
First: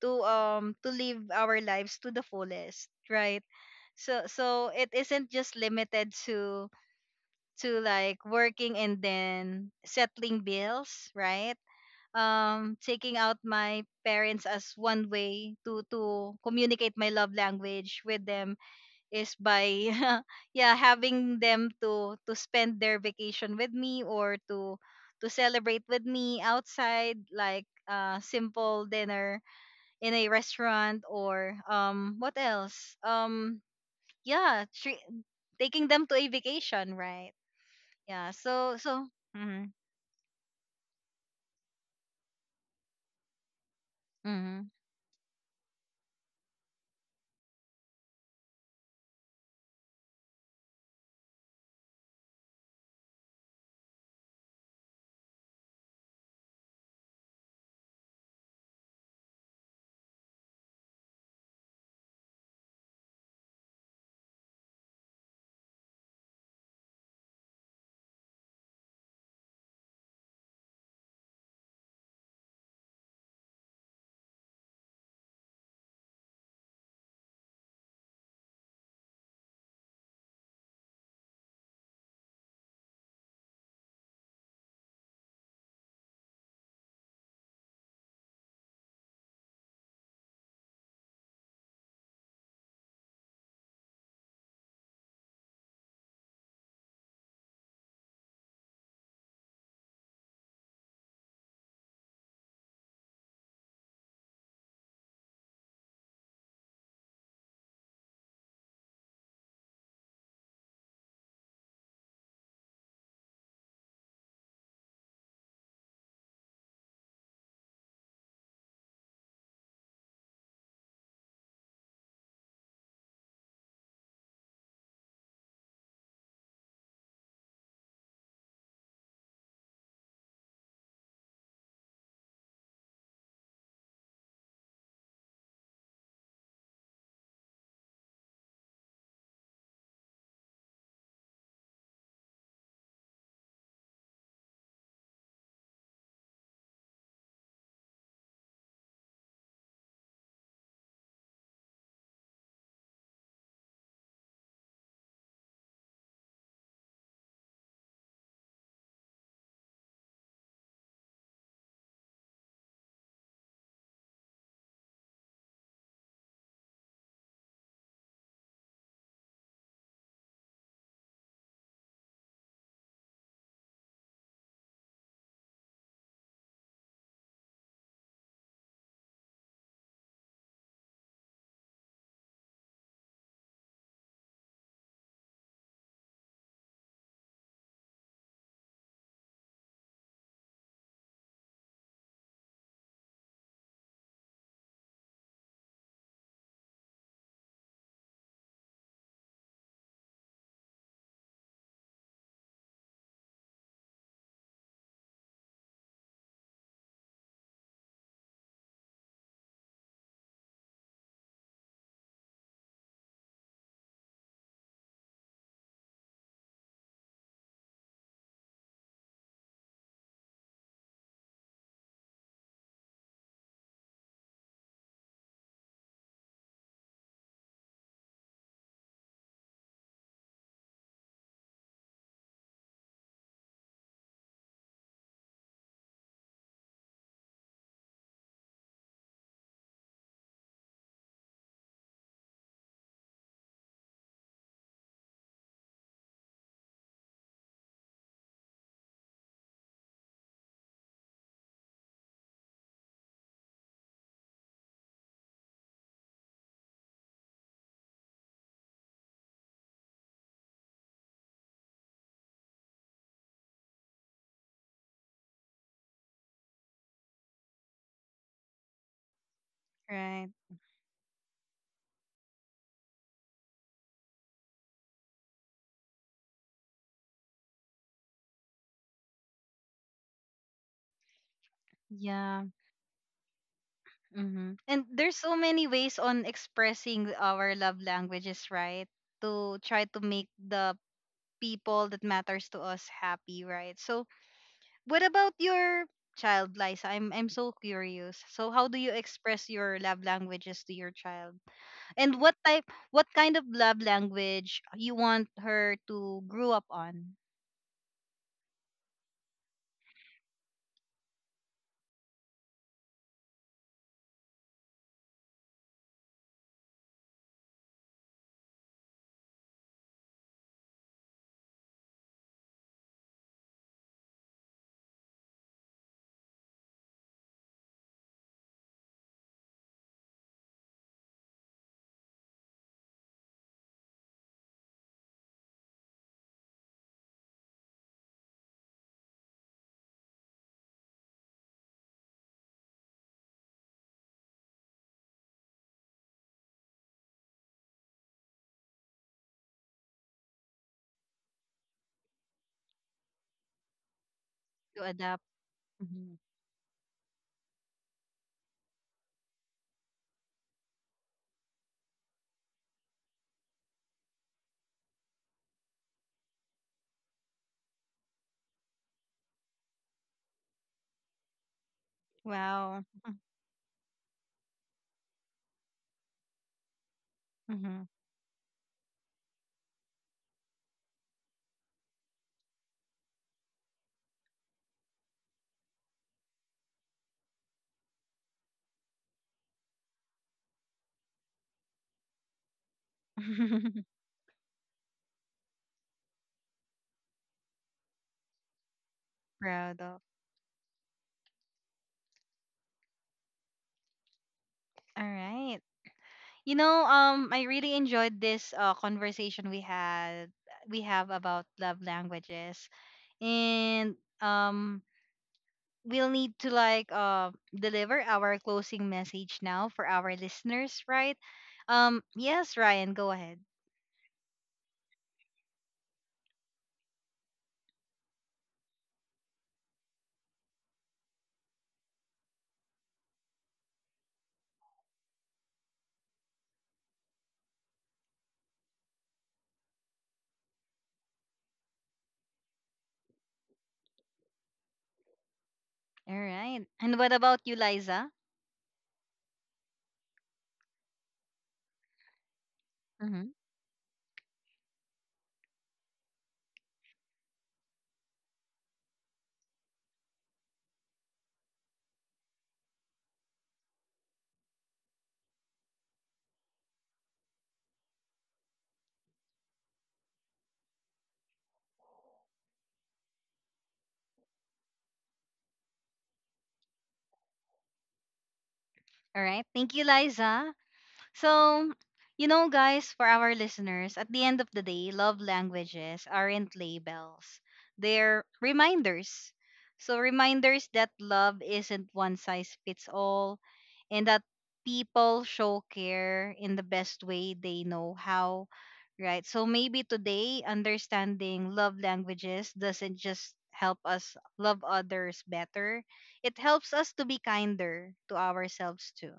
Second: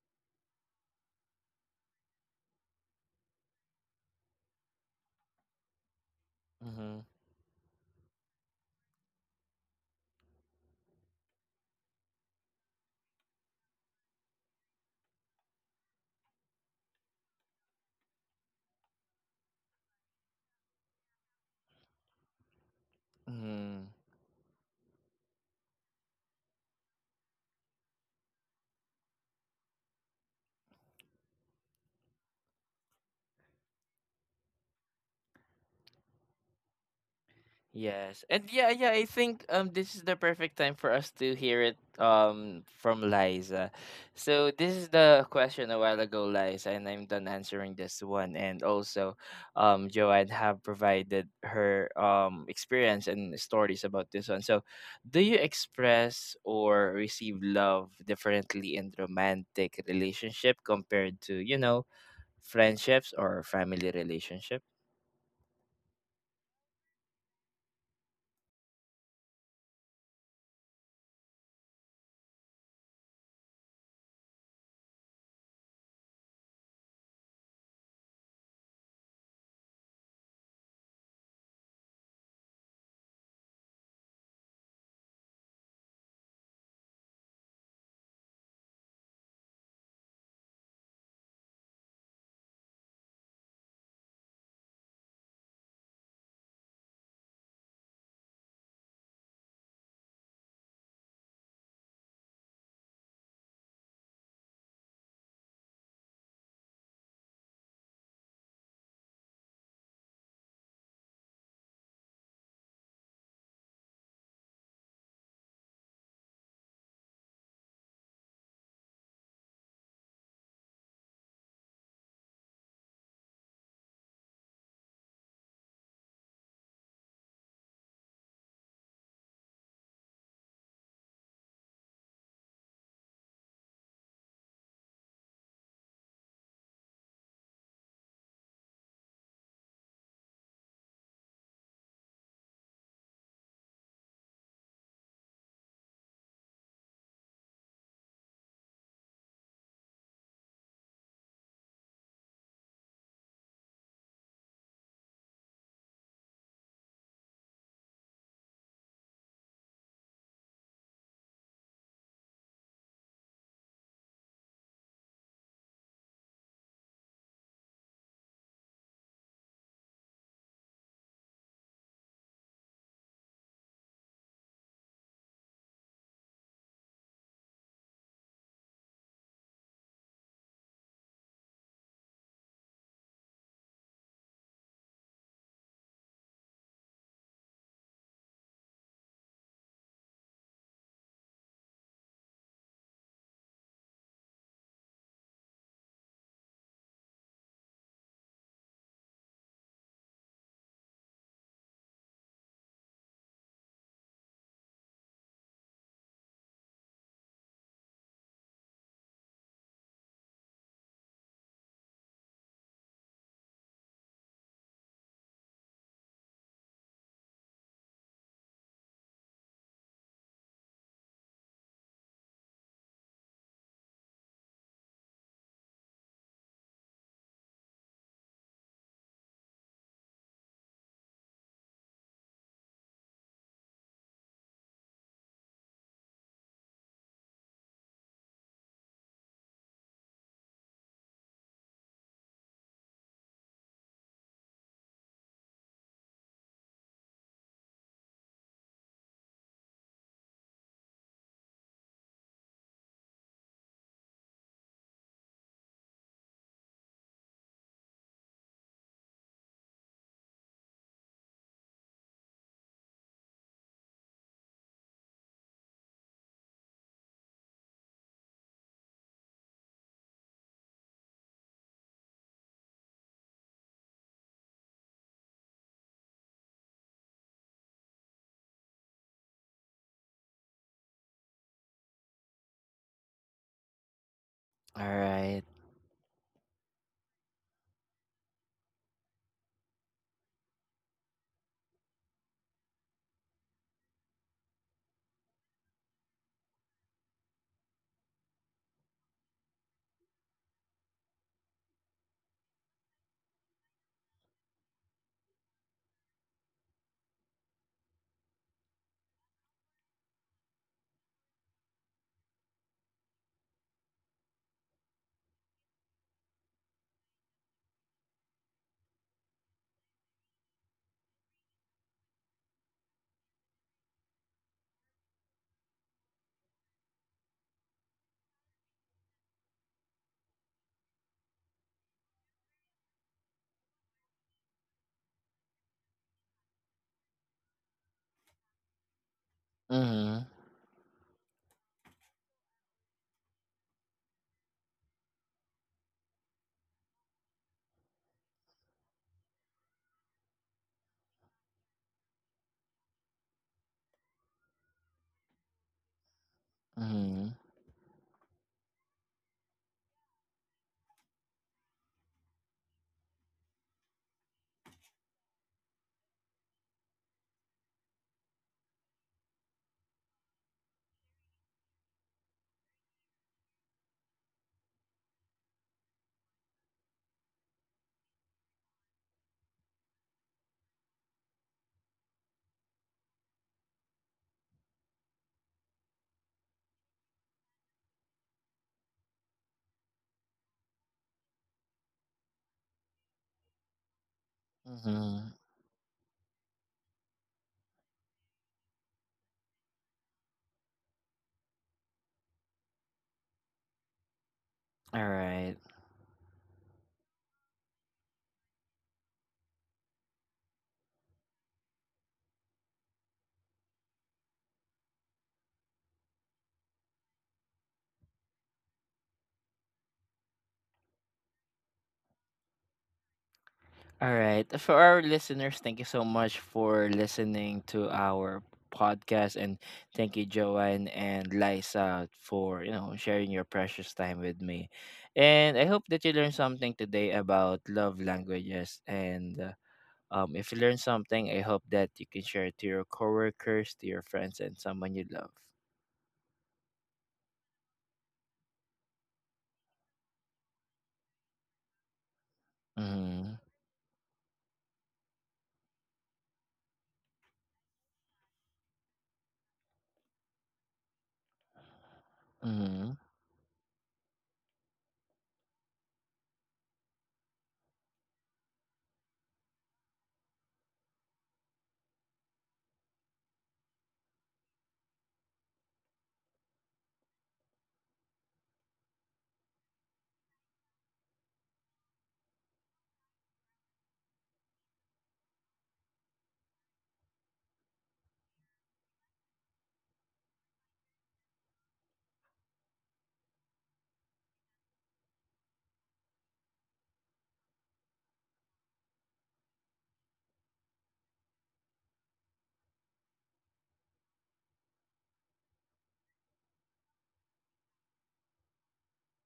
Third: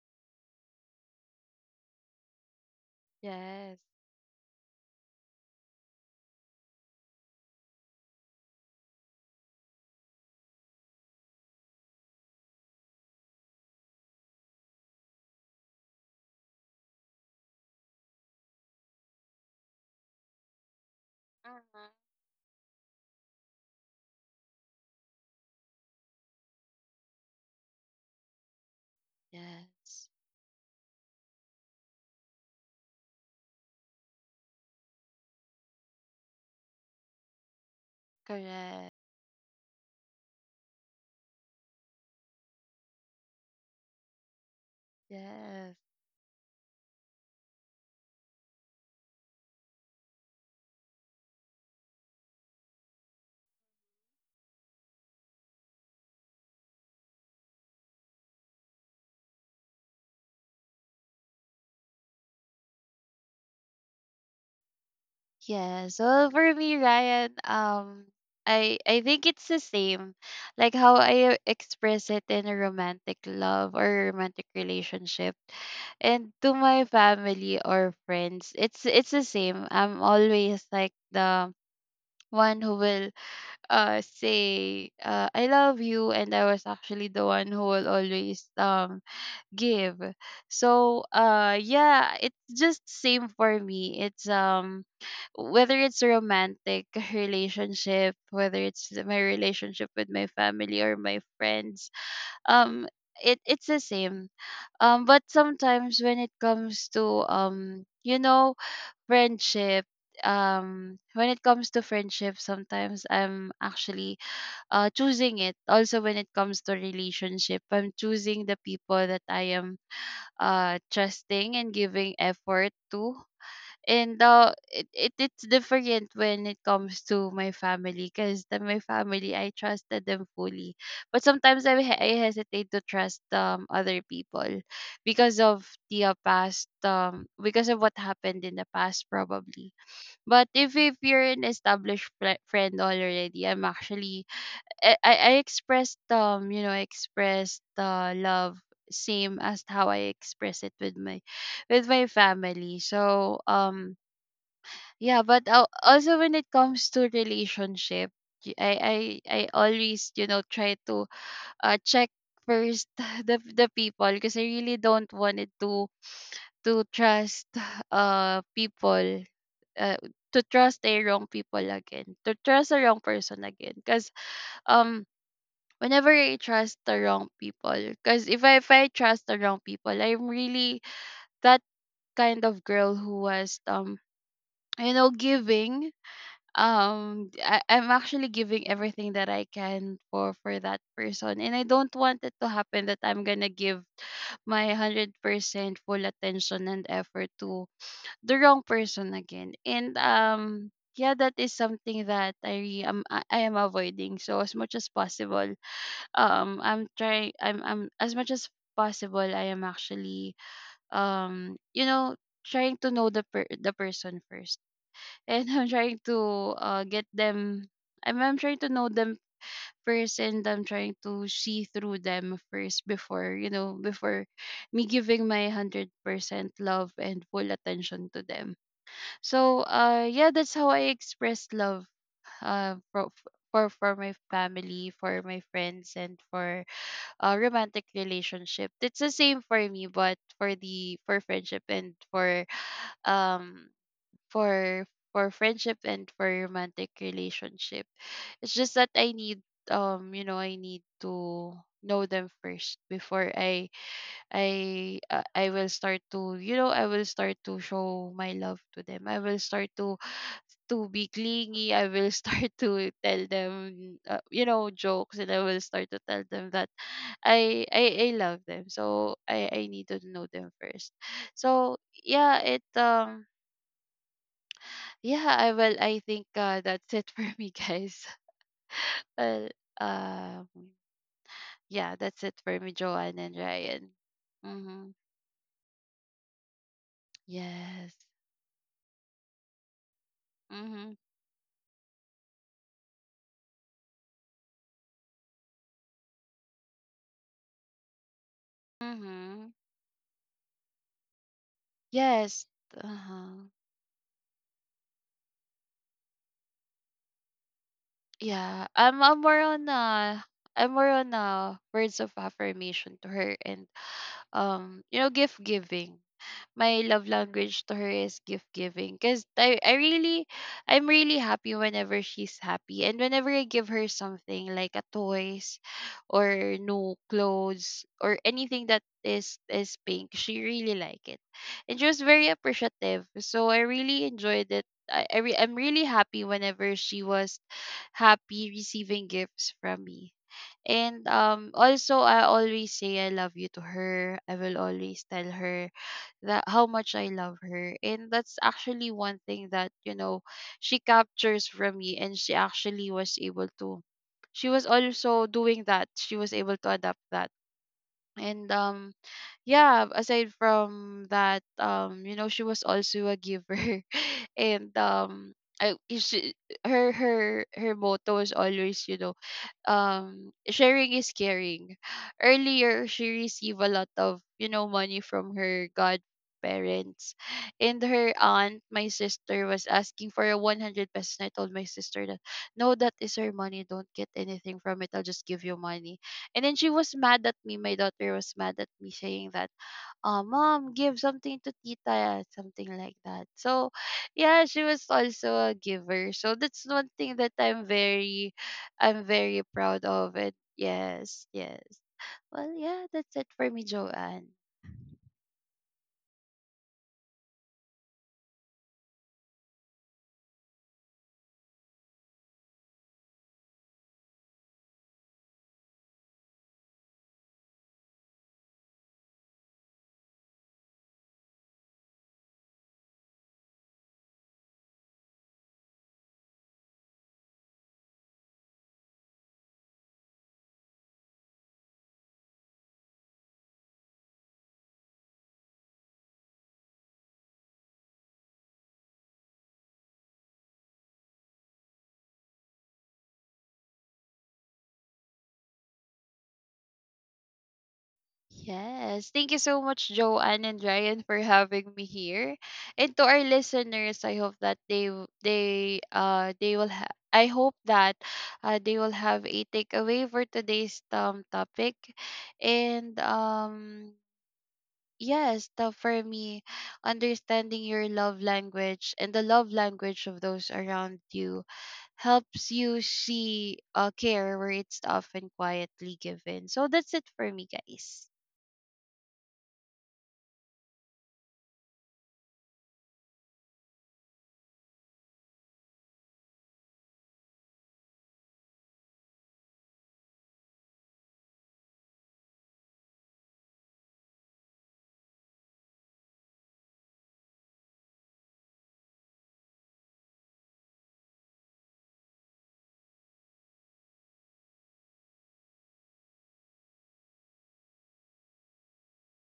A: to um to live our lives to the fullest, right?
C: Yes.
A: So so it isn't just limited to
B: mhm,
A: to like working and then settling bills, right? um taking out my parents as one way to to communicate my love language with them is by yeah, having them
C: Mhm.
A: to to spend their vacation with
B: mhm.
A: me, or to to celebrate with me outside, like uh simple dinner
C: Yes.
A: in a restaurant, or um what else? Um yeah, tre- taking them to a vacation, right?
B: Yes.
A: Yeah,
B: And yeah,
A: so
B: yeah,
C: Correct.
B: I
A: so
B: think um
A: mm-hmm,
B: this is the perfect time for us to hear it um from Liza. So
A: mm-hmm,
B: this is the
C: Yes.
B: question a while ago, Liza, and I'm done answering this one. And also um Joanne have provided her um experience and stories about this one. So do you express or receive love differently in romantic relationship compared to, you know, friendships or family relationship?
C: Yes. Well, for me, Ryan, um, I I think it's the same, like how I express it in a romantic love or romantic relationship, and to my family or friends. It's it's the same. I'm always like the one who will uh say, uh, I love you, and I was actually the one who will always um give. So uh yeah, it's just same for me. It's um whether it's a romantic relationship, whether it's my relationship with my family or my friends, um, it it's the same. Um, but sometimes when it comes to, um, you know, friendship, um, when it comes to friendship, sometimes I'm actually uh choosing it. Also, when it comes to relationship, I'm choosing the people that I am uh trusting and giving effort to. And uh it, it it's different when it comes to my family because the my family I trusted them fully. But sometimes, i, he- I hesitate to trust, um other people because of the uh, past um because of what happened in the past, probably. But if if you're an established, fri friend already, I'm actually, i i, I expressed um you know I expressed, uh, love same as how I express it with my with my family. So um yeah, but al- also when it comes to relationship, y- I I I always, you know try to uh check first the the people because I really don't want it to, to trust uh people, uh to trust a wrong people again to trust a wrong person again, because, um whenever I trust the wrong people. Because if I if I trust the wrong people, I'm really that kind of girl who was, um you know giving, um I, i'm actually giving everything that I can for, for that person. And I don't want it to happen that I'm gonna give my one hundred percent full attention and effort to the wrong person again. And um yeah, that is something that i re- am i I am avoiding, so as much as possible. um I'm trying, I'm I'm as much as possible I am actually, um you know trying to know the per- the person first. And I'm trying to, uh, get them. I'm I'm trying to know them first, and I'm trying to see through them first, before you know before me giving my one hundred percent love and full attention to them. So uh yeah, that's how I express love, uh for for for my family, for my friends, and for a romantic relationship. It's the same for me, but for the for friendship and for um for for friendship and for romantic relationship. It's just that I need um you know I need to know them first before I I uh, I will start to, you know I will start to show my love to them. I will start to to be clingy. I will start to tell them, uh, you know jokes, and I will start to tell them that I I I love them. So I I need to know
A: right,
C: them first. So yeah, it um yeah, I well, I think, uh, that's it for me, guys. Well, um, yeah, that's it
A: yeah.
C: for me, Joanne and Ryan.
A: Mm-hmm. And
C: Mm-hmm.
B: All
A: there's so
B: right.
A: many ways on expressing our love
C: Yes.
A: languages, right? To try to make the
C: Mm-hmm.
A: people that matters to us happy, right? So what about your child, Liza? I'm I'm so curious. So how do you
C: Mm-hmm.
A: express your love languages to your child? And what
C: Yes.
A: type what kind
C: Uh-huh.
A: of love language you want her to grow up on,
C: Yeah. I'm, I'm more on uh, I'm more on, uh, words of affirmation to her, and, um, you know, gift giving. My love language to her is gift giving, because I, I really i'm really happy whenever she's happy, and whenever I give her something like a toys or new clothes or anything that is is pink, she really like it, and she was very appreciative, so I really enjoyed it. I, I re- I'm really happy whenever she was happy receiving gifts from me.
B: Mm-hmm.
C: And um also, I always say I love you to her. I will always tell her that how much I love her. And that's actually one thing that, you know, she captures from me, and she actually was able to she was
A: to adapt?
C: also doing that. She
A: Mhm.
C: was able to adapt that. And um yeah, aside from that, um, you know, she was also a giver. And um I, she, her her her motto is always, you know um sharing is caring.
A: Wow.
C: Earlier, she received a lot of, you know, money from her godparents. And
A: Mm-hmm.
C: her aunt, my sister, was asking for a one hundred pesos. And I told my sister that, no, that is her money. Don't get anything from it. I'll just give you money. And then she was mad at me. My daughter was mad at me saying that, uh, "Mom, give something to Tita," something like that. So yeah, she was
B: Mhm.
C: also a giver. So that's one thing that I'm very, I'm very
A: Proud
C: proud
A: of.
C: of it. Yes, yes. Well, yeah, that's it for me, Joanne.
B: All
A: All
B: right.
A: right. You know, um, I really enjoyed this uh, conversation we had we have about love languages, and um, we'll need to like uh deliver our closing message now for our listeners, right? Um, yes, Ryan, go ahead.
B: All right. For our listeners, thank you so much for listening to our podcast and thank you Joanne and Liza for, you know, sharing your precious time with me. And I hope that you learned something today about love languages and uh, um if you learned something, I hope that you can share it to your coworkers, to your friends and someone you love.
A: All right. And what about you, Liza?
C: Yes. Thank you so much, Joanne and Ryan, for having me here. And to our
B: Mhm.
A: Mhm.
C: listeners, I hope that they w- they uh they will ha- I hope that, uh, they will have a takeaway for today's um topic.
B: Mhm.
C: And um yes, the, for me, understanding your love language and the love language of those around you helps you see, uh, care where it's often quietly given. So that's it for me, guys.
A: All right. Thank you, Liza. So, you know, guys, for our listeners, at the end of the day, love languages aren't labels, they're reminders. So, reminders that love isn't one size fits all, and that people show care in the best way they know how, right? So, maybe today, understanding love languages doesn't just help us love others better, it helps us to be kinder to ourselves too.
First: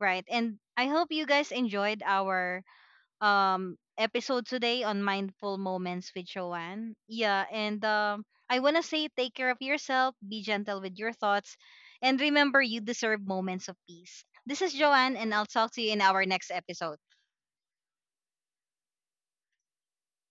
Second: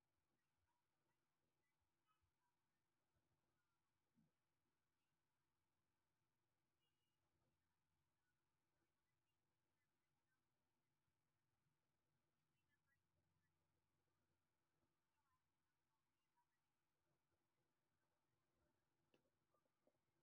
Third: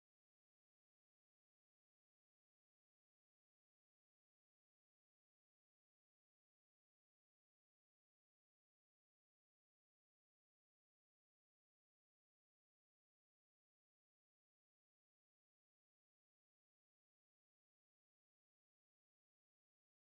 A: Right. And I hope you guys enjoyed our um episode today on Mindful Moments with Joanne. Yeah, and um I want to say take care of yourself, be gentle with your thoughts, and remember you deserve moments of peace. This is Joanne, and I'll talk to you in our next episode.